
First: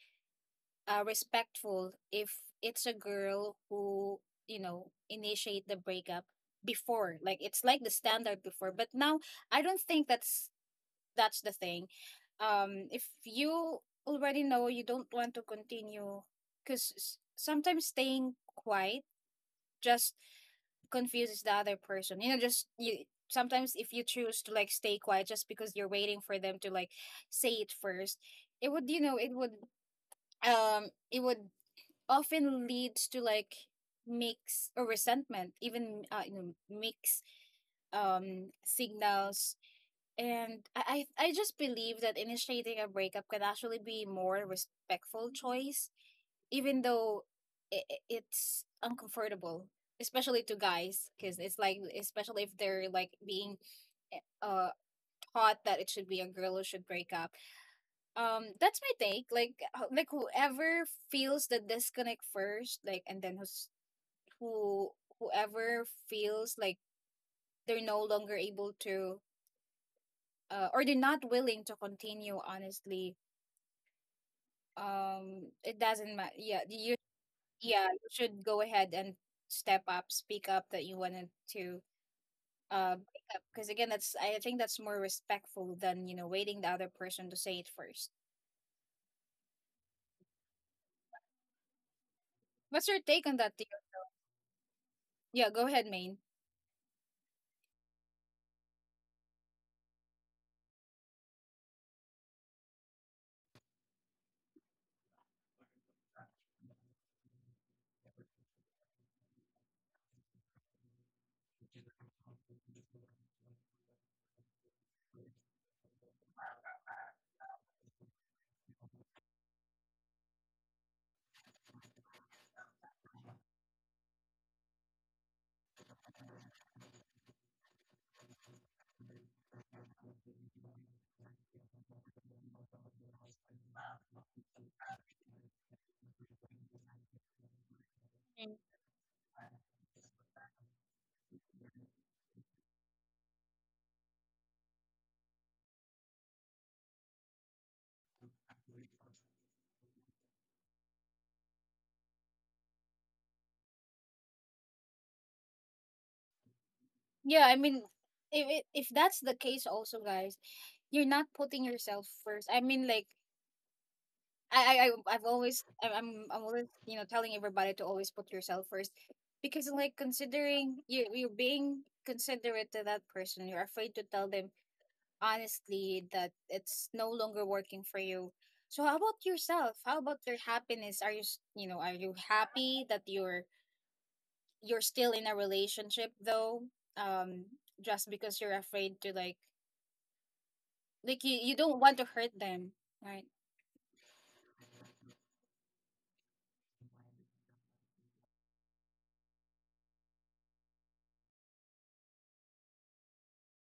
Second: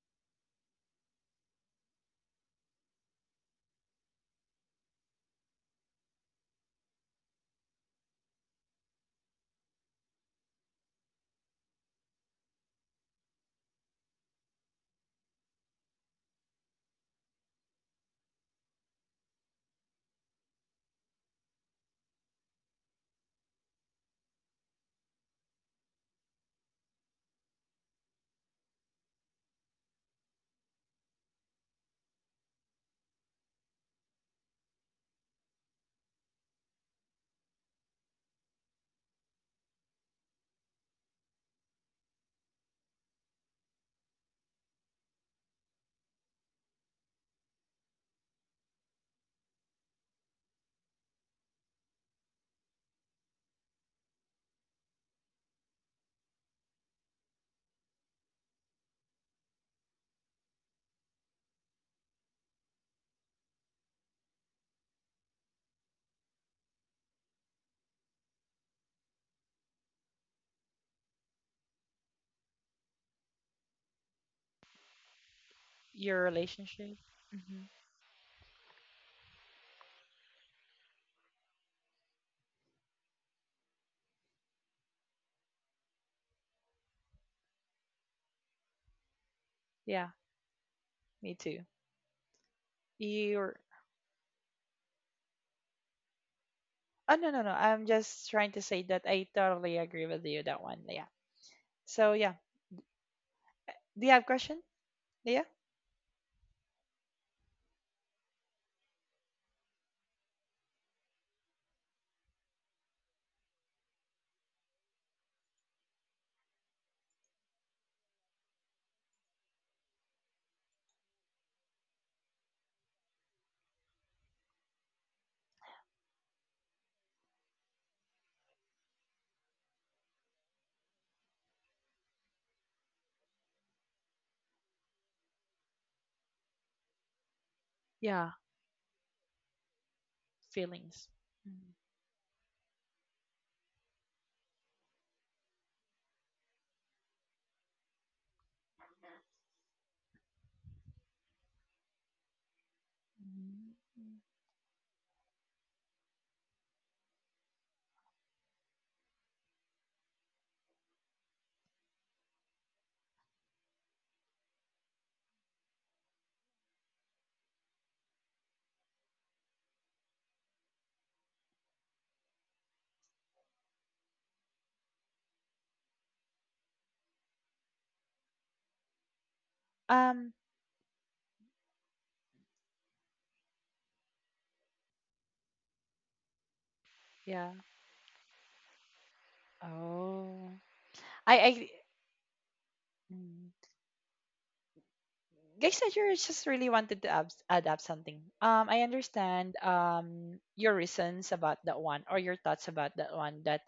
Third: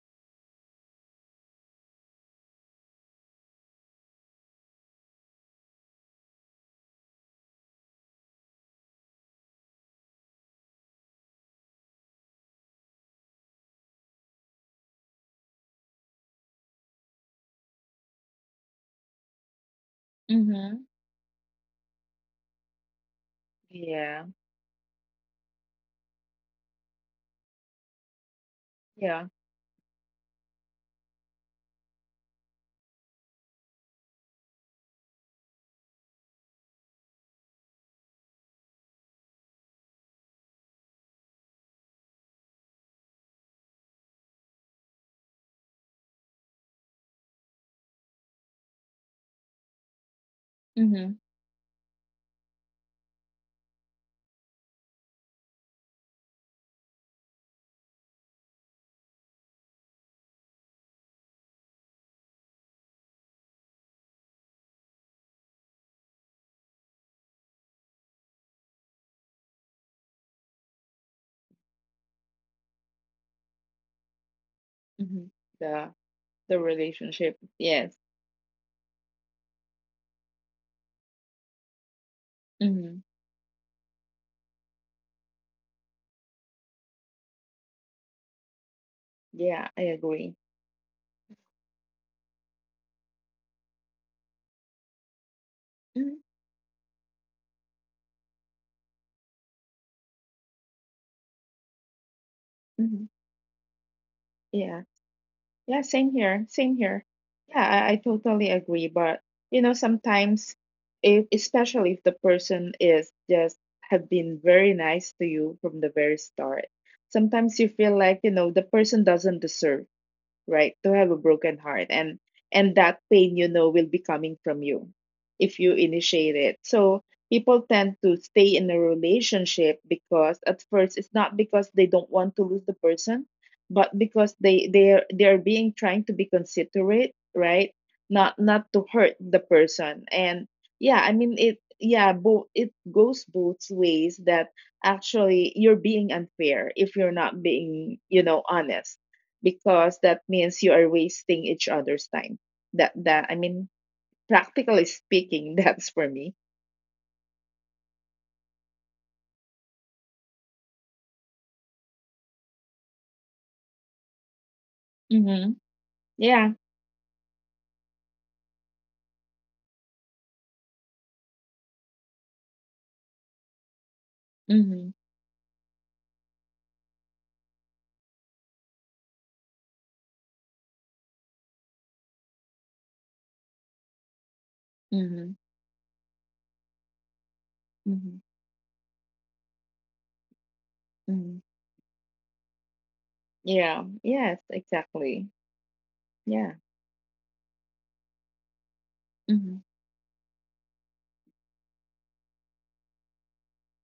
Speaker 1: uh respectful if it's a girl who, you know, initiate the breakup before, like it's like the standard before, but now I don't think that's that's the thing. Um if you already know you don't want to continue, because sometimes staying quiet just
Speaker 3: Mhm.
Speaker 1: confuses the other person. You know, just you sometimes, if you
Speaker 3: Yeah,
Speaker 1: choose to like stay quiet just because you're waiting for them to like say it first, it would, you know,
Speaker 3: yeah.
Speaker 1: it would um it would often leads to like mix or resentment, even uh, you know, mix um signals. And I, I I just believe that initiating a breakup can actually be more respectful choice, even though i i- it's uncomfortable, especially to guys,
Speaker 3: Mhm.
Speaker 1: because it's like, especially if they're like being eh, uh taught that it should be a girl who should break up. Um that's my take, like uh, like whoever feels the disconnect first, like and then who's who whoever feels like they're no longer able to, uh, or they're not willing to continue honestly,
Speaker 3: Mhm.
Speaker 1: um it
Speaker 3: The
Speaker 1: doesn't
Speaker 2: Your
Speaker 1: matter.
Speaker 3: the
Speaker 1: Yeah, you,
Speaker 2: relationship?
Speaker 3: relationship.
Speaker 2: Hmm.
Speaker 1: yeah,
Speaker 3: Yes.
Speaker 1: you should go ahead and step up, speak up that you wanted to
Speaker 3: Mhm.
Speaker 1: uh break up. Because again, that's, I think that's more respectful than, you know, waiting the other person to say it first.
Speaker 3: Yeah, I
Speaker 2: Yeah,
Speaker 3: agree.
Speaker 2: me too.
Speaker 1: What's your take
Speaker 2: Your
Speaker 1: on that, Theo? Yeah, go ahead,
Speaker 3: Mhm.
Speaker 1: Maine.
Speaker 2: oh, no, no, no. I'm just trying to say that I totally agree with you that one. Yeah. So yeah.
Speaker 3: Mhm.
Speaker 2: Do you have question?
Speaker 3: Yeah.
Speaker 2: Yeah.
Speaker 3: Yeah, same here. Same here. Yeah, I, I totally agree. But you know, sometimes if especially if the person is just have been very nice to you from the very start, sometimes you feel like, you know, the person doesn't deserve right to have a broken heart. And and that pain, you know, will be coming from you if you initiate it. So people tend to stay in a relationship because at first it's not because they don't want to lose the person, but because they they're they're being trying to be considerate, right? not
Speaker 2: Yeah.
Speaker 3: not
Speaker 1: Mhm.
Speaker 3: to hurt the person. And yeah i
Speaker 2: Feelings.
Speaker 3: mean it
Speaker 2: mm
Speaker 3: yeah, both, it goes both ways. That Actually, you're being unfair if you're not being, you know, honest, because that means you are wasting each other's time. That that I mean, practically speaking, that's for me.
Speaker 1: Yeah, I mean, if it, if that's the case, also, guys, you're not putting yourself first. I mean, like, I, I I- I've
Speaker 3: Mm-hmm.
Speaker 1: always I'm I'm
Speaker 3: Yeah.
Speaker 1: I'm always, you know, telling everybody to always put yourself first, because like, considering, you you're being considerate to that person, you're afraid to tell them
Speaker 3: Mm-hmm.
Speaker 1: honestly that it's no longer working for you. So how about yourself? How about
Speaker 2: Um.
Speaker 1: your happiness? Are you s- you know, are you happy that you're you're still
Speaker 3: Mm-hmm.
Speaker 1: in a relationship though? Um,
Speaker 2: Yeah.
Speaker 3: Mm-hmm.
Speaker 1: just because you're afraid to like
Speaker 2: Oh.
Speaker 1: like
Speaker 3: Mm-hmm.
Speaker 1: you
Speaker 2: I
Speaker 1: you
Speaker 2: I
Speaker 1: don't want to hurt them, right?
Speaker 2: Mm.
Speaker 3: Yeah. Yes. Exactly.
Speaker 2: Guys, I ju-
Speaker 3: Yeah.
Speaker 2: just really wanted to abs- add up something. Um, I
Speaker 3: Mm-hmm.
Speaker 2: understand um your reasons about that one or your thoughts about that one. That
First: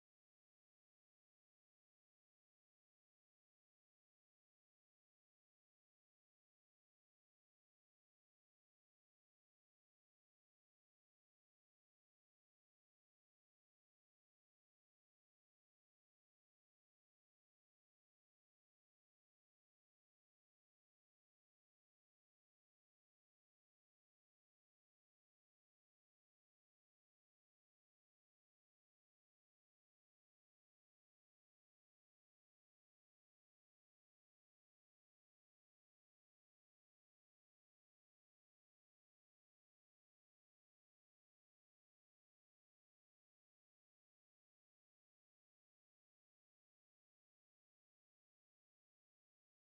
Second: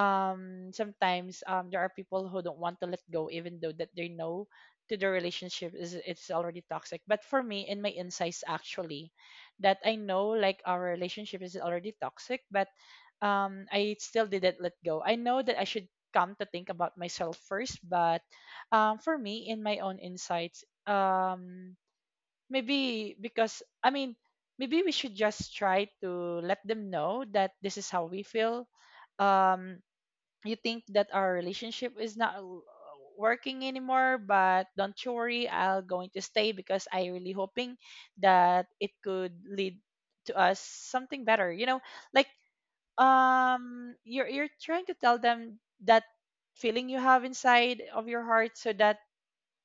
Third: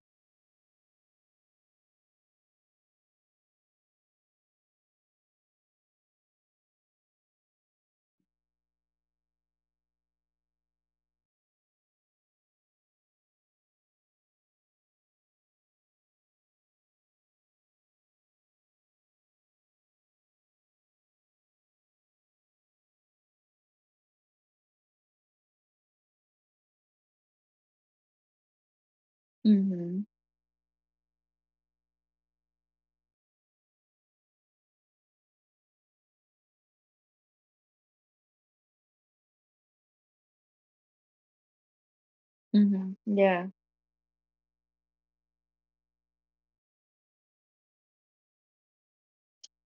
Speaker 2: um sometimes um there are people who don't want to let go even though that they know to the relationship is it's already toxic. But for me, in my insights actually, that I know like our relationship is already toxic, but um I still didn't let go. I know that I should come to think about myself first, but um, for me in my own insights um maybe because i mean maybe we should just try to let them know that this is how we feel. um
Speaker 3: Mm-hmm.
Speaker 2: you think that our relationship is not w- working anymore, but don't you worry, I'll going to stay because I really hoping that it could lead to us something better, you know, like
Speaker 3: Mm-hmm. Yeah.
Speaker 2: um you're you're trying to tell them that feeling you have inside of your heart so that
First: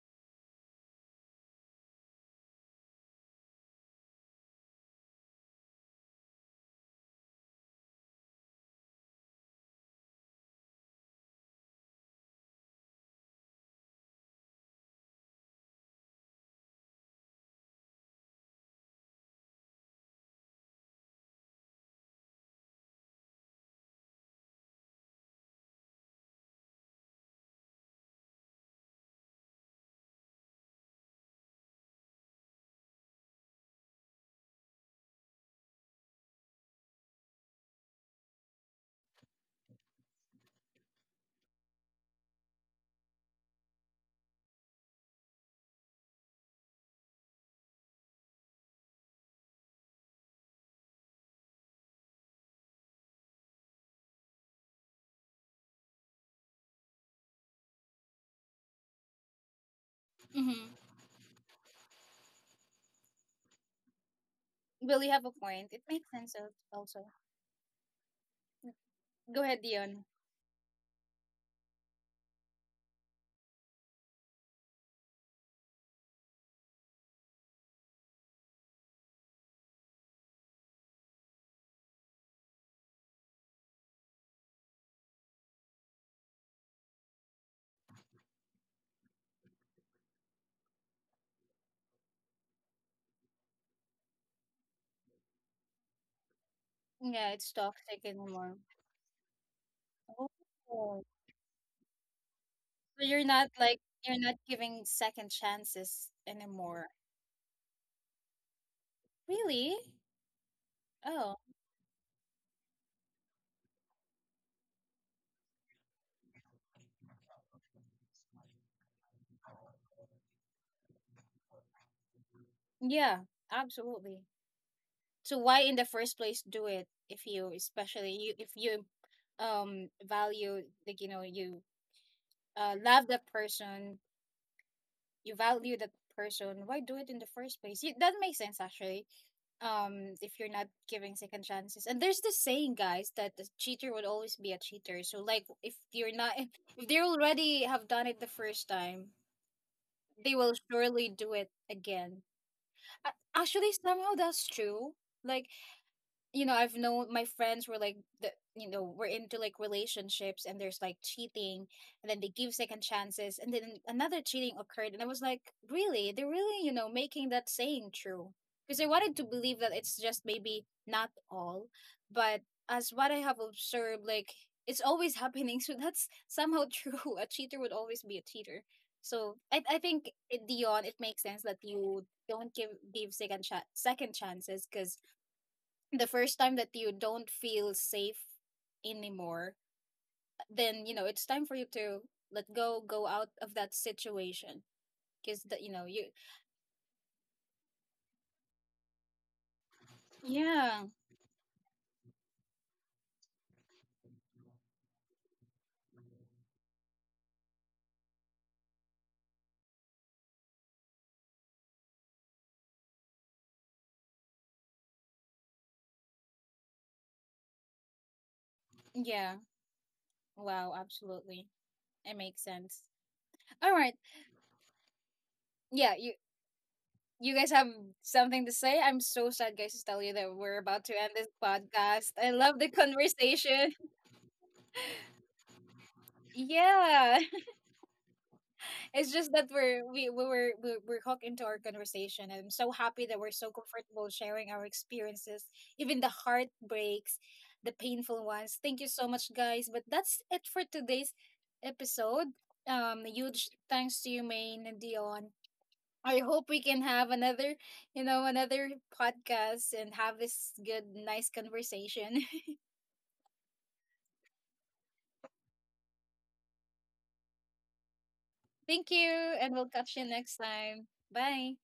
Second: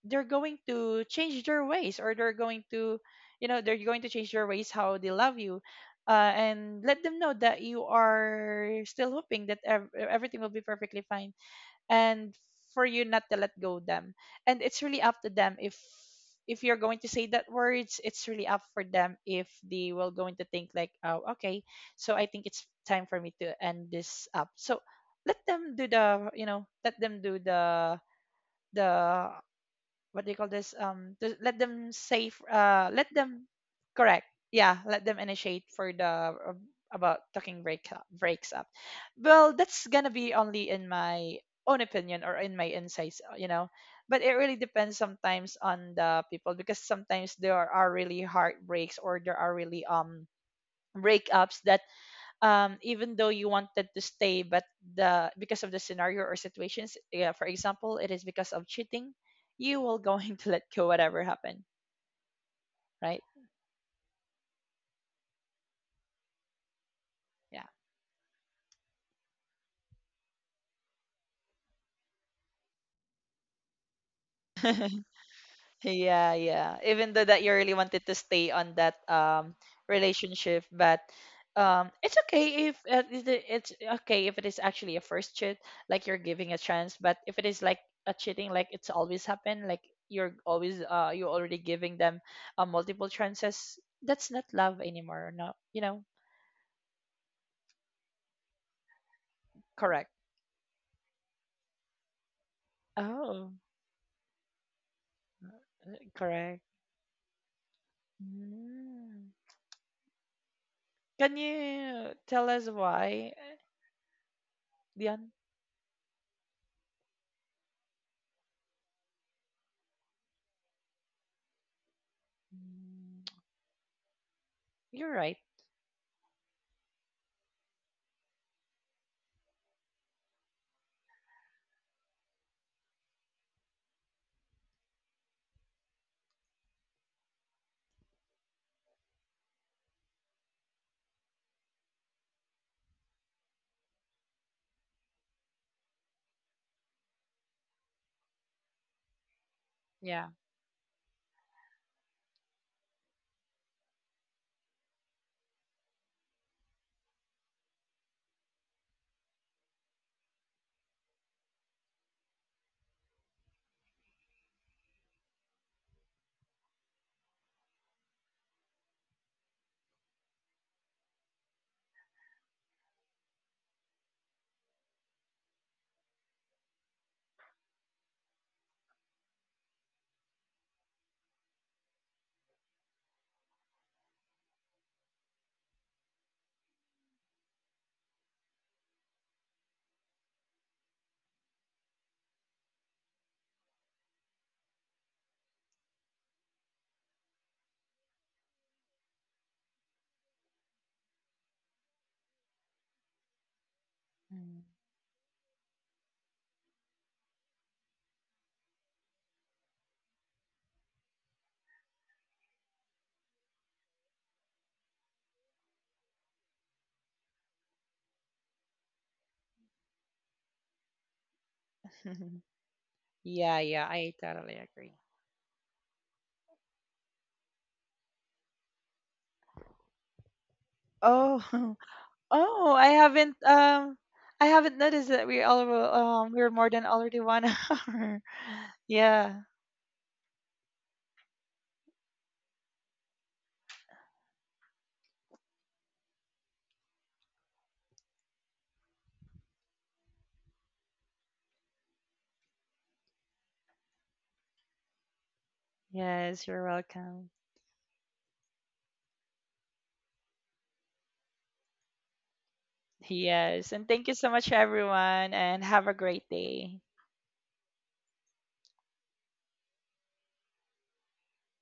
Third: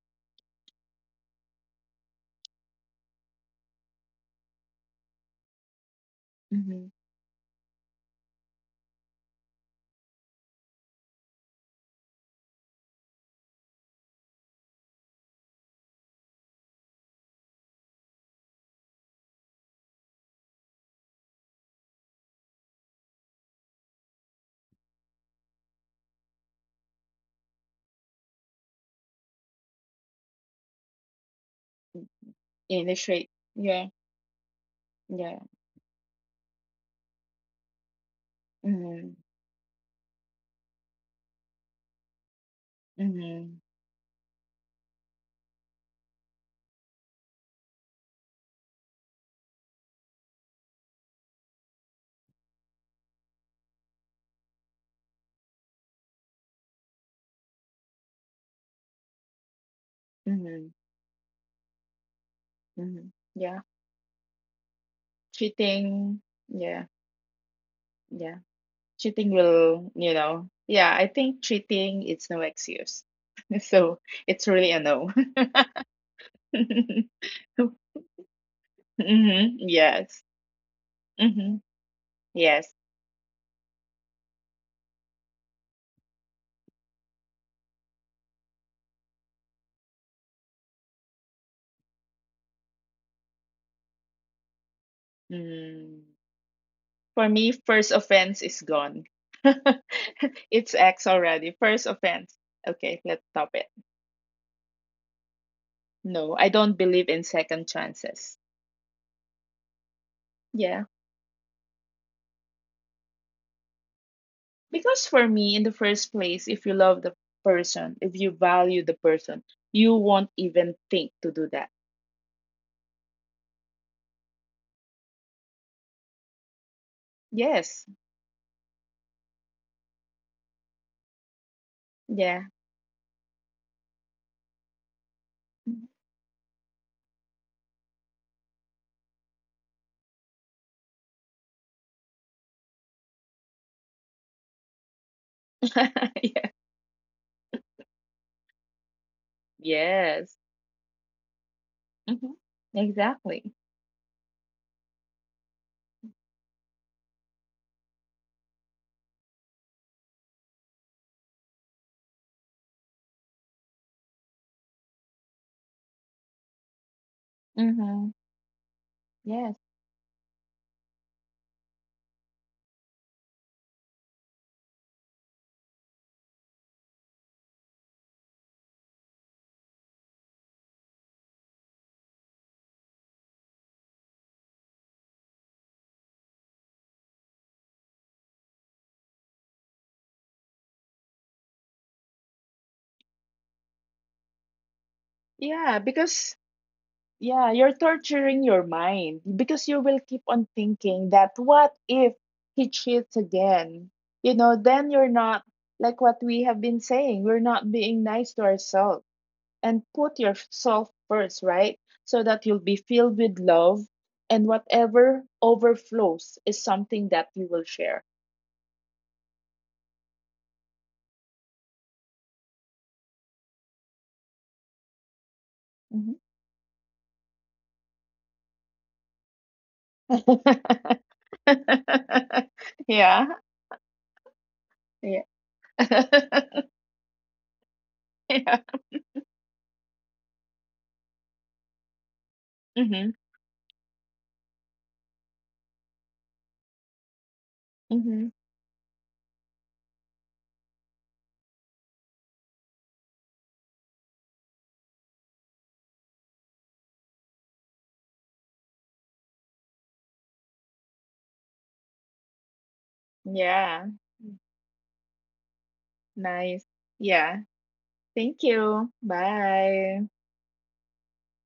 Speaker 2: they're going to change their ways or they're going to you know they're going to change their ways how they love you. Uh, and
Speaker 3: Mm-hmm.
Speaker 2: let them know that you are still hoping that ev- everything will be perfectly fine and for you not to let go them, and it's really up to them if if you're going to say that words, it's really up for them if they will going to think like oh, okay, so I think it's time for me to end this up, so let them do the you know let them do the the what do you call this, um to let them save uh let
Speaker 3: Illustrate.
Speaker 2: them
Speaker 3: Yeah.
Speaker 2: correct, yeah, let them
Speaker 3: Yeah.
Speaker 2: initiate for the uh, about talking break breaks up.
Speaker 3: Mm-hmm.
Speaker 2: Well, that's gonna be only in my own opinion or in my insights, uh, you
Speaker 3: Mm-hmm.
Speaker 2: know, but it really depends sometimes on the people because sometimes there are really heartbreaks or there are really um breakups that um, even though you wanted to stay, but the because of the scenario or situations, yeah, for example, it is because of cheating, you will going to let
Speaker 3: Mm-hmm.
Speaker 1: Mm-hmm.
Speaker 2: go whatever happened,
Speaker 3: Mm-hmm.
Speaker 2: right?
Speaker 3: Yeah.
Speaker 1: Will you have a point? It makes
Speaker 3: Cheating.
Speaker 1: sense, al-
Speaker 3: Yeah.
Speaker 1: also.
Speaker 2: Yeah.
Speaker 3: Yeah. Cheating
Speaker 1: Go ahead,
Speaker 3: will,
Speaker 1: Dion.
Speaker 3: you know, yeah, I think cheating it's no excuse. So it's really a no.
Speaker 2: Yeah, yeah. Even though that you really wanted to stay on that
Speaker 3: Mm-hmm.
Speaker 2: um
Speaker 3: Yes.
Speaker 2: relationship, but
Speaker 3: Hmm.
Speaker 2: um it's okay
Speaker 3: Yes.
Speaker 2: if uh, it- it- it's okay if it is actually a first cheat, like you're giving a chance, but if it is like a cheating like it's always happened, like you're always uh you're already giving them uh, multiple chances, that's not love anymore. No, you
Speaker 3: Mm.
Speaker 2: know,
Speaker 1: Yeah,
Speaker 3: For
Speaker 1: it's
Speaker 3: me, first
Speaker 1: toxic
Speaker 3: offense
Speaker 1: anymore.
Speaker 3: is gone.
Speaker 2: correct.
Speaker 3: It's
Speaker 1: Oh,
Speaker 3: X already. First offense. Okay,
Speaker 1: so you're
Speaker 3: let's
Speaker 1: not
Speaker 3: stop
Speaker 2: Oh,
Speaker 3: it.
Speaker 1: like, you're not giving second chances
Speaker 3: No, I
Speaker 2: correct.
Speaker 3: don't
Speaker 1: anymore.
Speaker 3: believe in second chances.
Speaker 2: Mm.
Speaker 1: Really?
Speaker 3: Yeah.
Speaker 1: Oh.
Speaker 2: Can you tell us why,
Speaker 3: Because for
Speaker 2: Dion?
Speaker 3: me, in the first place, if you love the person, if you value the person, you won't even think to do that.
Speaker 1: Yeah,
Speaker 2: Mm.
Speaker 1: absolutely.
Speaker 2: You're
Speaker 1: So
Speaker 2: right.
Speaker 1: why in the first place do it if you,
Speaker 3: Yes.
Speaker 1: especially you, if you um value, like you know, you
Speaker 3: Yeah.
Speaker 1: uh love that person, you value that person, why do it in the first place? You, that makes sense actually. Um if you're not giving second chances. And there's this saying, guys, that the cheater would always be a cheater. So like, if you're not if
Speaker 3: Yeah.
Speaker 1: if they already have done it the first time,
Speaker 2: Yeah.
Speaker 1: they
Speaker 3: Yes.
Speaker 1: will surely do it again.
Speaker 3: Mhm.
Speaker 1: A-
Speaker 3: Exactly.
Speaker 1: Actually somehow that's true. Like, you know, I've known my friends were like, the you know, were into like relationships, and there's like cheating, and then they give second chances, and then another cheating occurred, and I was like, really? They're really, you know, making that saying
Speaker 3: Mhm.
Speaker 1: true. Because I wanted to believe
Speaker 3: Yes.
Speaker 1: that it's just maybe not all, but as what I have observed, like it's always happening. So that's somehow true. A cheater would always be a cheater. So I, I think it, Dion, it makes sense that you don't give give second cha- second chances, because the first time that you don't feel safe anymore, then you know it's time for you to let go, go out of that situation. Because that, you
Speaker 3: Yeah,
Speaker 1: know, you,
Speaker 3: because yeah, you're torturing your mind because you will keep on
Speaker 1: yeah,
Speaker 3: thinking, that what if he cheats again? You know,
Speaker 2: Mm.
Speaker 3: then you're not like what we have been saying. We're not being nice to ourselves and put yourself first, right? So that you'll be filled with love and whatever overflows is something that you will share.
Speaker 1: yeah, wow, absolutely, it makes sense.
Speaker 2: Yeah,
Speaker 1: All
Speaker 2: yeah,
Speaker 1: right,
Speaker 2: I totally agree.
Speaker 1: yeah, you
Speaker 3: Mhm.
Speaker 1: you guys have something to say? I'm so sad, guys, to tell you that we're about to end this
Speaker 2: Oh,
Speaker 1: podcast. I love the
Speaker 2: oh, I
Speaker 3: Yeah.
Speaker 2: haven't
Speaker 1: conversation.
Speaker 2: um I haven't noticed
Speaker 3: Yeah.
Speaker 2: that we all um we're more than
Speaker 1: Yeah,
Speaker 2: already one hour.
Speaker 3: Yeah.
Speaker 1: it's just
Speaker 2: Yeah.
Speaker 1: that we're we we were we're, we're hooked into our conversation. I'm so happy
Speaker 3: Mhm.
Speaker 1: that we're so comfortable sharing our experiences, even the heartbreaks, the painful
Speaker 3: Mhm.
Speaker 1: ones. Thank you so much, guys. But that's it for today's episode. Um, huge thanks to you, Maine and Dion. I hope
Speaker 2: Yes,
Speaker 1: we
Speaker 2: you're
Speaker 1: can have
Speaker 2: welcome.
Speaker 1: another, you know, another podcast and have this good, nice conversation.
Speaker 2: Yes, and
Speaker 3: Yeah.
Speaker 2: thank you so much everyone and have a great day.
Speaker 3: Nice. Yeah. Thank
Speaker 1: Thank you,
Speaker 3: you.
Speaker 1: and we'll catch you
Speaker 3: Bye.
Speaker 1: next time. Bye.